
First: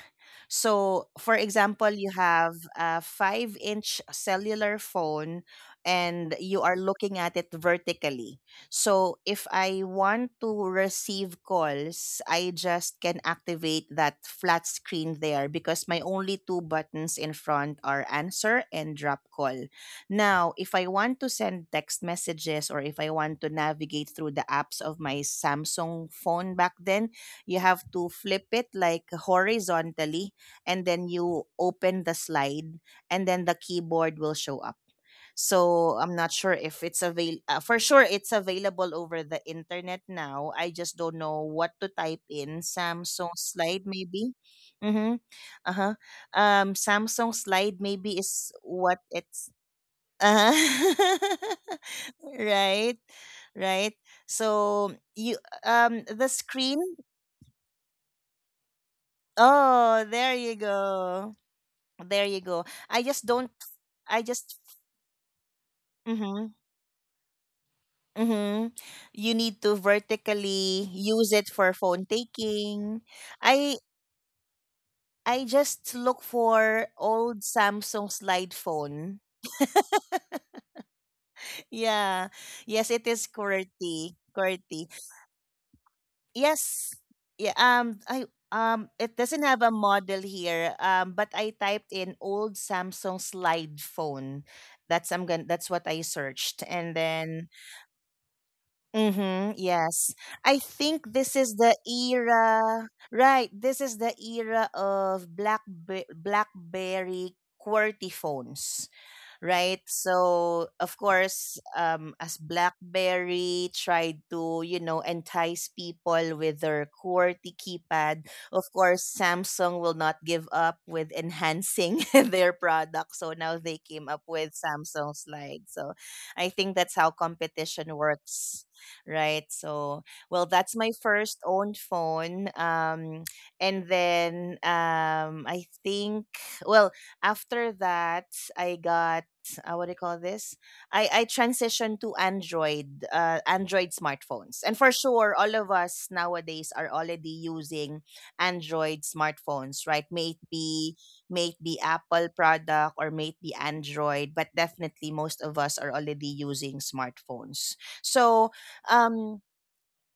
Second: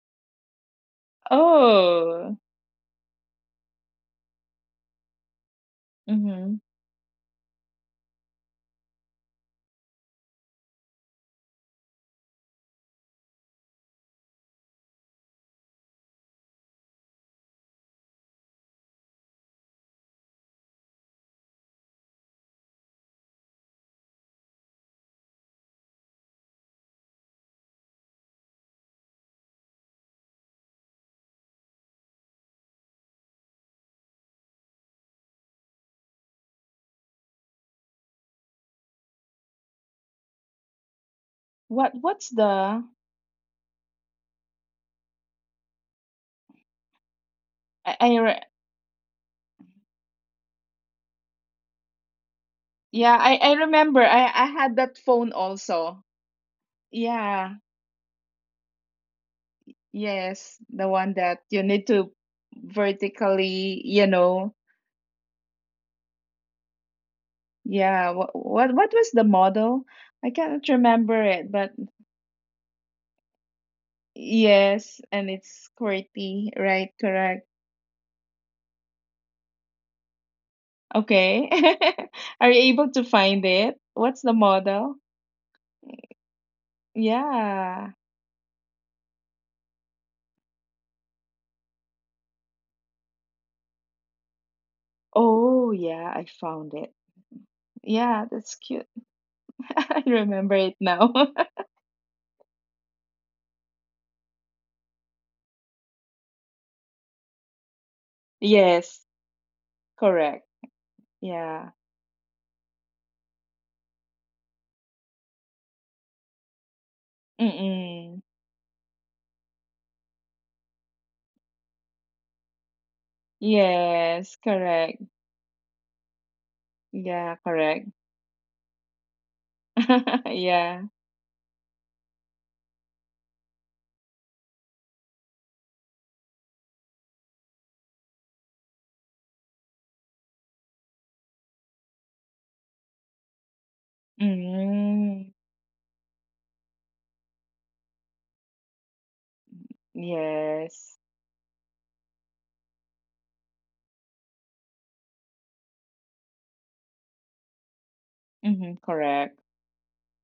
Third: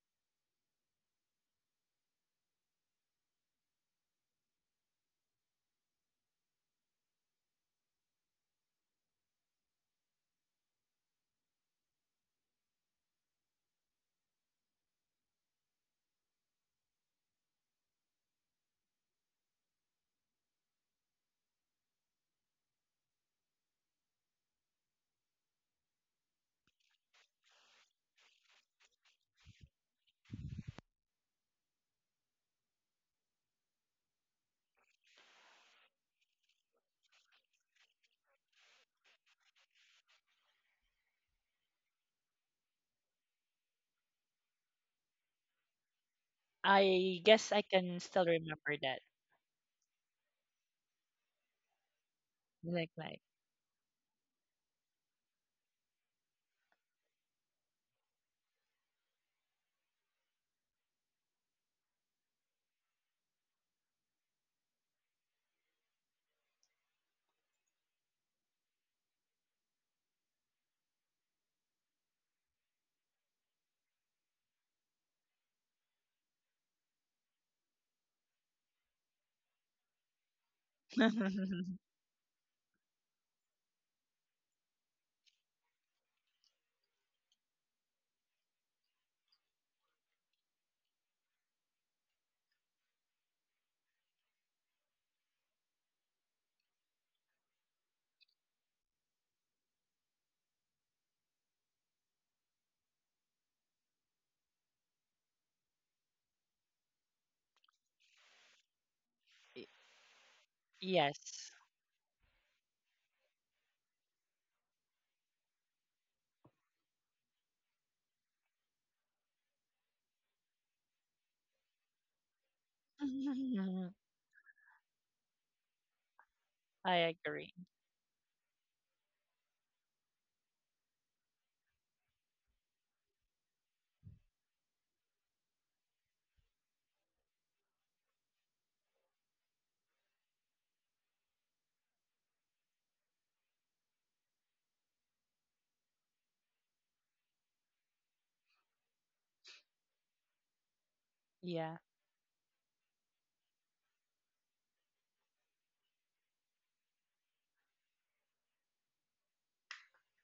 S1: So, for example, you
S2: Oh,
S1: have a 5-inch cellular phone and
S2: mhm.
S1: you are looking at it vertically. So if I want to receive calls, I just can activate that flat screen there because my only two buttons in front are answer and drop call. Now, if I want to send text messages or if I want to navigate through the apps of my Samsung phone back then, you have to flip it like horizontally, and then you open the slide and then the keyboard will show up. So I'm not sure if it's avail for sure it's available over the internet now. I just don't know what
S2: What
S1: to
S2: what's
S1: type in.
S2: the
S1: Samsung slide maybe. Mm-hmm. Uh-huh.
S3: I guess I
S1: Samsung
S2: I,
S3: can
S2: I
S3: still
S1: slide
S2: re-
S1: maybe
S3: remember that.
S1: is what it's. Uh huh.
S3: Like,
S2: yeah,
S3: like.
S2: I
S1: Right.
S2: remember. I
S1: Right.
S2: had that phone
S1: So
S2: also.
S1: you, the
S2: Yeah.
S1: screen.
S2: Yes, the
S1: Oh,
S2: one that
S1: there
S2: you
S1: you
S2: need to
S1: go. There you go.
S2: vertically,
S1: I
S2: you
S1: just
S2: know.
S1: don't. I just. Mm-hmm.
S2: Yeah, what was the
S1: Mm-hmm.
S2: model?
S1: You
S2: I
S1: need
S2: cannot
S1: to
S2: remember it, but
S1: vertically use it for phone taking. I
S2: yes, and it's
S1: I
S2: QWERTY,
S1: just
S2: right?
S1: look
S2: Correct.
S1: for old Samsung slide phone.
S2: Okay. Are you able
S1: Yeah.
S2: to find
S1: Yes, it
S2: it?
S1: is
S2: What's the
S1: QWERTY.
S2: model?
S1: QWERTY. Yes.
S2: Yeah.
S1: Yeah. I. It doesn't have a model here. But I typed in old Samsung slide phone.
S2: Oh,
S1: That's I'm gonna.
S2: yeah, I
S1: That's what I
S2: found it.
S1: searched, and then.
S2: Yeah, that's cute. I
S1: Mm-hmm,
S2: remember
S1: yes.
S2: it now.
S1: I think this is the era, right? This is the era of BlackBerry QWERTY
S2: Yes,
S1: phones, right?
S2: correct.
S1: So, of
S3: Yes.
S2: Yeah.
S1: course, as BlackBerry tried to entice people with their QWERTY
S2: Mm-mm.
S1: keypad, of course, Samsung will not give up with enhancing their product. So now they
S2: Yes,
S1: came up with
S2: correct.
S1: Samsung Slide. So I think
S3: I
S1: that's
S2: Yeah,
S1: how
S3: agree.
S2: correct.
S1: competition works, right? So, well,
S2: Yeah.
S1: that's my first own phone. And then, I think, well, after that, I got, what do you call this? I transitioned to Android, Android smartphones, and for
S2: Mm.
S1: sure, all of us nowadays are already using Android smartphones, right? May it
S2: Yes.
S1: be may it
S3: Yeah.
S1: be Apple product or may it be Android, but definitely most of us are already using smartphones. So,
S2: Mm-hmm, correct.
S1: um,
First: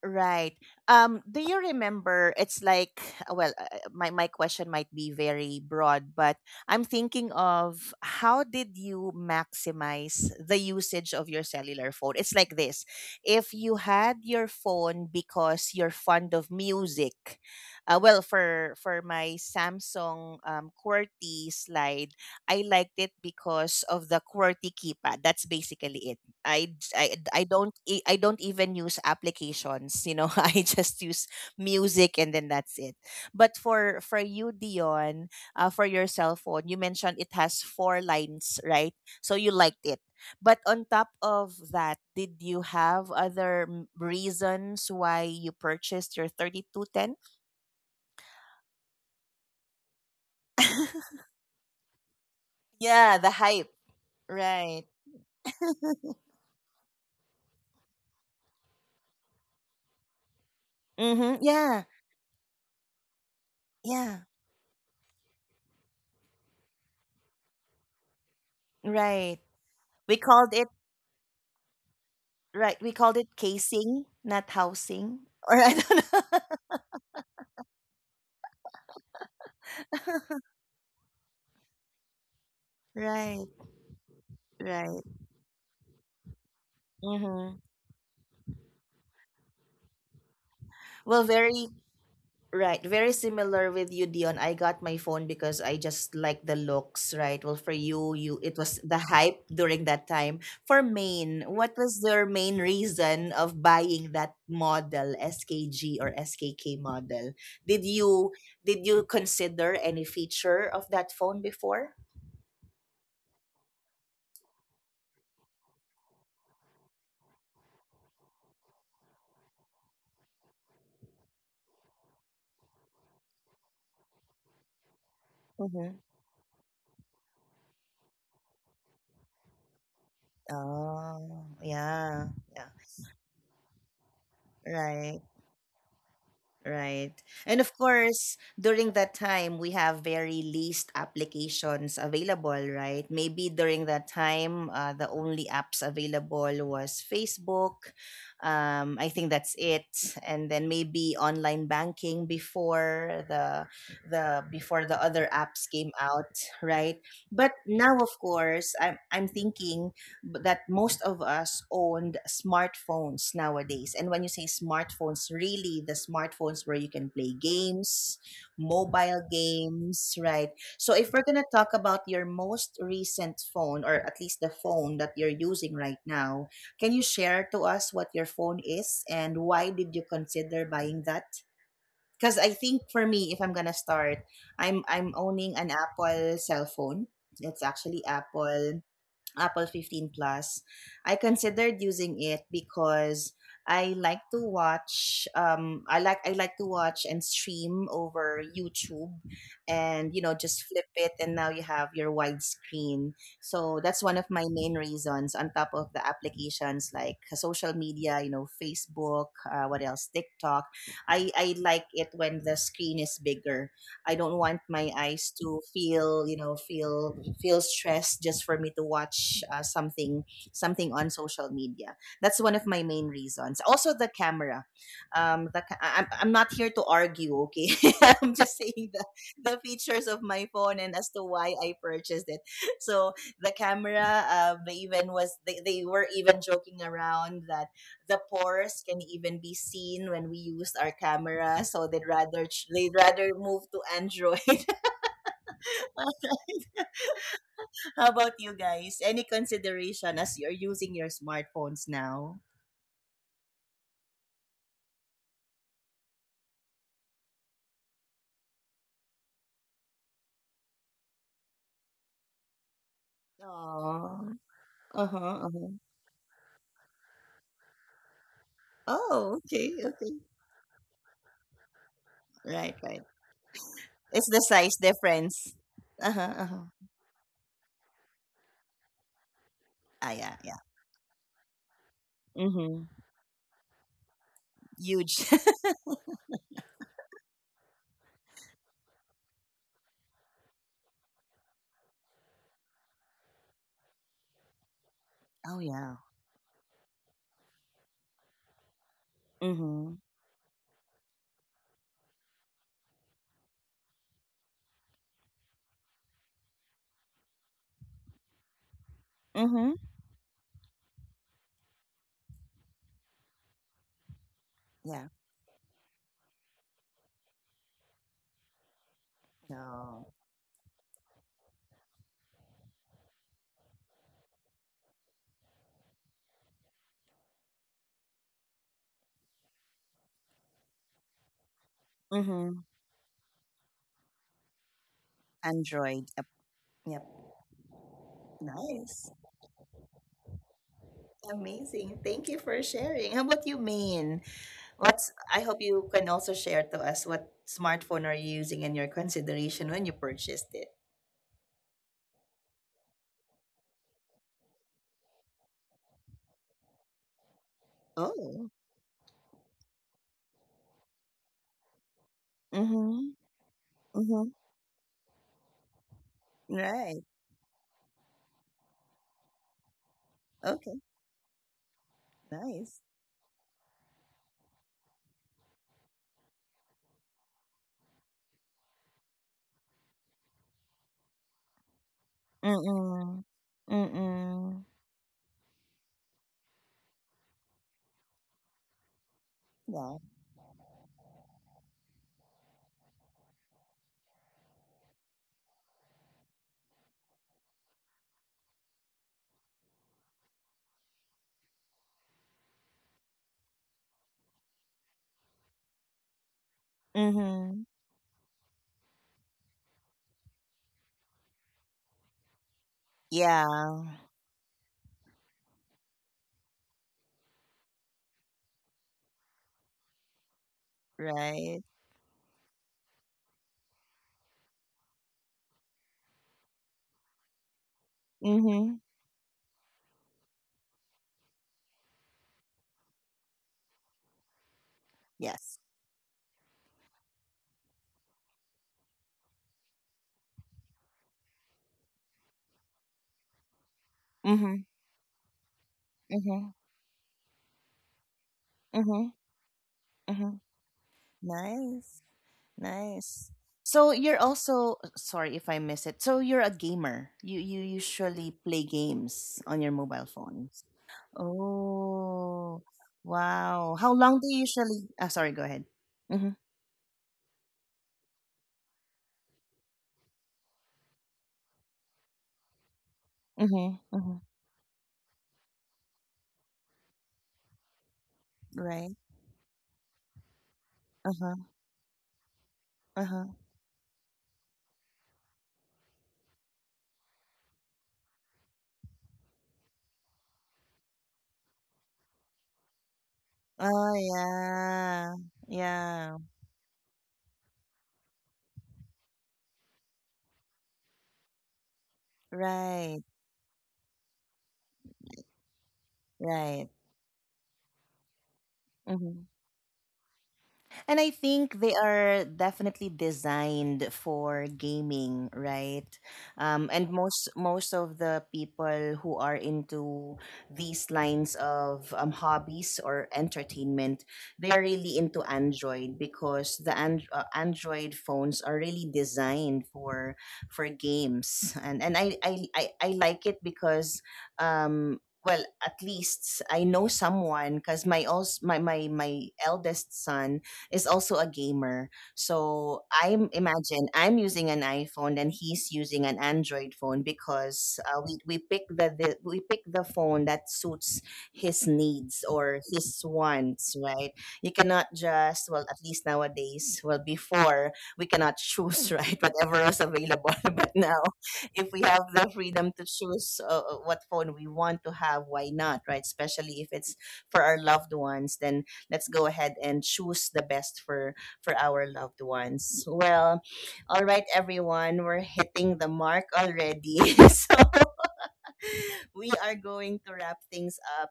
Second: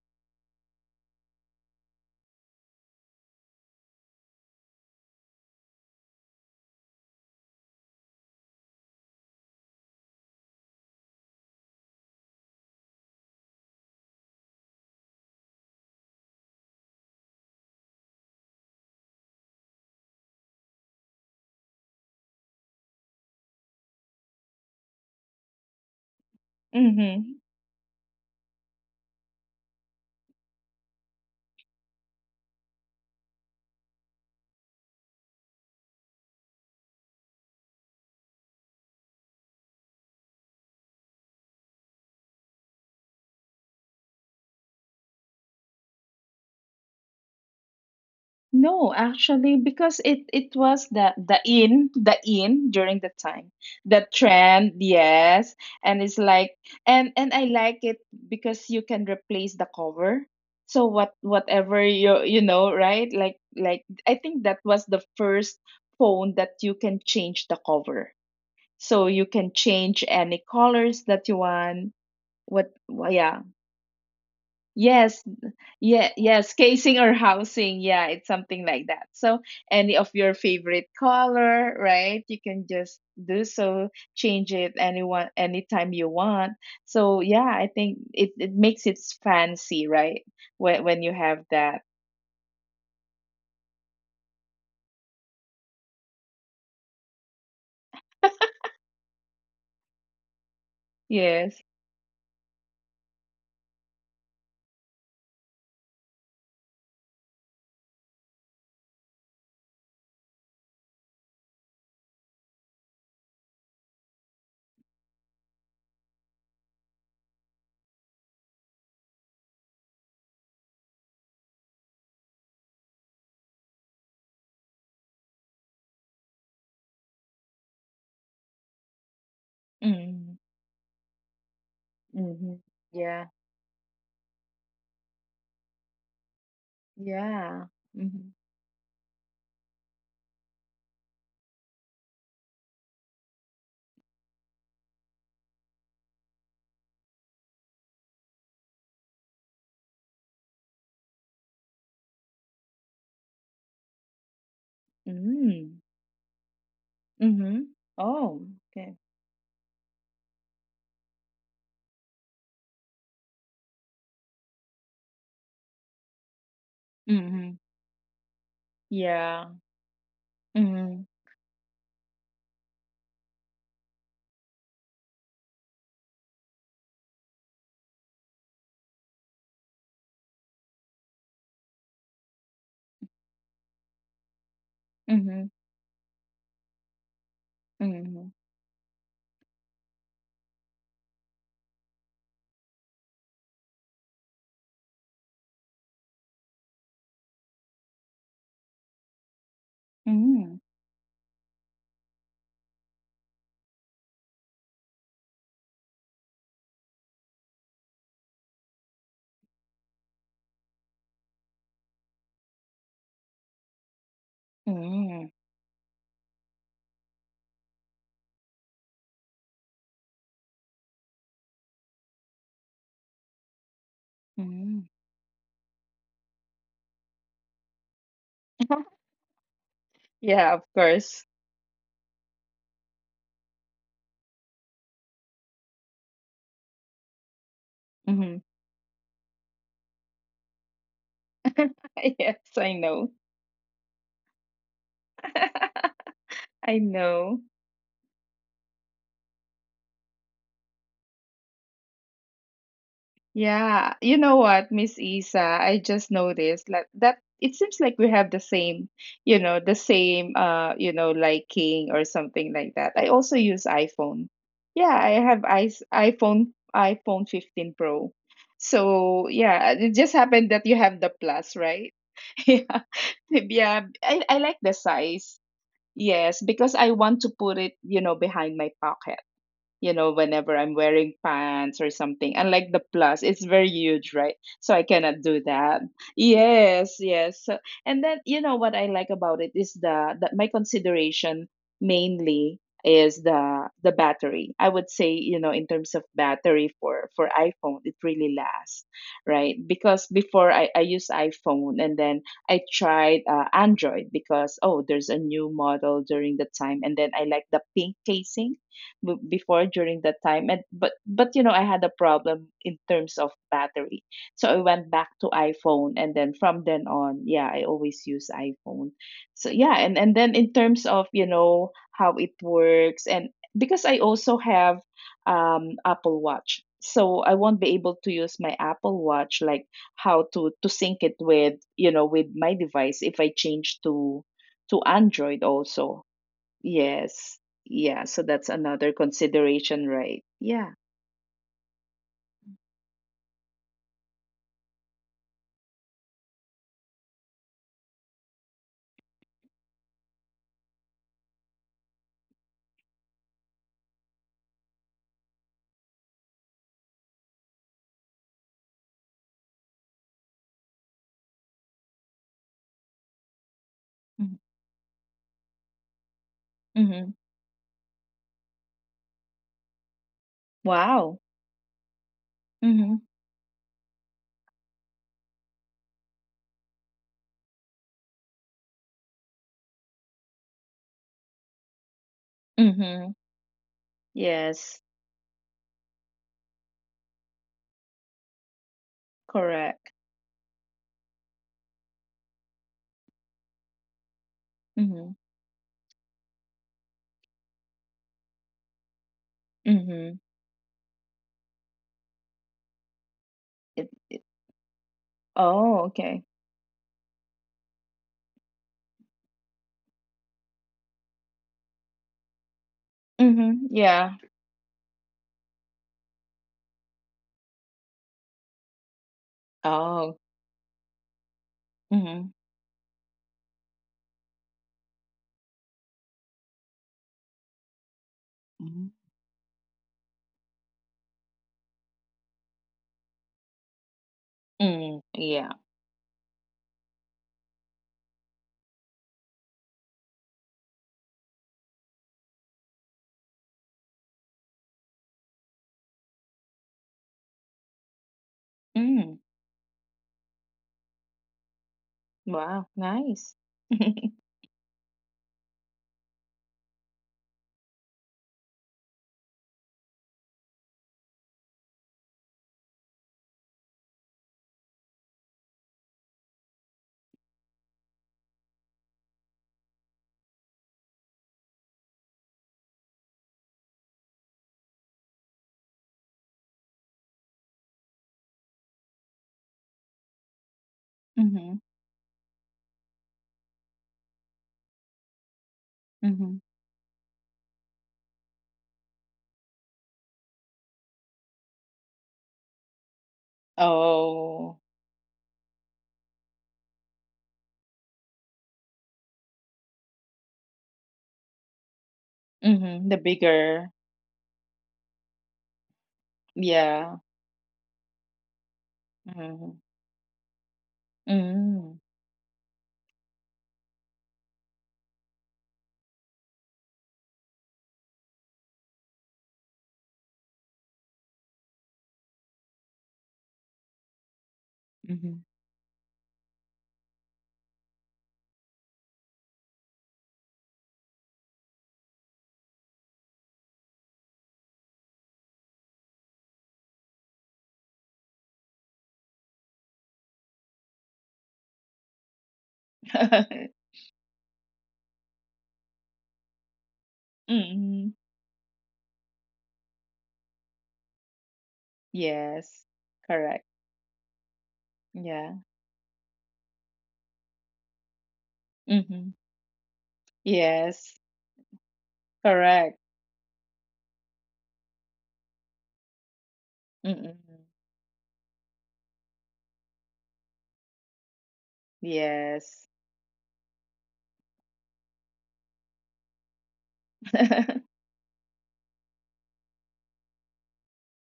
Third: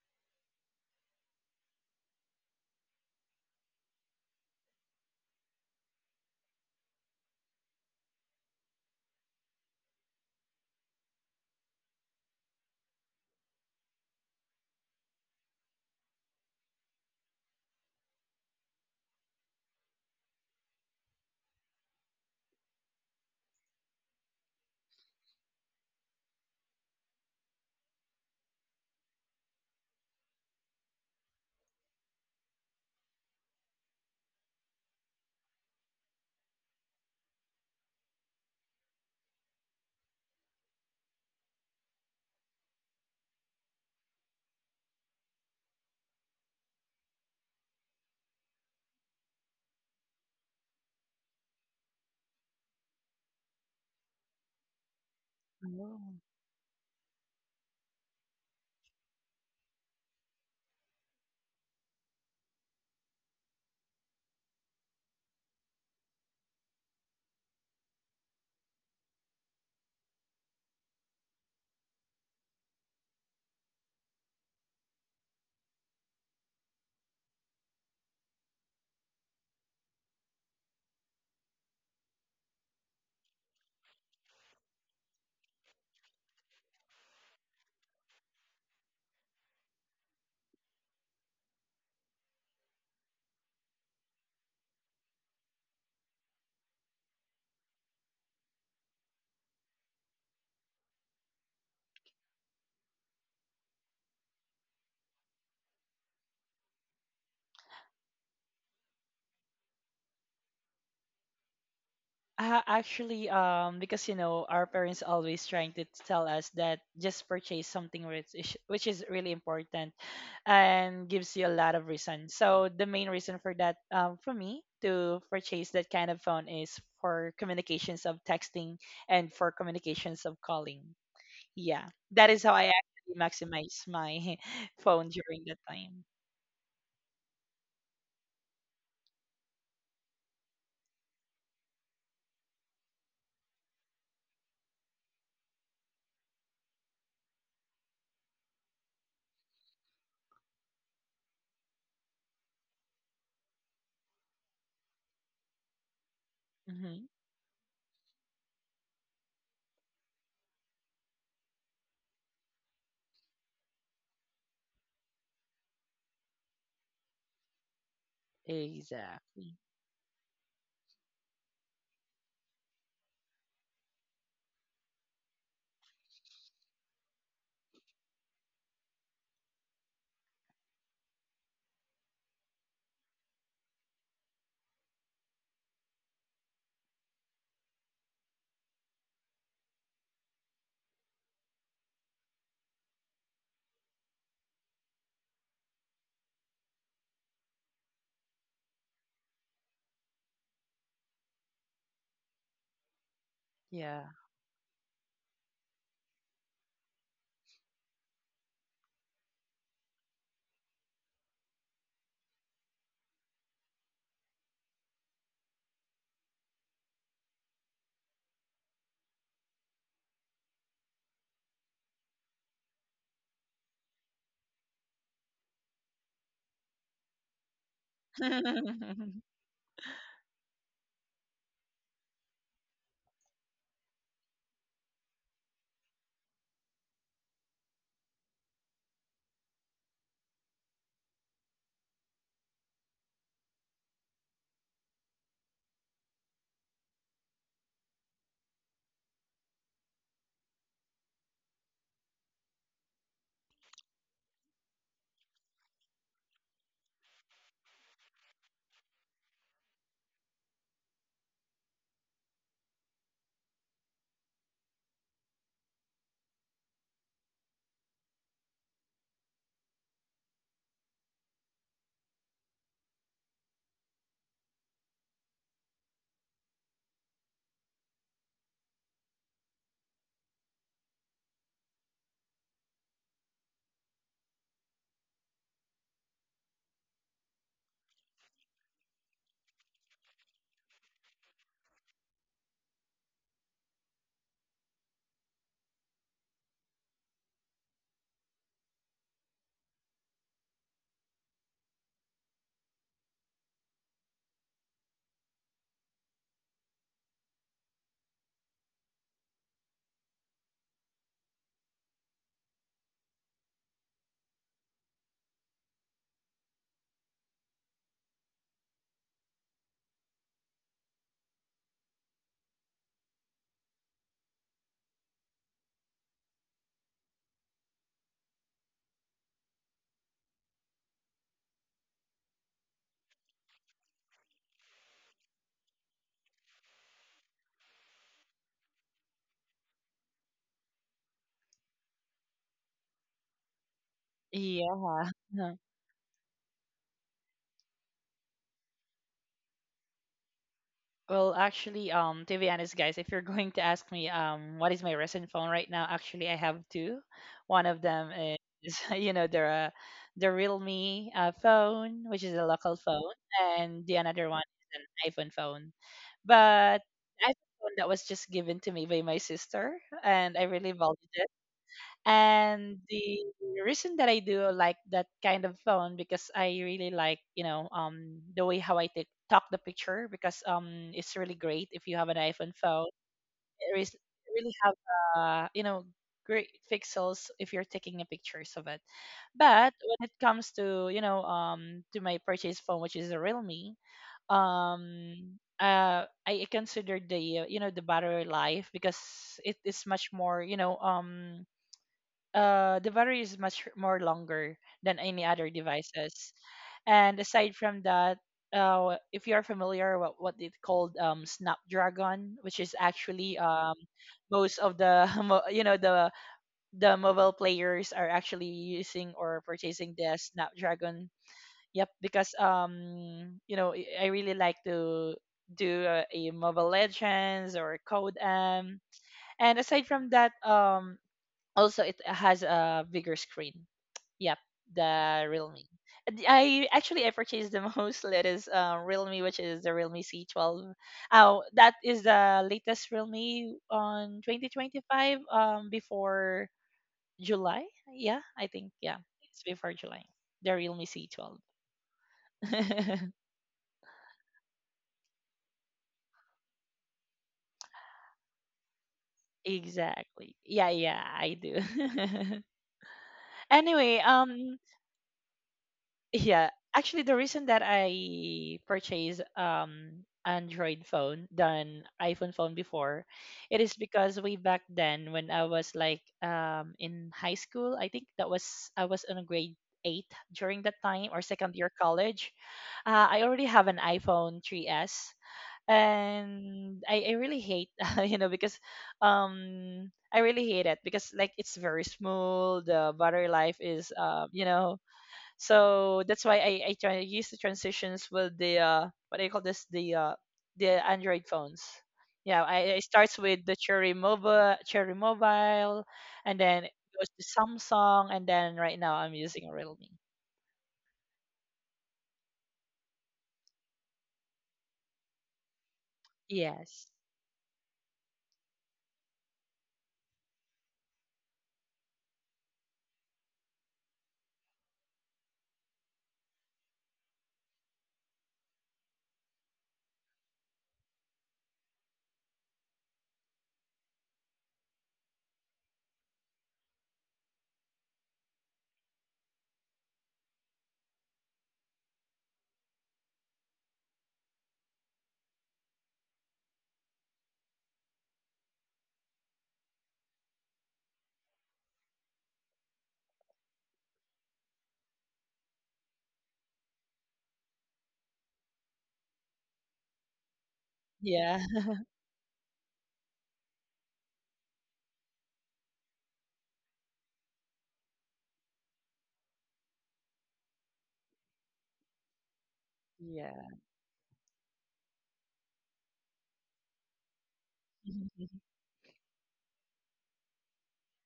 S1: right. Do you remember? It's like, well, my question might be very broad, but I'm thinking of how did you maximize the usage of your cellular phone? It's like this: if you had your phone because you're fond of music, well, for my Samsung, QWERTY slide, I liked it because of the QWERTY keypad. That's basically it. I, j-
S2: Mm-hmm.
S1: I don't e- I don't even use applications. I just use music and then that's it. But for you, Dion, for your cell phone, you mentioned it has four lines, right? So you liked it. But on top of that, did you have other reasons why you purchased your 3210?
S2: No, actually, because it was the in during
S1: Yeah,
S2: the
S1: the
S2: time
S1: hype.
S2: the
S1: Right.
S2: trend, yes,
S3: Oh.
S2: and it's like and I like it because you can replace the cover. So
S1: Mm-hmm. Yeah.
S2: whatever you you know right like
S1: Yeah.
S2: I think that was the first phone that you can change the cover. So you
S1: Right.
S2: can
S1: We
S2: change any
S1: called
S2: colors that you want.
S1: Right. We called it
S2: Yeah
S1: casing, not housing.
S2: yes,
S1: Or I don't
S2: yeah,
S1: know.
S2: yes, casing or housing. Yeah, it's something like that. So, any of your favorite color, right? You can just
S1: Right.
S2: do so, change it
S1: Right.
S2: anyone anytime you want. So,
S1: Mm-hmm.
S2: yeah, I think it it makes it fancy, right? When
S1: Well,
S2: you have
S1: very
S2: that.
S1: right. Very similar with you, Dion. I got my phone because I just like the looks, right? Well, for you it was the hype during that time. For Maine,
S2: Yes.
S1: what was their main reason of buying that model, SKG or SKK model? Did you did you consider any feature of that phone before?
S3: Actually, because you know, our parents always trying to tell us that just purchase something which is really important, and gives you a lot of reason. So the main reason for that, for me to purchase
S1: Mm-hmm.
S3: that kind of phone is for communications of texting and for communications
S2: Mm,
S3: of calling.
S1: Oh,
S3: Yeah,
S1: yeah.
S3: that is
S2: mm-hmm.
S3: how
S1: Yeah.
S3: I actually
S2: Yeah.
S3: maximize my phone
S1: Right,
S3: during that time.
S1: right. And of
S2: Yeah. Mm-hmm.
S1: course, during that time, we have very least applications available, right? Maybe during that time, the only apps available was Facebook. I think that's it. And then maybe online banking before the other apps
S2: Mm,
S1: came out, right?
S3: Hmm.
S1: But
S2: mm-hmm.
S1: now, of
S2: Oh,
S1: course, I'm
S2: okay.
S1: I'm thinking, that most of us owned smartphones nowadays. And when you say smartphones, really the smartphones where you can play
S2: Mm-hmm.
S1: games, mobile
S2: Yeah.
S3: Exactly.
S1: games, right? So
S2: Mm-hmm.
S1: if we're going to talk about your most recent phone, or at least the phone that you're using right now, can you share to us what your phone is and why did you consider buying that? Because I think for me, if I'm going to start, I'm
S2: Mm-hmm.
S1: owning an Apple cell phone. It's actually
S2: Mm-hmm.
S1: Apple 15 Plus. I considered using it because I like to watch and stream over YouTube, and just
S2: Mm-hmm.
S1: flip it and now you have your widescreen. So that's
S3: Yeah.
S1: one of my main reasons on top of the applications like social media, Facebook, what else? TikTok. I like it when the screen is bigger. I don't want my eyes
S2: Mm,
S1: to feel, you know, feel feel stressed just for me to watch, something on social media. That's one of my main reasons. Also the camera.
S2: mm.
S1: The ca- I- I'm not here to argue, okay? I'm just saying the features of my
S2: Yeah, of
S1: phone and as to
S2: course.
S1: why I purchased it. So the camera, they were even joking around that the
S2: Hmm.
S1: pores can even be seen when we use our camera, so they'd
S2: Yes,
S1: rather ch-
S2: I
S1: they'd
S2: know.
S1: rather move to Android.
S2: I know.
S1: How about you guys, any consideration as you're using your smartphones now?
S2: Yeah. You know what, Miss Isa, I just noticed like that it seems like we have the same, you know, the same you know, liking or something like that. I also use
S1: Oh.
S2: iPhone. Yeah, I
S1: Uh-huh,
S2: have I
S1: uh-huh.
S2: iPhone iPhone 15 Pro. So,
S1: Oh, okay,
S2: yeah, it
S1: okay.
S2: just happened that you have the plus, right?
S1: Right,
S2: Yeah.
S1: right.
S2: Yeah,
S1: It's the
S2: I like
S1: size
S2: the size.
S1: difference. Uh-huh,
S2: Yes,
S1: uh-huh.
S2: because I want to put it, you know, behind my pocket you
S1: Ah,
S2: know,
S1: yeah, yeah.
S2: whenever I'm wearing pants or something. And like
S1: Mm-hmm.
S2: the plus, it's very huge, right? So I
S1: Huge.
S2: cannot do that. Yes, yes. So, and then you know what I like about it is the that my consideration mainly is the battery. I would say, you
S1: Oh,
S2: know, in
S1: yeah.
S2: terms of battery for iPhone, it really lasts, right?
S1: Mm-hmm.
S2: Because before I use iPhone and then I tried Android because oh, there's a new model during the time and then I like the pink casing
S1: Mm-hmm.
S2: before during that time, and but you know I had a problem in terms of battery, so I went
S1: Yeah.
S2: back to iPhone, and then from then on yeah I always use iPhone. So yeah,
S1: So.
S2: and then in terms of you know how it works and because I also have Apple Watch, so I won't be able to use my Apple Watch like how to sync it with you know with
S1: Mm-hmm.
S2: my device if I change to Android
S1: Android.
S2: also.
S1: Yep, yep.
S2: Yes. Yeah. So that's another
S1: Nice.
S2: consideration, right? Yeah.
S1: Amazing. Thank you for sharing. How about you, Maine? What's
S3: Yeah.
S1: I hope you can also share to us what smartphone are you using and your consideration when you purchased it.
S3: Well, actually, to be honest, guys, if you're going to ask me, what is my recent phone right now? Actually, I have two. One of them
S1: Oh.
S3: is, you know, the Realme phone, which is a local
S1: Mm-hmm.
S3: phone, and the
S1: Mm-hmm.
S3: another one is an iPhone phone. But
S1: Right.
S2: Mm-hmm.
S3: iPhone phone that was just given to me by my sister, and I
S1: Okay.
S3: really valued
S2: Wow.
S3: it.
S1: Nice.
S3: And
S2: Mm-hmm.
S3: the reason that I do like that kind of phone because I really like, you know, the way how I take talk the picture, because it's really great if you have an iPhone phone.
S2: Mm-hmm.
S1: Mm-mm.
S3: It is- really
S1: Mm-mm.
S3: have
S2: Yes.
S3: you know, great pixels if you're taking a pictures of it. But
S1: Yeah.
S2: Correct.
S3: when it comes to, you know, to my purchase phone, which is a Realme,
S2: Mm-hmm.
S3: I consider the you know, the battery life, because it is much
S2: Mm-hmm.
S3: more, you know, the battery is much
S2: It,
S3: more
S2: it,
S3: longer than any other
S2: oh, okay.
S3: devices. And aside
S1: Mm-hmm.
S3: from that, if you are familiar with what it called, Snapdragon, which is actually,
S2: Mm-hmm.
S1: Yeah.
S2: Yeah.
S3: most of the you know, the mobile players are actually using or purchasing the
S2: Oh.
S3: Snapdragon.
S1: Right.
S3: Yep, because
S2: Mm-hmm.
S3: you know, I really like to do a Mobile Legends or Code
S1: Mm-hmm.
S3: M.
S2: Mhm.
S3: And aside from that, also it has a bigger screen. Yep,
S2: Mm,
S3: the
S2: yeah.
S3: Realme.
S1: Yes.
S3: And I actually I purchased the most latest Realme, which is the Realme C12. Oh, that is the latest Realme on
S1: Mm-hmm.
S3: 2025, before
S1: Mm-hmm.
S3: July. Yeah, I think, yeah,
S1: Mm-hmm.
S2: Mm.
S3: it's before July.
S1: Mm-hmm.
S3: The Realme C12.
S1: Nice.
S2: Wow.
S1: Nice.
S2: Nice.
S1: So you're also, sorry if I miss it. So you're a gamer. You usually play games on your mobile
S3: Exactly,
S1: phones.
S3: yeah, yeah, I do.
S1: Oh, wow. How
S3: Anyway,
S1: long do you usually? Ah, sorry. Go ahead. Mhm.
S3: yeah, actually, the reason that I purchased Android phone than iPhone phone before, it
S1: Mhm.
S3: is
S1: Mhm.
S3: because way back then when I was like in high school, I think that was I
S1: Right.
S3: was in a grade 8 during that
S1: Uh
S3: time, or
S1: huh.
S2: Mm-hmm.
S3: second year college.
S1: Uh huh.
S3: I already have an iPhone 3S,
S2: Mm-hmm.
S3: and I really hate you know, because I really hate it because like it's very small, the battery life
S1: Oh
S3: is, you
S2: Oh.
S3: know,
S1: yeah.
S3: so
S1: Yeah.
S3: that's why I try to use the transitions with the what do you call this, the Android phones. Yeah, I it
S2: Mm-hmm.
S1: Right.
S2: The
S3: starts with the
S2: bigger.
S3: Cherry Mobile, Cherry Mobile, and
S1: Right.
S3: then it
S2: Yeah.
S3: goes to Samsung, and then right now I'm
S1: Mhm.
S3: using
S2: Mm-hmm.
S3: Realme.
S1: And I think they
S2: Mm-hmm.
S1: are definitely designed for gaming, right? And
S3: Yes.
S1: most of the people who are into these lines of, hobbies or entertainment, they are really into
S2: Mhm.
S1: Android because Android phones are really designed for games, and I like it because. Well, at least I know someone because my eldest son is also a gamer. So I'm imagine I'm using an iPhone and he's using an Android phone because,
S2: Mm-hmm.
S1: we pick the phone that suits his needs or
S2: Yes,
S1: his
S2: correct.
S1: wants, right? You cannot
S2: Yeah.
S1: just, well, at least nowadays, well before we cannot choose, right?
S2: Mhm.
S1: Whatever is available, but now
S2: Yes,
S3: Yeah.
S1: if we have the freedom to
S2: correct.
S1: choose, what phone we want to have, why not, right? Especially if it's
S2: Mm-mm.
S1: for our loved ones, then let's go ahead and choose the best for our loved
S2: Yes.
S1: ones, well,
S3: Yeah.
S1: all right everyone, we're hitting the mark already. So we are going to wrap things up.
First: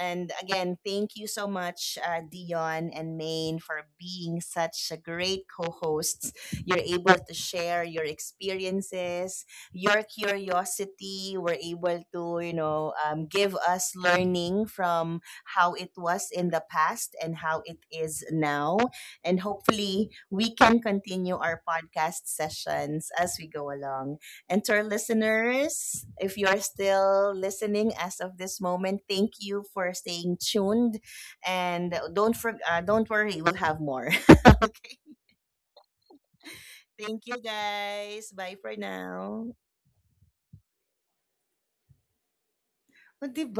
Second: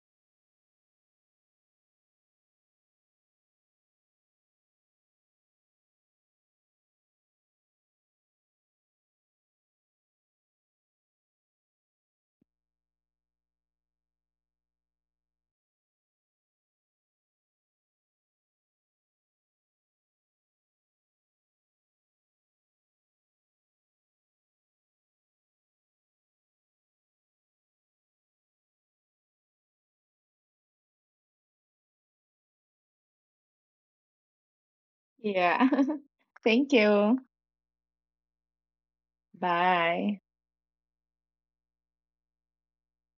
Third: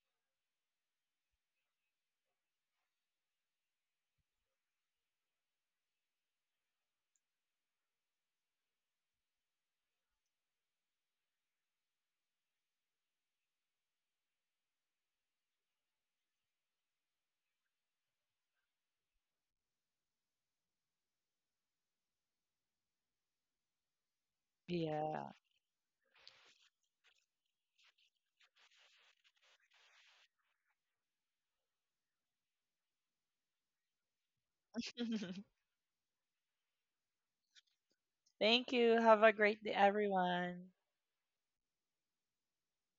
S1: And again, thank you so much, Dion and Maine, for being such a great co hosts. You're able to share your experiences, your curiosity. We're able to give us learning from how it was in the past and how it is now. And hopefully, we can continue our podcast sessions as we go along. And to our
S3: Yeah.
S1: listeners, if you are still listening as of this moment, thank you for staying tuned. And don't worry, we'll have more.
S2: Yeah. Thank you.
S1: Thank you guys. Bye
S3: Thank
S1: for
S3: you. Have a
S1: now.
S3: great day,
S2: Bye.
S3: everyone.
S1: O, diba?